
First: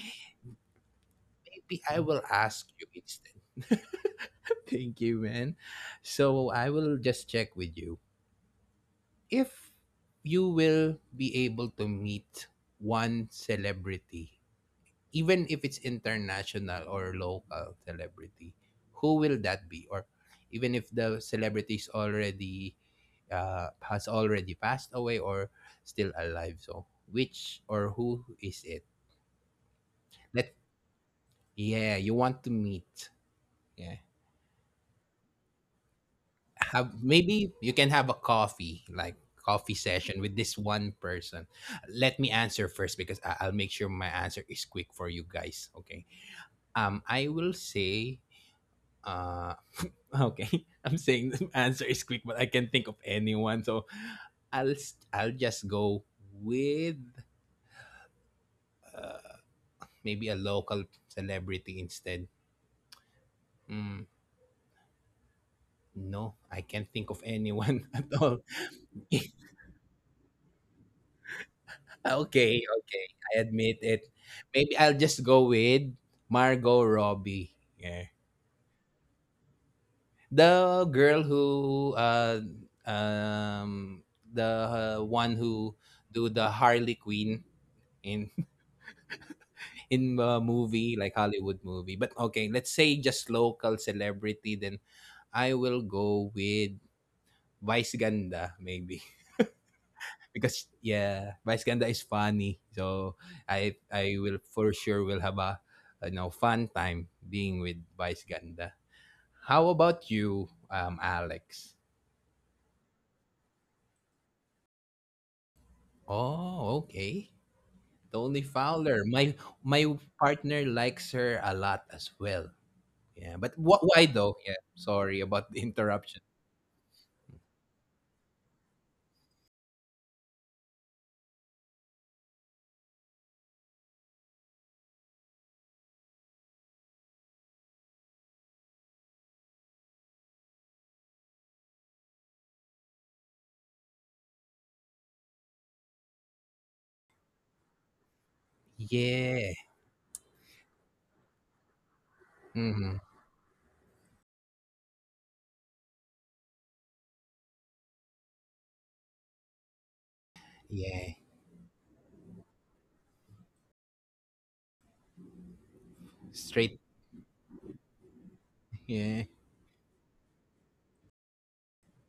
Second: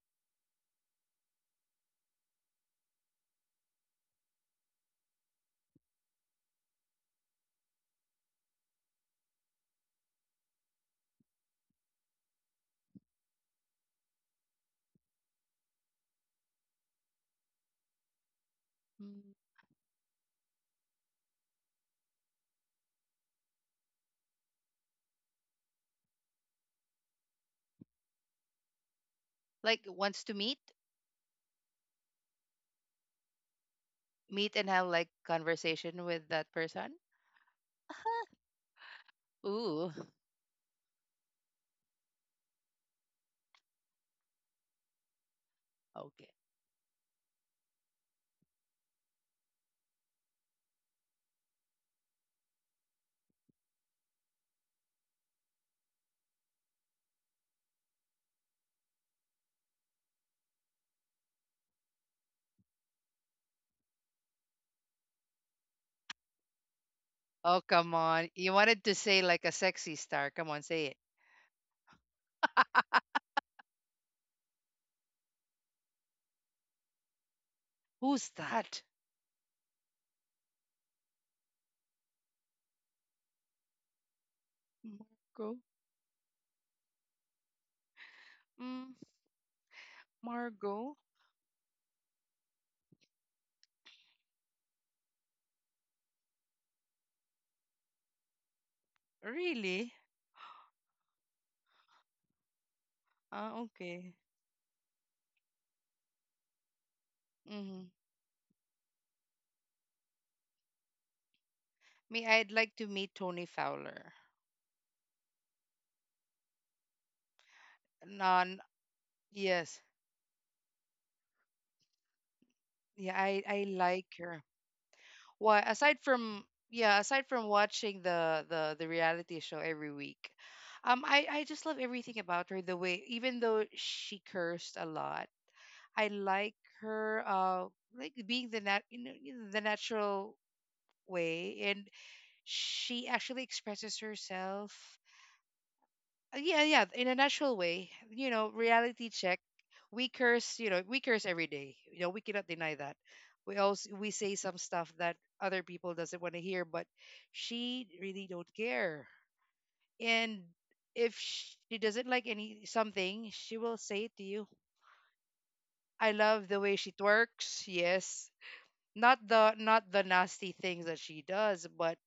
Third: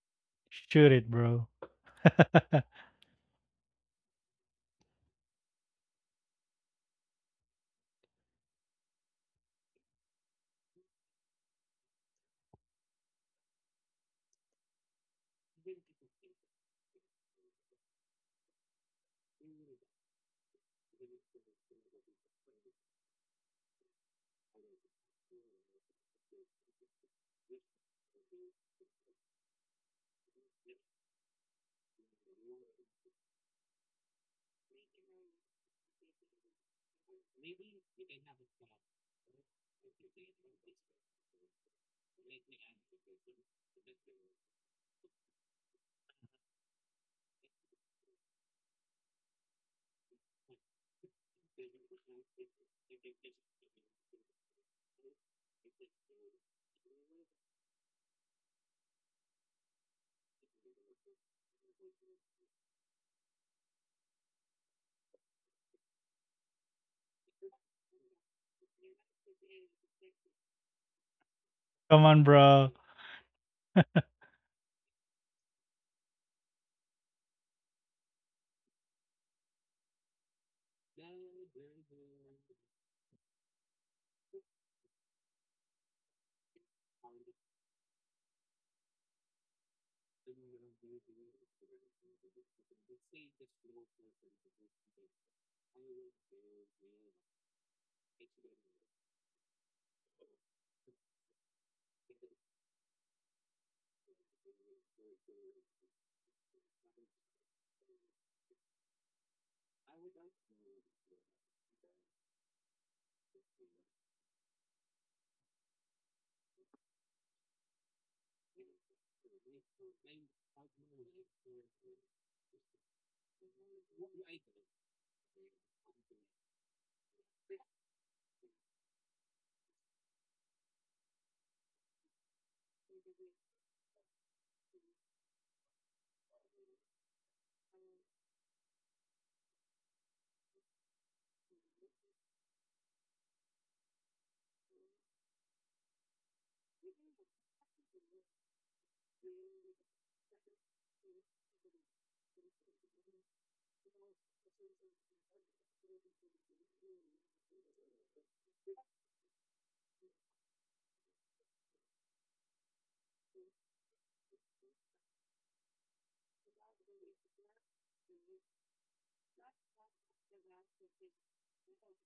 Speaker 2: shoot it, bro.
Speaker 1: Maybe I will ask you instead. Thank you, man. So I will just check with you. If you will be able to meet one celebrity, even if it's international or local celebrity, who will that be? Or even if the celebrity is already has already passed away or still alive. So which or who is it?
Speaker 3: Like, wants to
Speaker 1: Let
Speaker 3: meet?
Speaker 1: yeah, you want to meet. Yeah.
Speaker 3: Meet and have, like, conversation with that person?
Speaker 1: Have maybe you can have a coffee, like coffee
Speaker 3: Ooh,
Speaker 1: session with this one person. Let me answer first because I'll make sure my answer is quick for you guys. Okay.
Speaker 3: okay.
Speaker 1: I will say uh, okay, I'm saying the answer is quick, but I can't think of anyone. So I'll just go with maybe a local celebrity instead. Mm, no, I can't think of
Speaker 3: Oh,
Speaker 1: anyone
Speaker 3: come
Speaker 1: at
Speaker 3: on.
Speaker 1: all.
Speaker 3: You wanted to say like a sexy star. Come on, say
Speaker 2: Come on,
Speaker 1: Okay,
Speaker 2: bro.
Speaker 1: okay,
Speaker 3: it.
Speaker 1: I admit it. Maybe I'll just go with Margot Robbie. Yeah,
Speaker 3: Who's that?
Speaker 1: the girl who um the one
Speaker 3: Margot.
Speaker 1: who do the Harley Quinn in
Speaker 3: Mm,
Speaker 1: in a
Speaker 3: Margot.
Speaker 1: movie, like Hollywood movie. But okay, let's say just local celebrity. Then I will go with Vice Ganda maybe
Speaker 3: Really?
Speaker 1: because yeah, Vice Ganda is funny. So
Speaker 3: Ah,
Speaker 1: I
Speaker 3: okay.
Speaker 1: I will for sure will have a fun time being with
Speaker 3: Hmm.
Speaker 1: Vice Ganda. How about you, Alex?
Speaker 3: Me, I'd like to meet Tony Fowler.
Speaker 1: Oh, okay. Tony
Speaker 3: Non.
Speaker 1: Fowler. My
Speaker 3: Yes.
Speaker 1: my partner likes her a lot as well.
Speaker 3: Yeah,
Speaker 1: Yeah,
Speaker 3: I
Speaker 1: but
Speaker 3: I
Speaker 1: why
Speaker 3: like
Speaker 1: though?
Speaker 3: her.
Speaker 1: Yeah, sorry about the
Speaker 3: Why, aside
Speaker 1: interruption.
Speaker 3: from yeah aside from watching the reality show every week, I just love everything about her, the way, even though she cursed a lot. I like her, like being the nat you know, the natural way. And she actually expresses herself, yeah, yeah. In a natural way, reality check.
Speaker 1: Yeah.
Speaker 3: We curse every day. You know, we cannot deny that.
Speaker 1: Mhm.
Speaker 3: We say some stuff that other people doesn't want to hear, but she really don't care. And
Speaker 1: Yeah.
Speaker 3: if she doesn't like any something, she will say it to you. I love the way
Speaker 1: Straight.
Speaker 3: she twerks. Yes,
Speaker 1: Yeah.
Speaker 3: not the, nasty things that she does, but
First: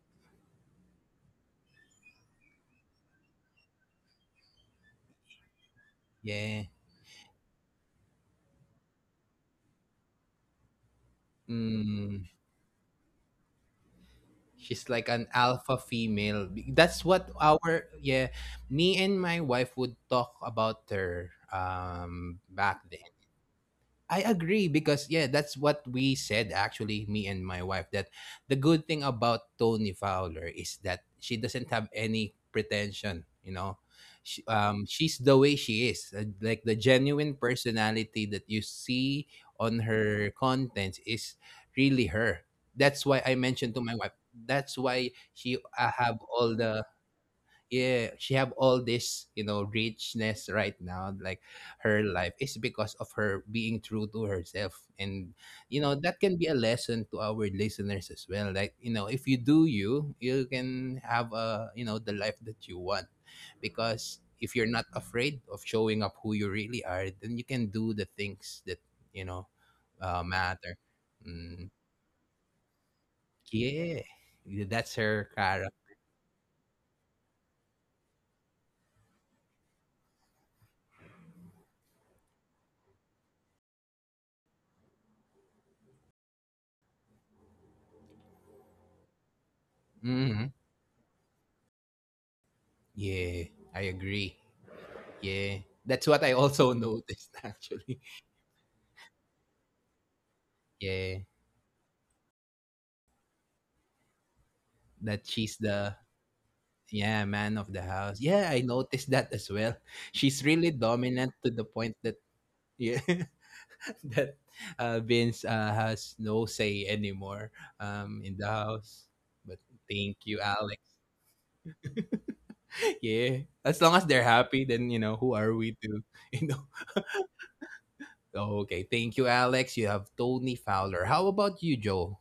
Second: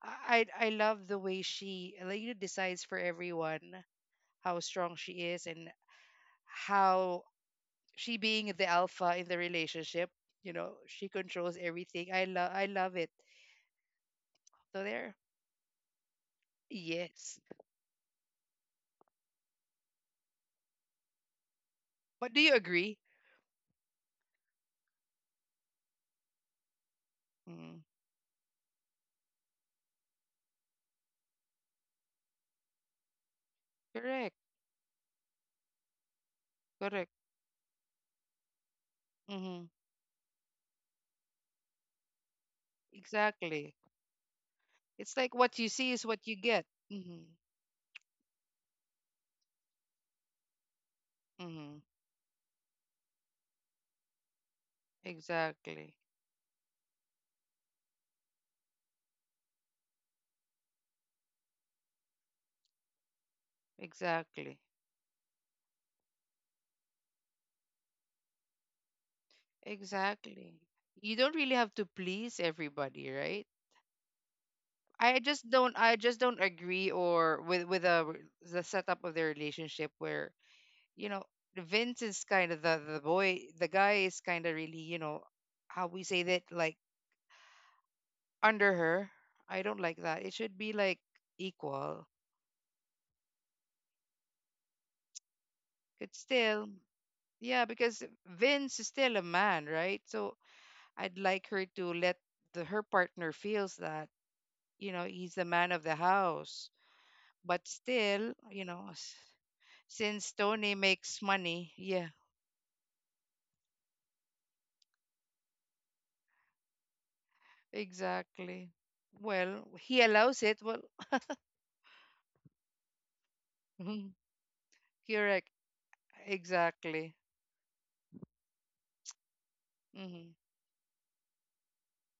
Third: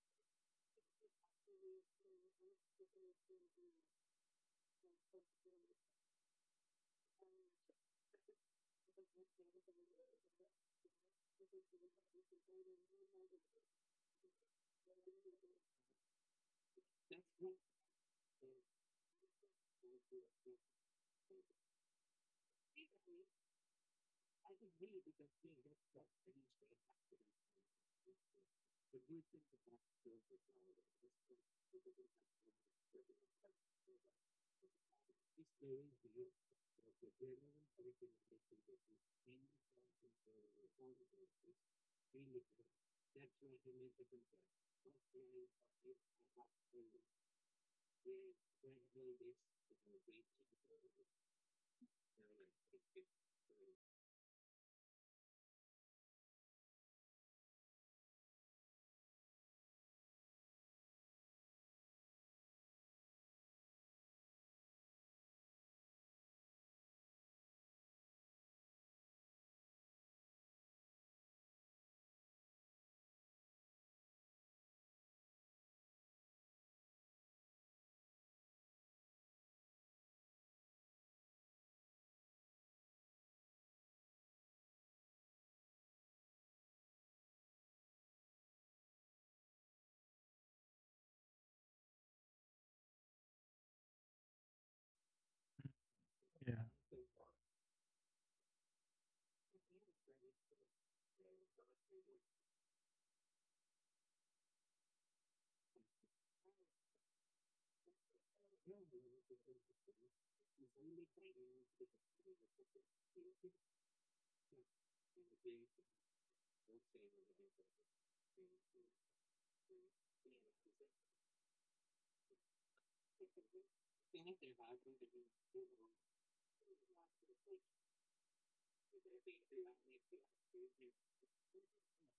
Speaker 3: I love the way she, like, decides for everyone, how strong she is and
Speaker 1: Yeah.
Speaker 3: how she being the alpha in the relationship. You know, she controls everything. I
Speaker 1: Mm.
Speaker 3: love I love it. So
Speaker 1: She's like
Speaker 3: there.
Speaker 1: an alpha female. That's what
Speaker 3: Yes.
Speaker 1: our yeah. Me and my wife would talk about her
Speaker 3: But do you
Speaker 1: back
Speaker 3: agree?
Speaker 1: then. I agree because yeah, that's what we said actually, me and my
Speaker 3: Mm,
Speaker 1: wife, that the good thing about Tony Fowler is that she doesn't have any pretension, you know.
Speaker 3: correct.
Speaker 1: She, she's the way she is, like the
Speaker 3: Correct.
Speaker 1: genuine personality that you see
Speaker 3: Mm-hmm.
Speaker 1: on her contents is really her. That's why I mentioned
Speaker 3: Exactly.
Speaker 1: to my wife. That's why
Speaker 3: It's like
Speaker 1: she
Speaker 3: what you see is
Speaker 1: have
Speaker 3: what you
Speaker 1: all
Speaker 3: get.
Speaker 1: the
Speaker 3: Mm-hmm.
Speaker 1: yeah she have all this richness right now, like
Speaker 3: Mm-hmm.
Speaker 1: her life is because of her being true to herself, and
Speaker 3: Exactly.
Speaker 1: that can be a lesson to our listeners as well, like if you do you can have a the life that you want. Because if
Speaker 3: Exactly.
Speaker 1: you're not afraid of showing up who you really are, then you can do the things that you know
Speaker 3: Exactly.
Speaker 1: matter.
Speaker 3: You don't really
Speaker 1: Mm,
Speaker 3: have to please everybody, right?
Speaker 1: yeah, that's
Speaker 3: I
Speaker 1: her
Speaker 3: just
Speaker 1: character.
Speaker 3: don't I just don't agree or with the setup of their relationship where, you know, Vince is kind of the boy, the guy is kind of really, how we say that, like, under her. I don't like that. It
Speaker 1: Hmm,
Speaker 3: should be like equal.
Speaker 1: yeah, I agree. Yeah, that's
Speaker 3: It's
Speaker 1: what I
Speaker 2: Yeah.
Speaker 3: still,
Speaker 1: also noticed
Speaker 3: yeah,
Speaker 1: actually.
Speaker 3: because Vince is still a man, right? So I'd
Speaker 1: Yeah,
Speaker 3: like her to let the her partner feels that,
Speaker 1: that
Speaker 3: he's the
Speaker 1: she's
Speaker 3: man of the
Speaker 1: the
Speaker 3: house.
Speaker 1: yeah man
Speaker 3: But
Speaker 1: of the house.
Speaker 3: still,
Speaker 1: Yeah, I
Speaker 3: you know,
Speaker 1: noticed
Speaker 3: s-
Speaker 1: that as well.
Speaker 3: since
Speaker 1: She's really
Speaker 3: Tony makes
Speaker 1: dominant to the
Speaker 3: money,
Speaker 1: point
Speaker 3: yeah,
Speaker 1: that yeah that Vince has no say anymore in the
Speaker 3: exactly.
Speaker 1: house. But
Speaker 3: Well, he
Speaker 1: thank you,
Speaker 3: allows it. Well,
Speaker 1: Alex. Yeah, as long as they're happy, then who
Speaker 3: correct.
Speaker 1: are we to you know
Speaker 3: Exactly.
Speaker 1: okay, thank you, Alex. You have
Speaker 3: Mm-hmm.
Speaker 1: Tony Fowler. How about you, Joe?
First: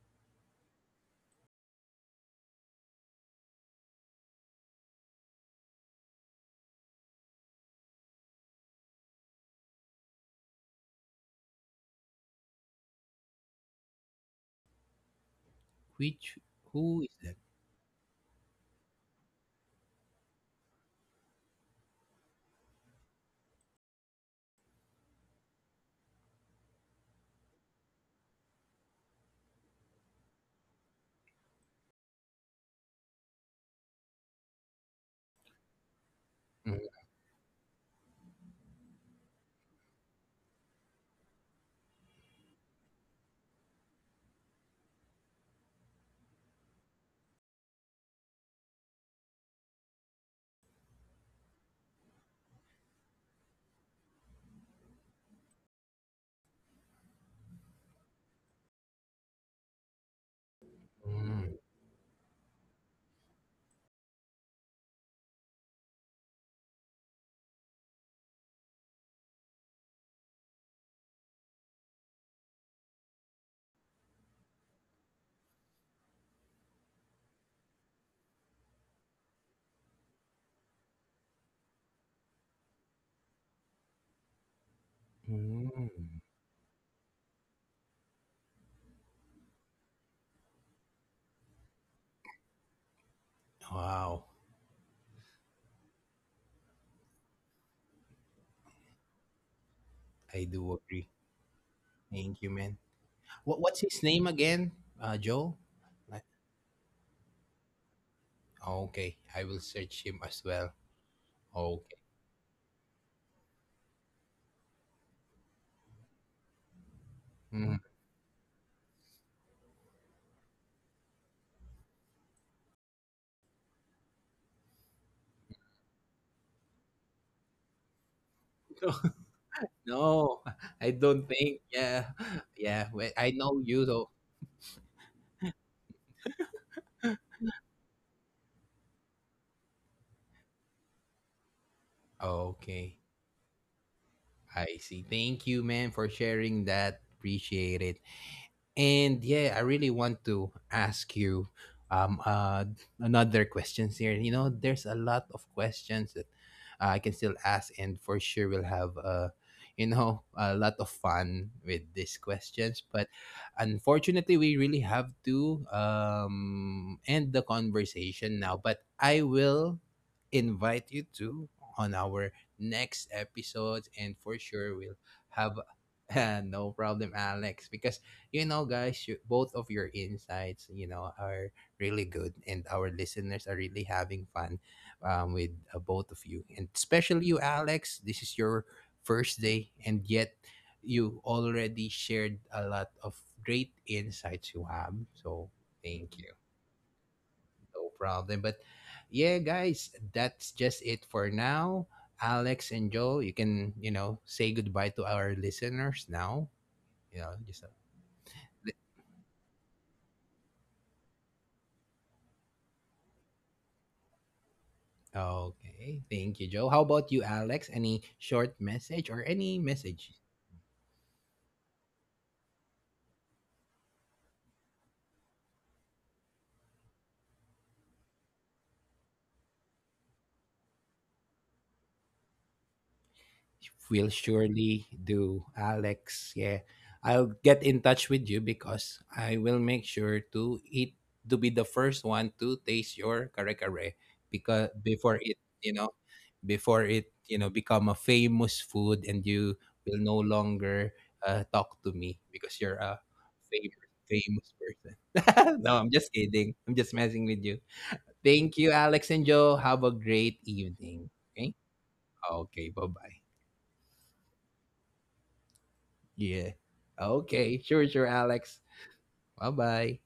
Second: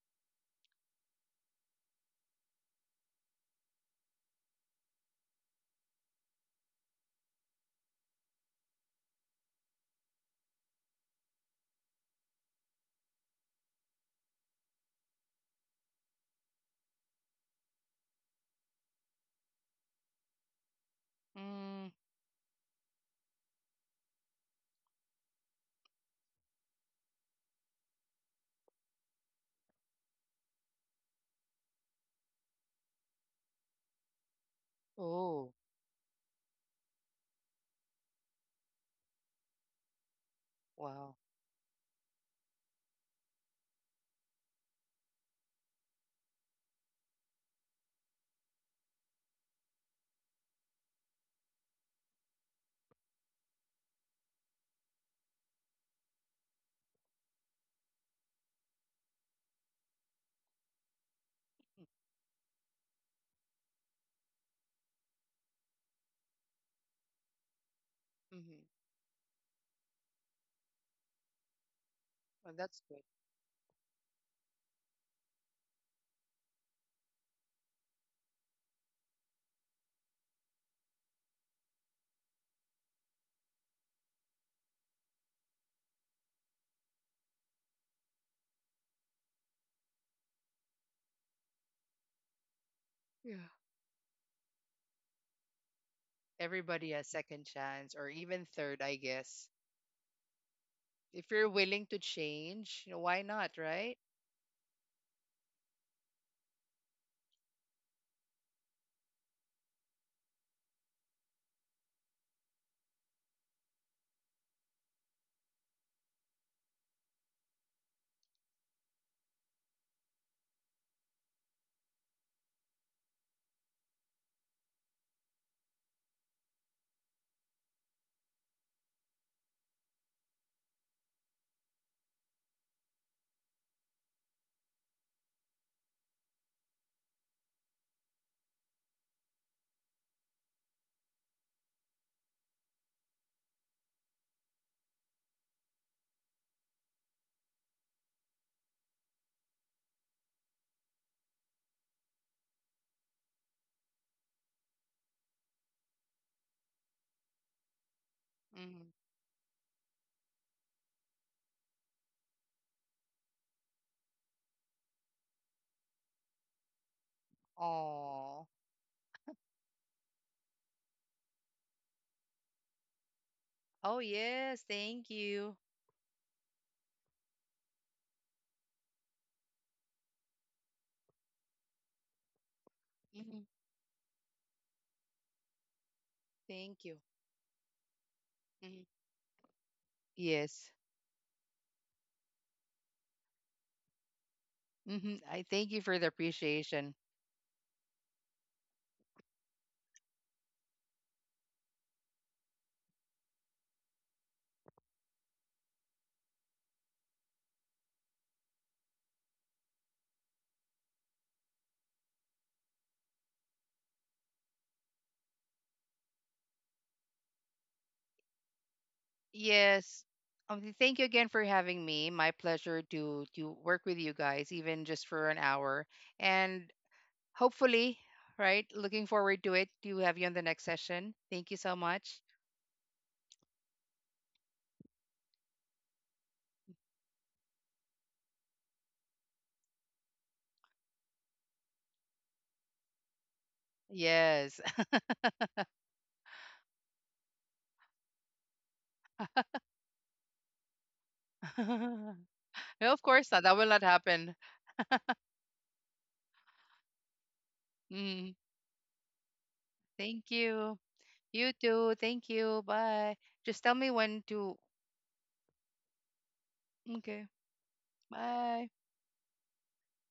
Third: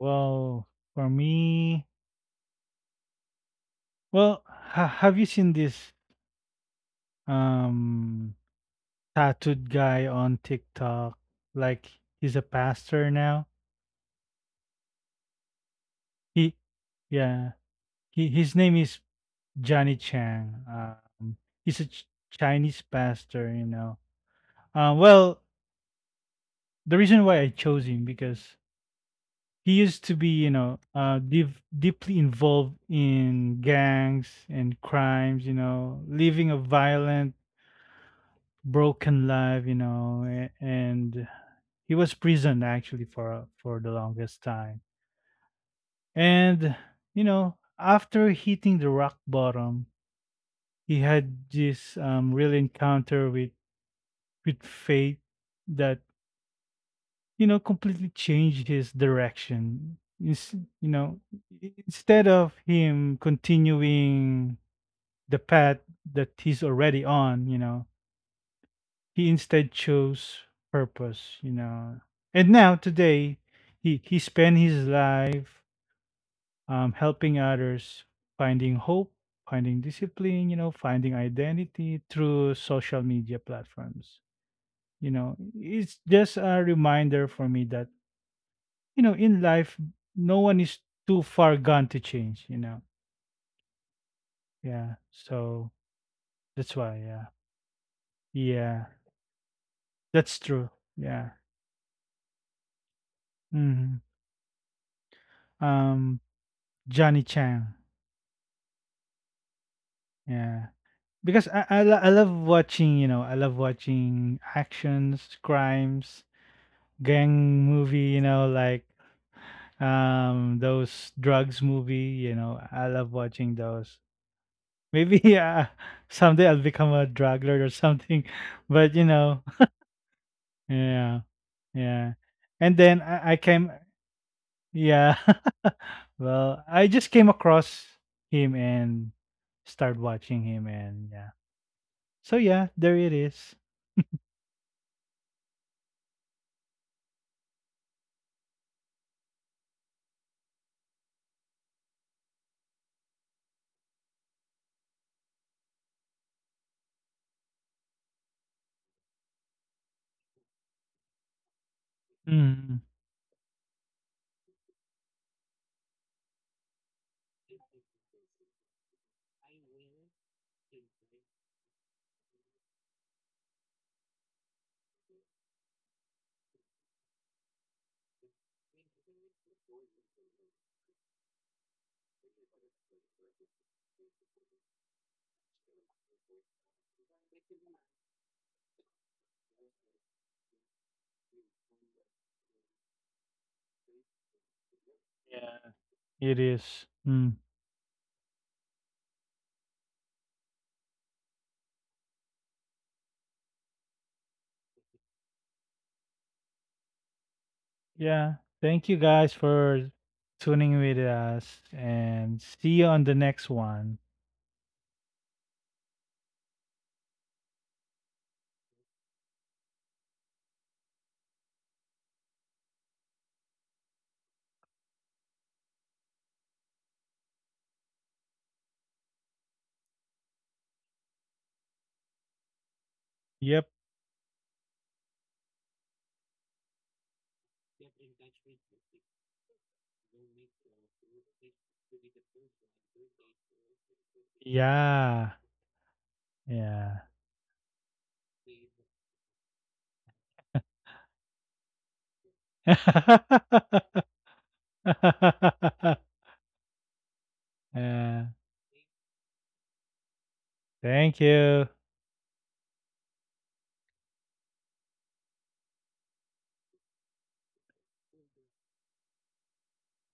Speaker 2: Well, for me, well, have you seen this um tattooed guy on TikTok? Like he's a pastor now.
Speaker 1: Which
Speaker 2: He
Speaker 1: who is that?
Speaker 2: yeah. He his name is Johnny Chang. He's a
Speaker 3: Mm.
Speaker 2: Chinese pastor. You know. Well, the reason why I chose him because he used to be you know deep, deeply involved in gangs and crimes.
Speaker 3: Oh,
Speaker 2: You know, living a
Speaker 1: Mm,
Speaker 2: violent broken life, you know,
Speaker 3: wow.
Speaker 2: and he was prisoned actually for the longest time. And you know, after hitting the rock bottom, he had this real encounter with fate that you know completely changed his direction. Ins- you know, instead of him continuing the path that he's already on, you know,
Speaker 3: Mm-hmm.
Speaker 2: he instead chose purpose, you know. And
Speaker 3: Well,
Speaker 2: now
Speaker 3: that's good.
Speaker 2: today, he spent his life helping others, finding hope, finding discipline, you know, finding identity through social media platforms. You know, it's just
Speaker 1: mm.
Speaker 2: a reminder for me that you know in life, no one is too far gone to change. You know,
Speaker 3: Yeah.
Speaker 1: Wow,
Speaker 2: yeah. So that's
Speaker 3: Everybody
Speaker 2: why,
Speaker 3: has
Speaker 2: yeah,
Speaker 3: second chance or even third,
Speaker 2: yeah,
Speaker 3: I guess.
Speaker 2: that's
Speaker 1: I
Speaker 2: true.
Speaker 1: do
Speaker 2: Yeah.
Speaker 3: If
Speaker 1: agree.
Speaker 3: you're willing to
Speaker 1: Thank you,
Speaker 3: change, you know,
Speaker 1: man.
Speaker 3: why not,
Speaker 1: What
Speaker 3: right?
Speaker 2: Hmm.
Speaker 1: what's his name again? Joe.
Speaker 2: Um,
Speaker 1: Like-
Speaker 2: Johnny Chang.
Speaker 1: Okay, I will search him as
Speaker 2: Yeah.
Speaker 1: well.
Speaker 2: Because I
Speaker 1: Okay.
Speaker 2: love watching you know I love watching actions crimes gang
Speaker 1: Mm.
Speaker 2: movie you know like those drugs movie you know I love watching those maybe someday I'll become a drug lord or something but you know
Speaker 1: No, I
Speaker 2: yeah
Speaker 1: don't think.
Speaker 2: yeah
Speaker 1: Yeah,
Speaker 2: and
Speaker 1: yeah.
Speaker 2: then
Speaker 1: Well,
Speaker 2: I
Speaker 1: I
Speaker 2: came
Speaker 1: know you though.
Speaker 2: yeah well I just came across him and started watching him and yeah so
Speaker 1: Oh,
Speaker 2: yeah there
Speaker 1: okay,
Speaker 2: it is.
Speaker 1: I see. Thank you, man, for sharing that. Appreciate it. And yeah, I really want to ask you um uh another questions here. You know, there's a lot of questions that I can still ask, and for sure we'll
Speaker 3: Mm-hmm.
Speaker 1: have a lot of fun with these
Speaker 2: Mhm.
Speaker 1: questions. But unfortunately, we really have to end the conversation
Speaker 3: Oh,
Speaker 1: now. But I will invite you to on our next episodes,
Speaker 3: oh,
Speaker 1: and for
Speaker 3: yes,
Speaker 1: sure we'll
Speaker 3: thank you.
Speaker 1: have no problem, Alex, because you know, guys, you, both of your insights, you know, are really good, and our
Speaker 3: Hmm.
Speaker 1: listeners are really having fun with both of you, and
Speaker 3: Thank you.
Speaker 1: especially you, Alex. This is your
Speaker 3: Hmm.
Speaker 1: first day, and yet
Speaker 3: Yes.
Speaker 1: you already shared a lot of great insights you have.
Speaker 3: Hmm. I
Speaker 1: So
Speaker 2: Yeah.
Speaker 3: thank you for the
Speaker 1: thank you.
Speaker 2: It is.
Speaker 3: appreciation.
Speaker 2: Mm.
Speaker 1: No problem. But yeah, guys, that's just it for now. Alex and Joe, you can, you know, say goodbye to our listeners now. You know, just
Speaker 2: Yeah. Thank you guys for tuning with us and see you on the next one.
Speaker 1: okay, thank you, Joe. How about you, Alex? Any short message or any
Speaker 3: Yes.
Speaker 1: message?
Speaker 3: Thank you again for having me. My pleasure to work with you guys, even just for an hour. And hopefully, right? Looking forward to have you on the next session. Thank you so much.
Speaker 2: Yep.
Speaker 1: We'll surely do, Alex. Yeah, I'll get in touch with you because I will make sure to eat to be the first one to taste your kare kare
Speaker 3: Yes.
Speaker 1: because before
Speaker 2: Yeah.
Speaker 1: it, you know, before
Speaker 2: Yeah.
Speaker 1: it, you know, become a famous food and you will no longer talk to me because you're
Speaker 3: No,
Speaker 1: a
Speaker 3: of course not. That will
Speaker 1: famous
Speaker 3: not happen.
Speaker 1: famous person. No, I'm just kidding. I'm just messing with you.
Speaker 2: Yeah.
Speaker 3: Mm,
Speaker 1: Thank you, Alex and Joe. Have a
Speaker 3: thank
Speaker 1: great
Speaker 3: you.
Speaker 2: Thank
Speaker 1: evening.
Speaker 3: You
Speaker 1: Okay.
Speaker 2: you.
Speaker 3: too. Thank you.
Speaker 1: Okay. Bye
Speaker 3: Bye.
Speaker 1: bye.
Speaker 3: Just tell me when to.
Speaker 1: Yeah.
Speaker 3: Okay.
Speaker 1: Okay. Sure, sure, Alex.
Speaker 3: Bye.
Speaker 1: Bye bye.